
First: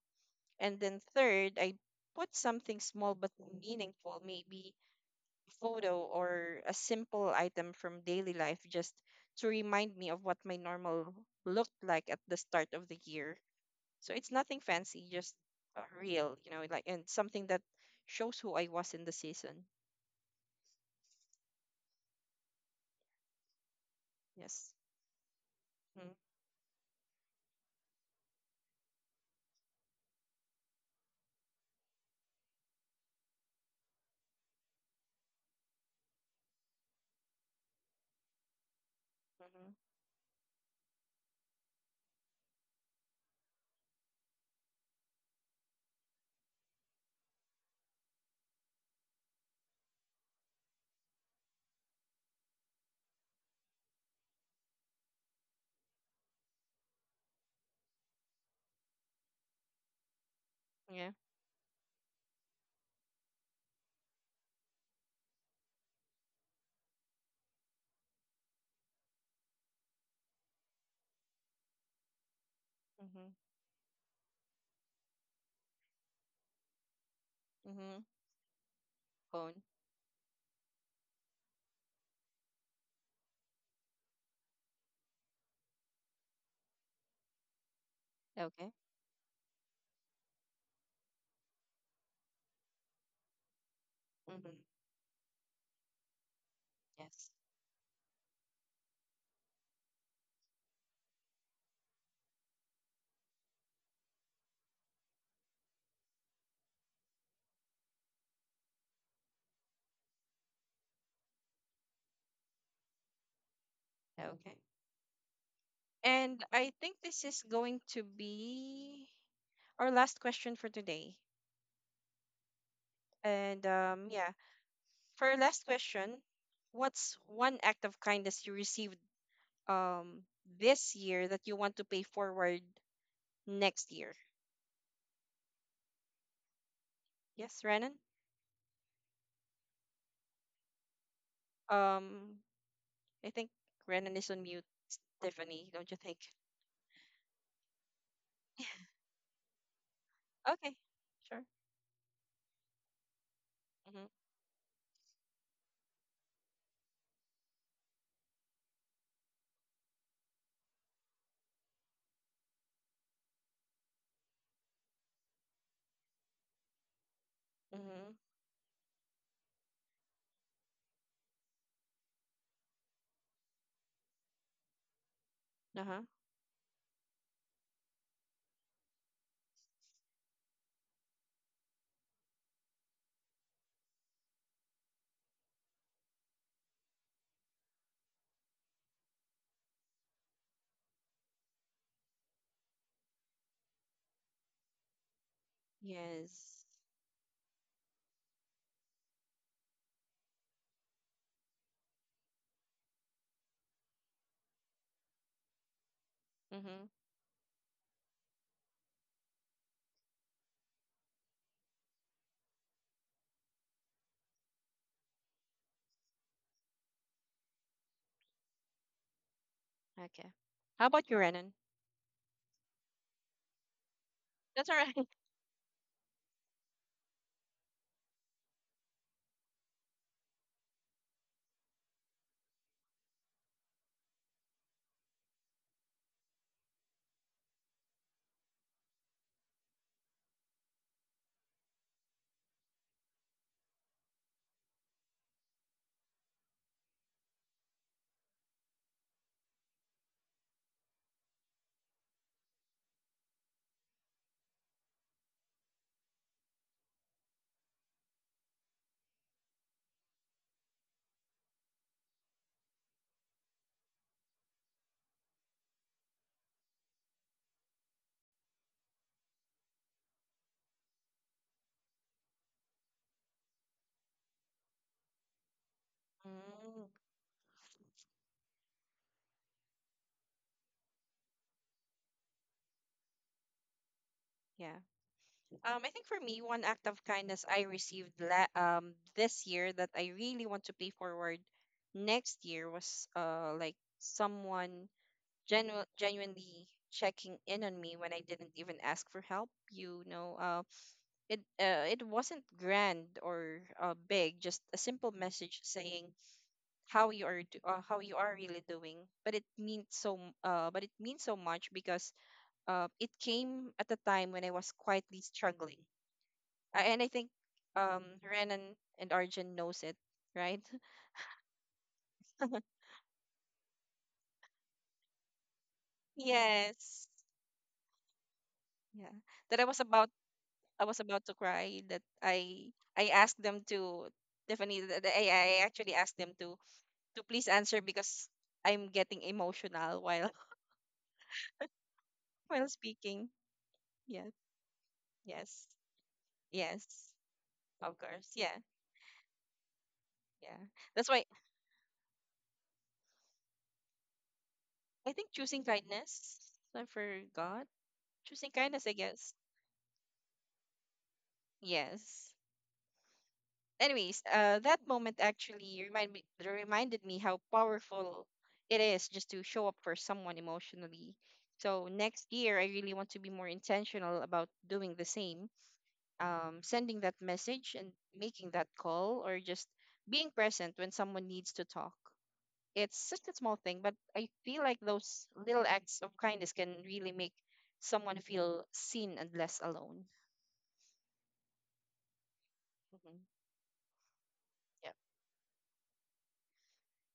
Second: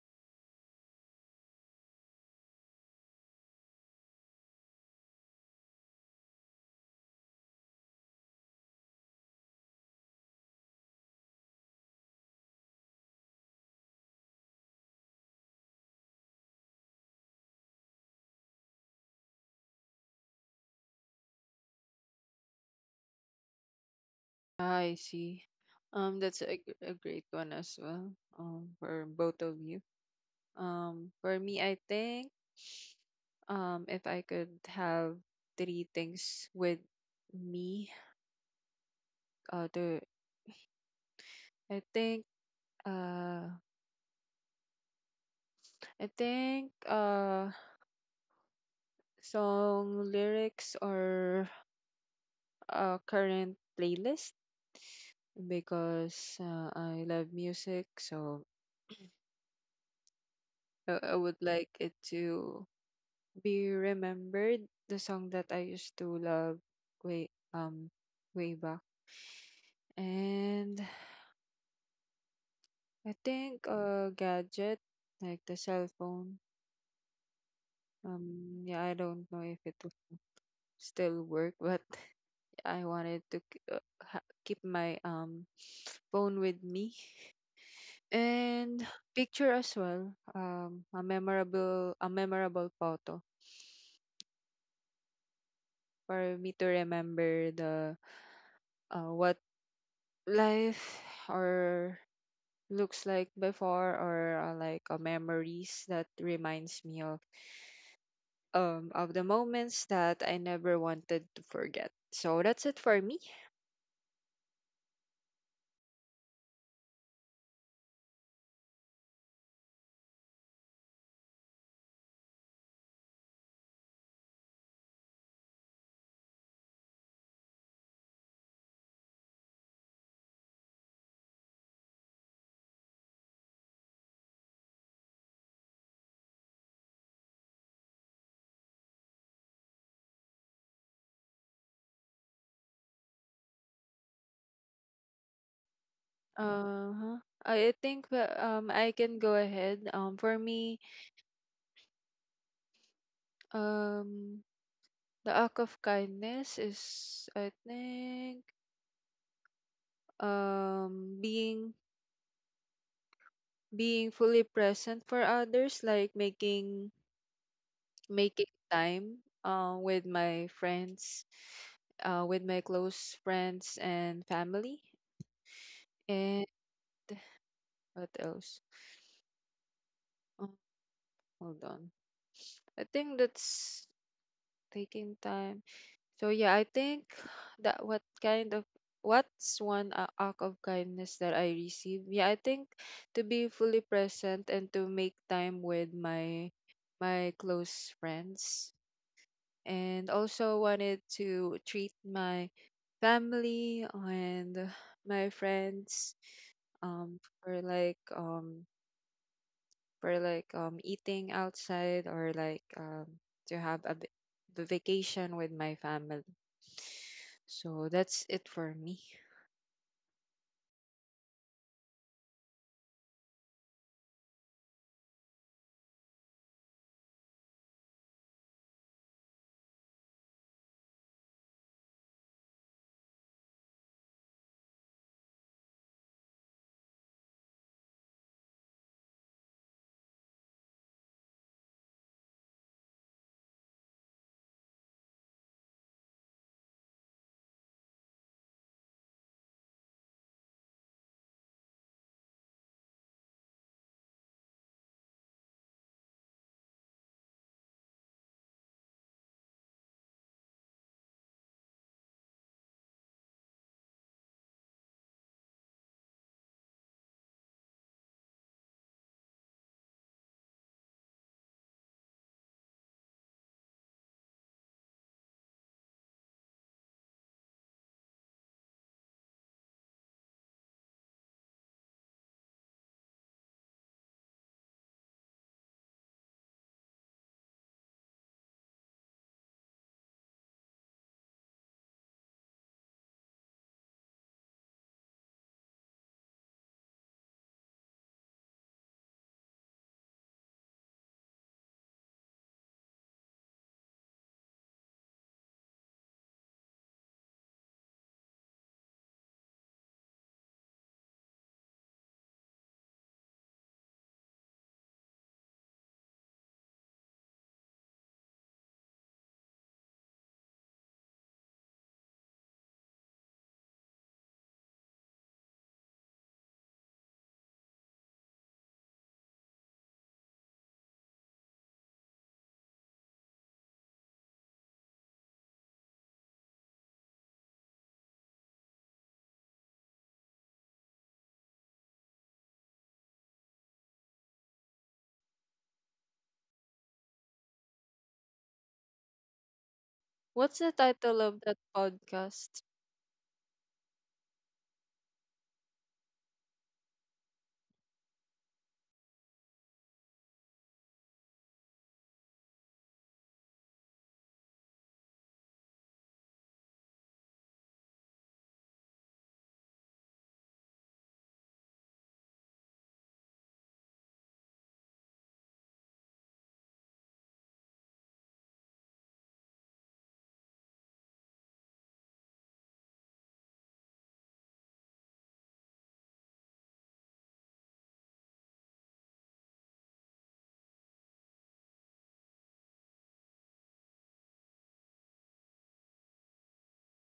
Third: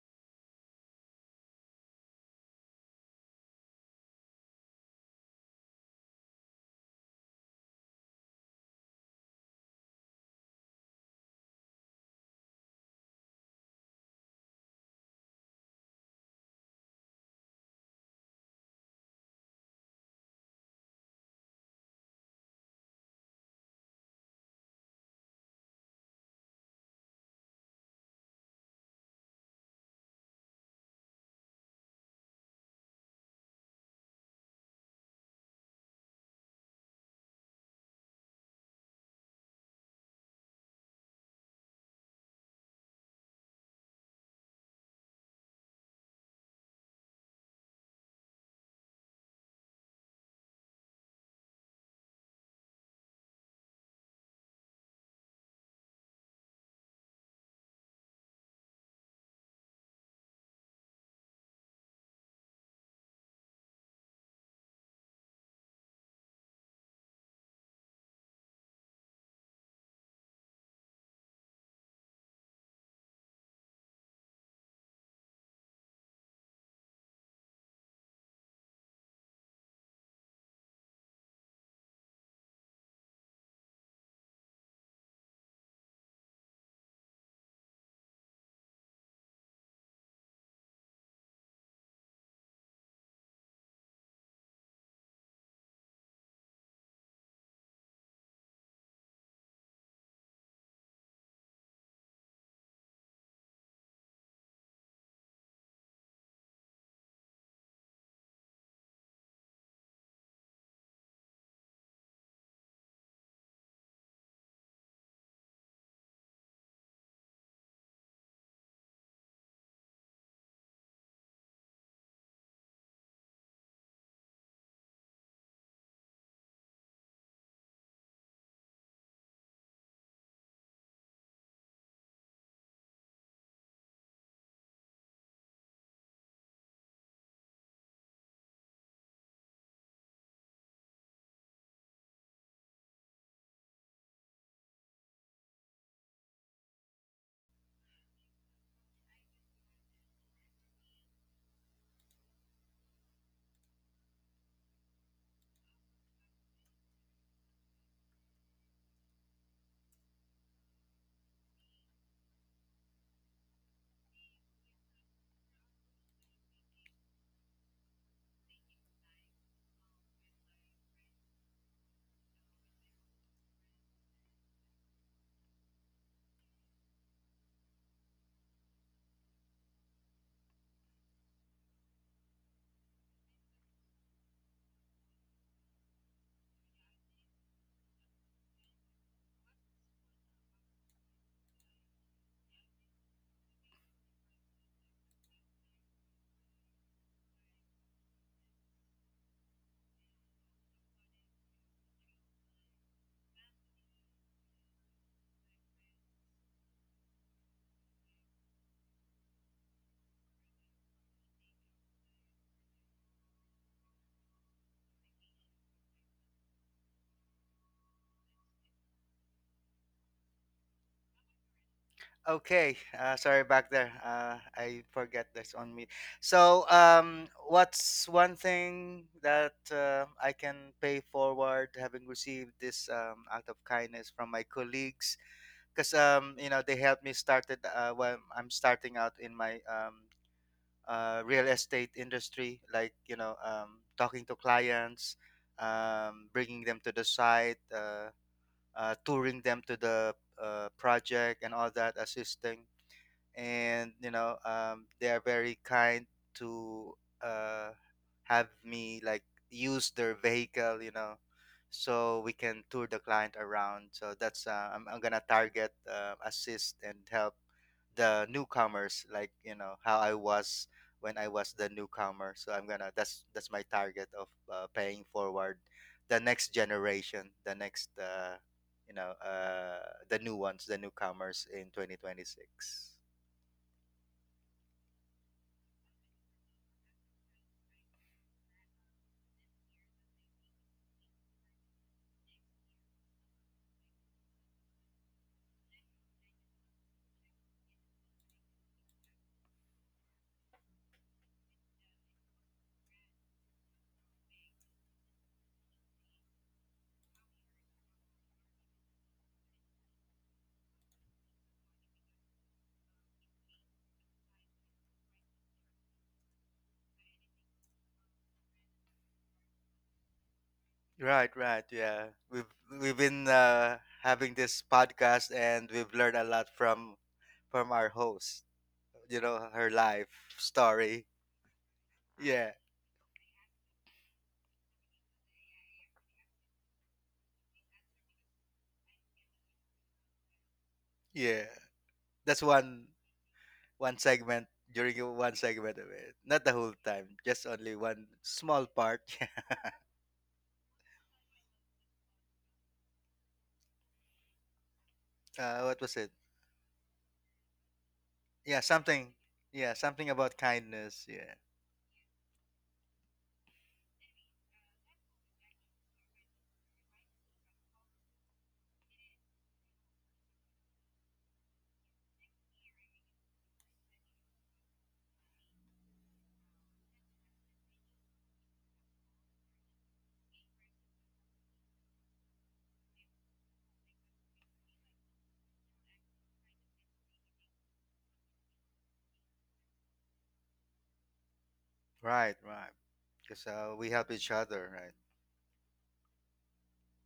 A: and then third, I put something small but meaningful, maybe a photo or a simple item from daily life, just to remind me of what my normal looked like at the start of the year. So it's nothing fancy, just real, like, and something that shows who I was in the season. Yes.
C: I see.
A: Mm-hmm.
C: That's a, g- a great one as well. For both of you. For me, I think, if I could have three things with me,
A: Mm-hmm.
C: the I think, uh, I think, song lyrics or current playlist. Because I love music, so
A: Yeah.
C: I would like it to be remembered. The song that I used to love way um way back. And I
A: Mm-hmm.
C: think a gadget, like the cell phone.
A: Mm-hmm.
C: Yeah, I don't know
A: Phone.
C: if it will still work, but I wanted to k- ha- keep my phone with me,
A: Okay.
C: and picture as well. Um, a memorable photo
A: Mm-hmm.
C: for me to remember the what life or looks like before, or memories that reminds me of the moments that I never wanted to forget. So that's it for me.
A: Okay. And I think this is going to be our last question for today. And um, yeah, for our last question, what's one act of kindness you received um this year that you want to pay forward next year? Yes, Renan. Um, I think Renan is on mute. Tiffany, don't you think?
C: Uh-huh. I think that, I can go ahead. For
A: Okay,
C: me,
A: sure. Mhm,
C: um the act of kindness is, I think, um being being fully present for others, like making
A: mhm,
C: making time with my friends, with my close friends and family.
A: uh huh.
C: And what else? Oh, hold on. I think that's taking time. So yeah, I think that what kind of what's one a- act of kindness that I receive? Yeah, I think to be fully present and to make time with
A: Yes.
C: my close friends. And also wanted to treat my family and my friends
A: Mhm.
C: um for like um for like eating outside, or like to have a b- the vacation with my family. So that's it for me.
A: Okay. How about you, Renan?
B: Okay, sorry back there.
A: That's all
B: I
A: right.
B: forget this on me. So, what's one thing that I can pay forward having received this act of kindness from my colleagues? Because you know they helped me started when I'm starting out in my real estate industry, like you know talking to clients, bringing them to the site, touring them to the project, and all that assisting and you know they are very kind to uh, have me like use their vehicle you know so we can tour the client around. So that's I'm gonna target assist and help the newcomers like you know how I was when I was the newcomer, so I'm gonna, that's my target of paying forward the next
A: Mm,
B: generation, the next you know the new ones, the newcomers in 2026.
A: yeah. I think for me, one act of kindness I received this year that I really want to pay forward next year was like someone genuinely checking in on me when I didn't even ask for help. You know, it wasn't grand or big, just a simple message saying how you are really doing. But it means so much because it came at a time when I was quietly struggling, and I think Renan and Arjun knows it, right?
B: Right, right. Yeah. We've been having this podcast and we've learned a lot
A: Yes.
B: from our host.
A: Yeah.
B: You know,
A: That
B: her life
A: I was
B: story.
A: about to cry that
B: Yeah.
A: I I asked them to Tiffany, that I actually asked them to please answer because I'm getting emotional while
B: Yeah. That's
A: while
B: one
A: speaking.
B: one
A: Yeah.
B: segment during your one
A: Yes.
B: segment of it. Not the whole
A: Yes.
B: time, just only
A: Of
B: one
A: course. Yeah.
B: small part.
A: Yeah.
C: What's the
A: That's why
C: title of that podcast?
A: I think choosing
B: Yeah. What was it?
A: kindness. I forgot. Choosing
B: Yeah,
A: kindness, I
B: something.
A: guess.
B: Yeah, something about kindness. Yeah.
A: Yes. Anyways, that moment actually reminded me how powerful it is just to show up for someone emotionally. So next year, I really want to be more intentional about doing the same, sending that message and making that call, or just being present when someone needs to talk. It's such a small thing, but I feel like those little acts of kindness can really make someone feel seen and less alone.
B: Right, right.
A: Mhm.
B: Because we help each other, right?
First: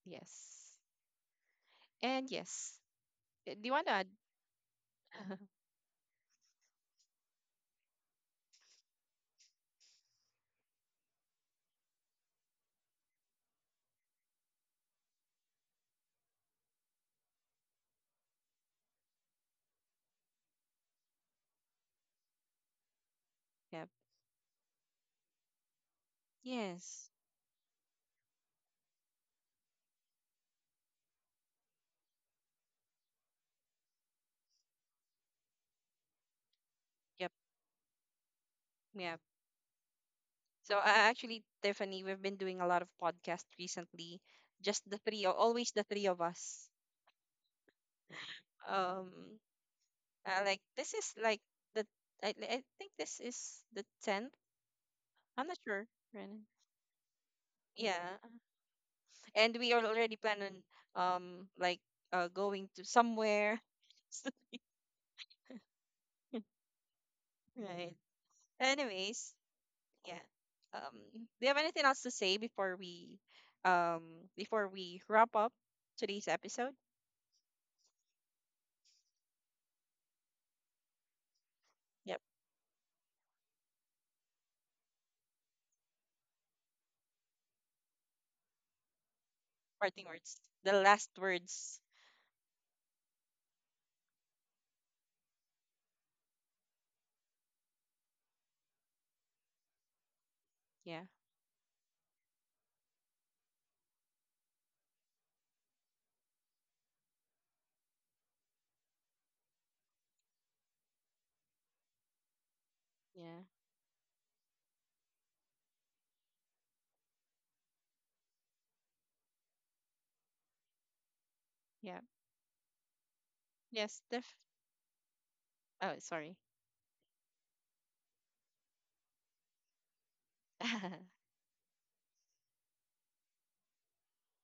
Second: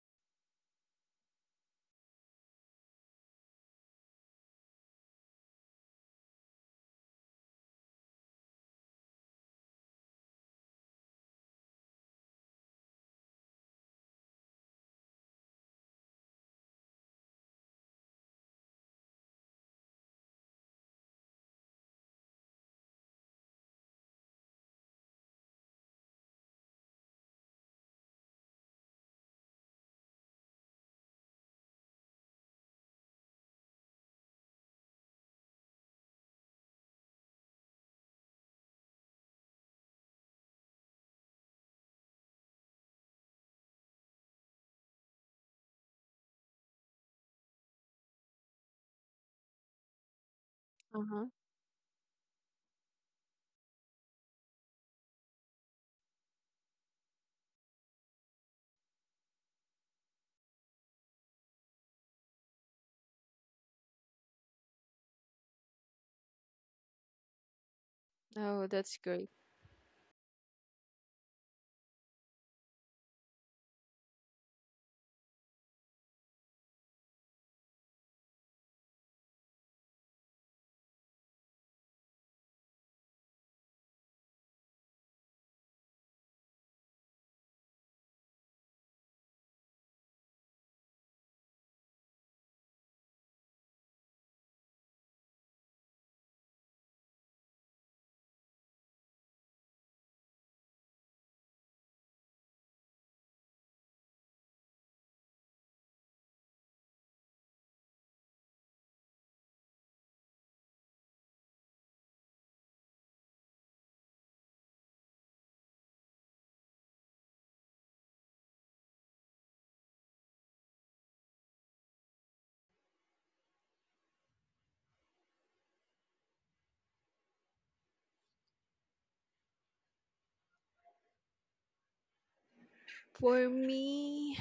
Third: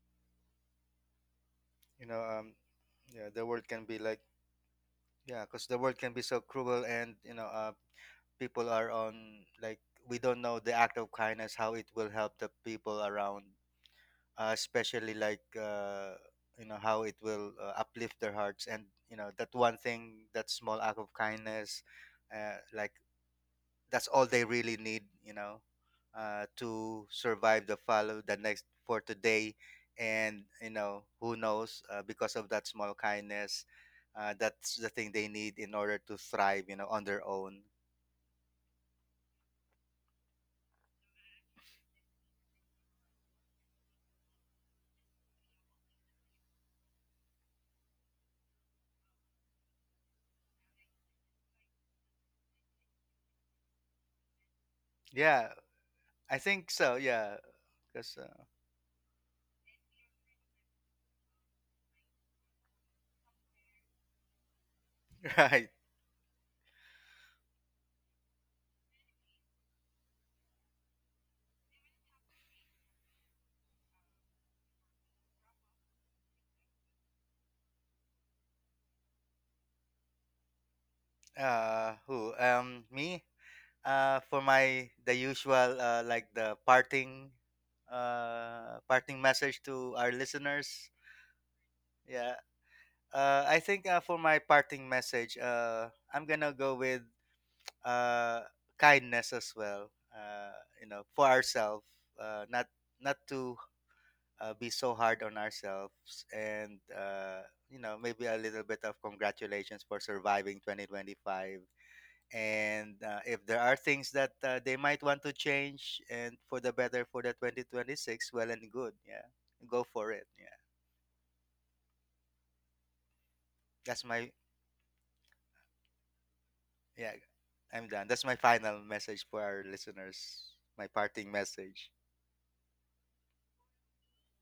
A: Yes.
B: You know,
A: And yes.
B: yeah, the
A: Do
B: world
A: you
B: can
A: want to
B: be
A: add?
B: like. Yeah, because the world can be so cruel, and you know, people are on like we don't know the act of kindness how it will help the people around, especially like you know how it will uplift their hearts, and you know that one thing, that small act of kindness, like
A: Yep.
B: that's all they really need, you know, to
A: Yes.
B: survive the follow the next for today, and you know who knows, because of that small kindness that's the thing they need in order to thrive, you know, on their
A: Yep.
B: own.
A: Yep. So actually, Tiffany, we've been doing a lot of podcasts recently. Just the three, always the three of us. Um, like this is
C: Uh-huh.
A: like the, I think this is the 10th. I'm
B: Yeah,
A: not sure.
B: I
A: Renan.
B: think so, yeah.
A: Yeah,
B: Because
A: and we are already planning like going to somewhere.
B: right
A: Right.
C: Oh, that's great.
A: Anyways, yeah. Um, do you have anything else to say um before we wrap up today's episode? Yep.
B: who me for my the usual like the parting parting message to
A: Parting
B: our
A: words, the
B: listeners,
A: last words.
B: yeah. I think for my parting message, I'm gonna go with uh, kindness as well. You
A: Yeah,
B: know, for ourselves, uh, not not to be so hard on ourselves, and you know, maybe a little bit of congratulations for surviving 2025. And
A: yeah,
B: if there are things that they might want to change and for the better for the 2026, well and good. Yeah, go for it. Yeah,
A: yeah. Yes,
B: that's my.
A: Tiff. Oh, sorry.
B: Yeah, I'm done. That's my final message for our listeners. My parting message.
C: For me,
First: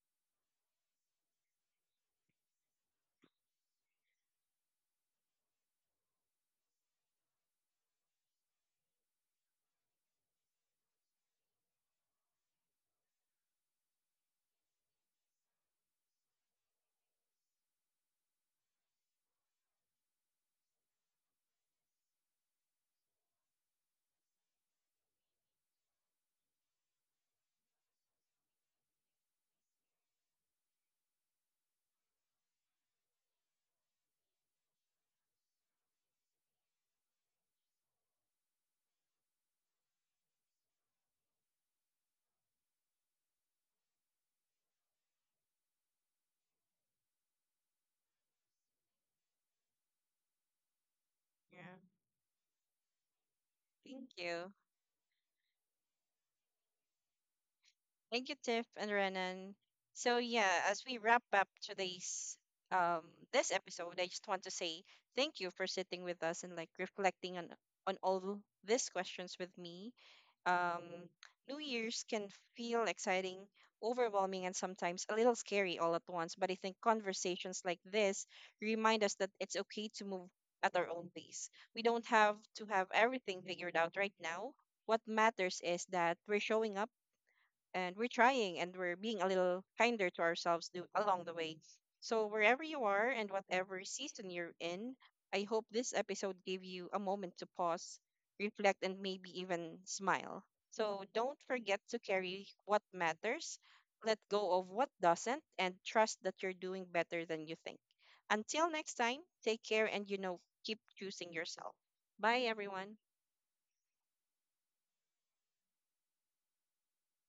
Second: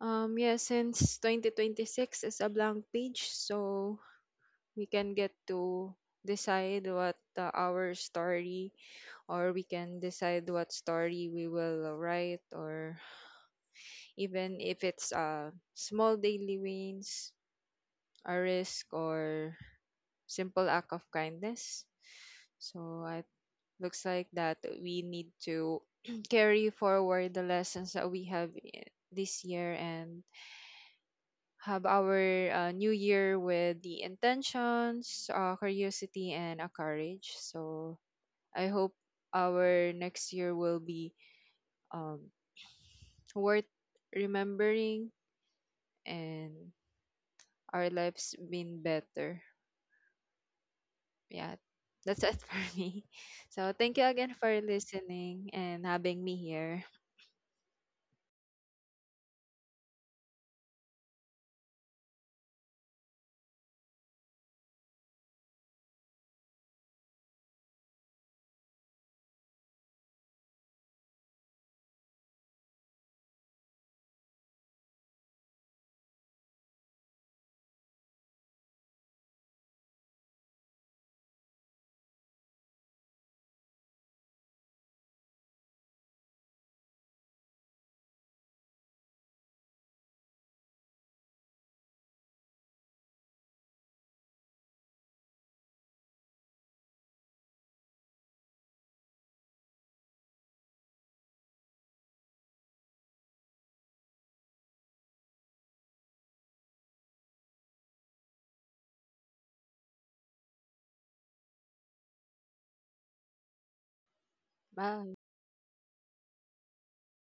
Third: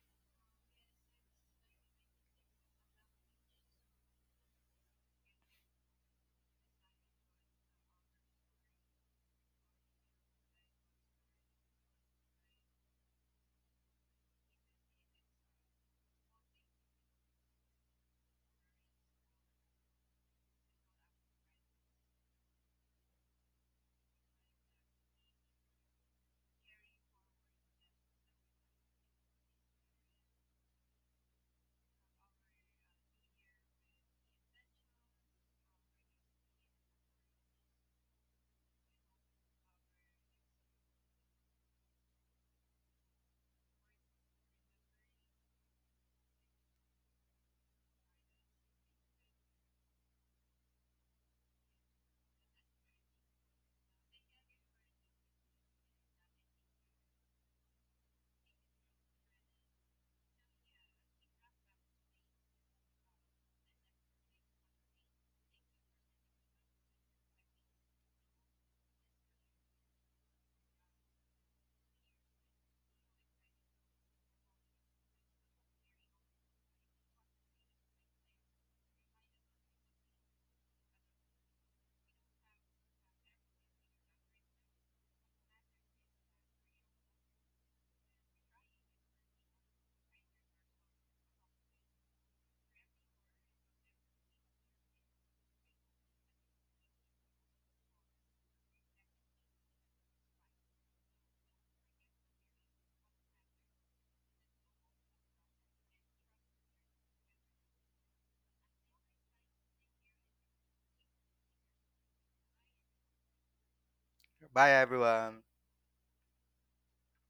C: yeah, since 2026 is a blank page, so we can get to decide what our story, or we can decide what story we will write. Or even if it's small daily wins, a risk, or simple act of kindness, so it looks like that we need to carry forward the lessons that we have this year, and have our new year with the intentions, curiosity, and a courage. So I hope our next year will be um, worth remembering, and our lives been better. Yeah,
A: Yeah.
C: that's it for me. So thank you
A: Thank
C: again for
A: you.
C: listening and having me here.
A: Thank you, Tiff and Renan. So yeah, as we wrap up today's um this episode, I just want to say thank you for sitting with us and like reflecting on all these questions with me. um, New Year's can feel exciting, overwhelming, and sometimes a little scary all at once. But I think conversations like this remind us that it's okay to move at our own pace. We don't have to have everything figured out right now. What matters is that we're showing up and we're trying and we're being a little kinder to ourselves do, along the way. So, wherever you are and whatever season you're in, I hope this episode gave you a moment to pause, reflect, and maybe even smile. So, don't forget to carry what matters, let go of what doesn't, and trust that you're doing better than you think. Until next time, take care and you know, keep choosing yourself. Bye, everyone.
B: Bye,
C: Bye.
B: everyone.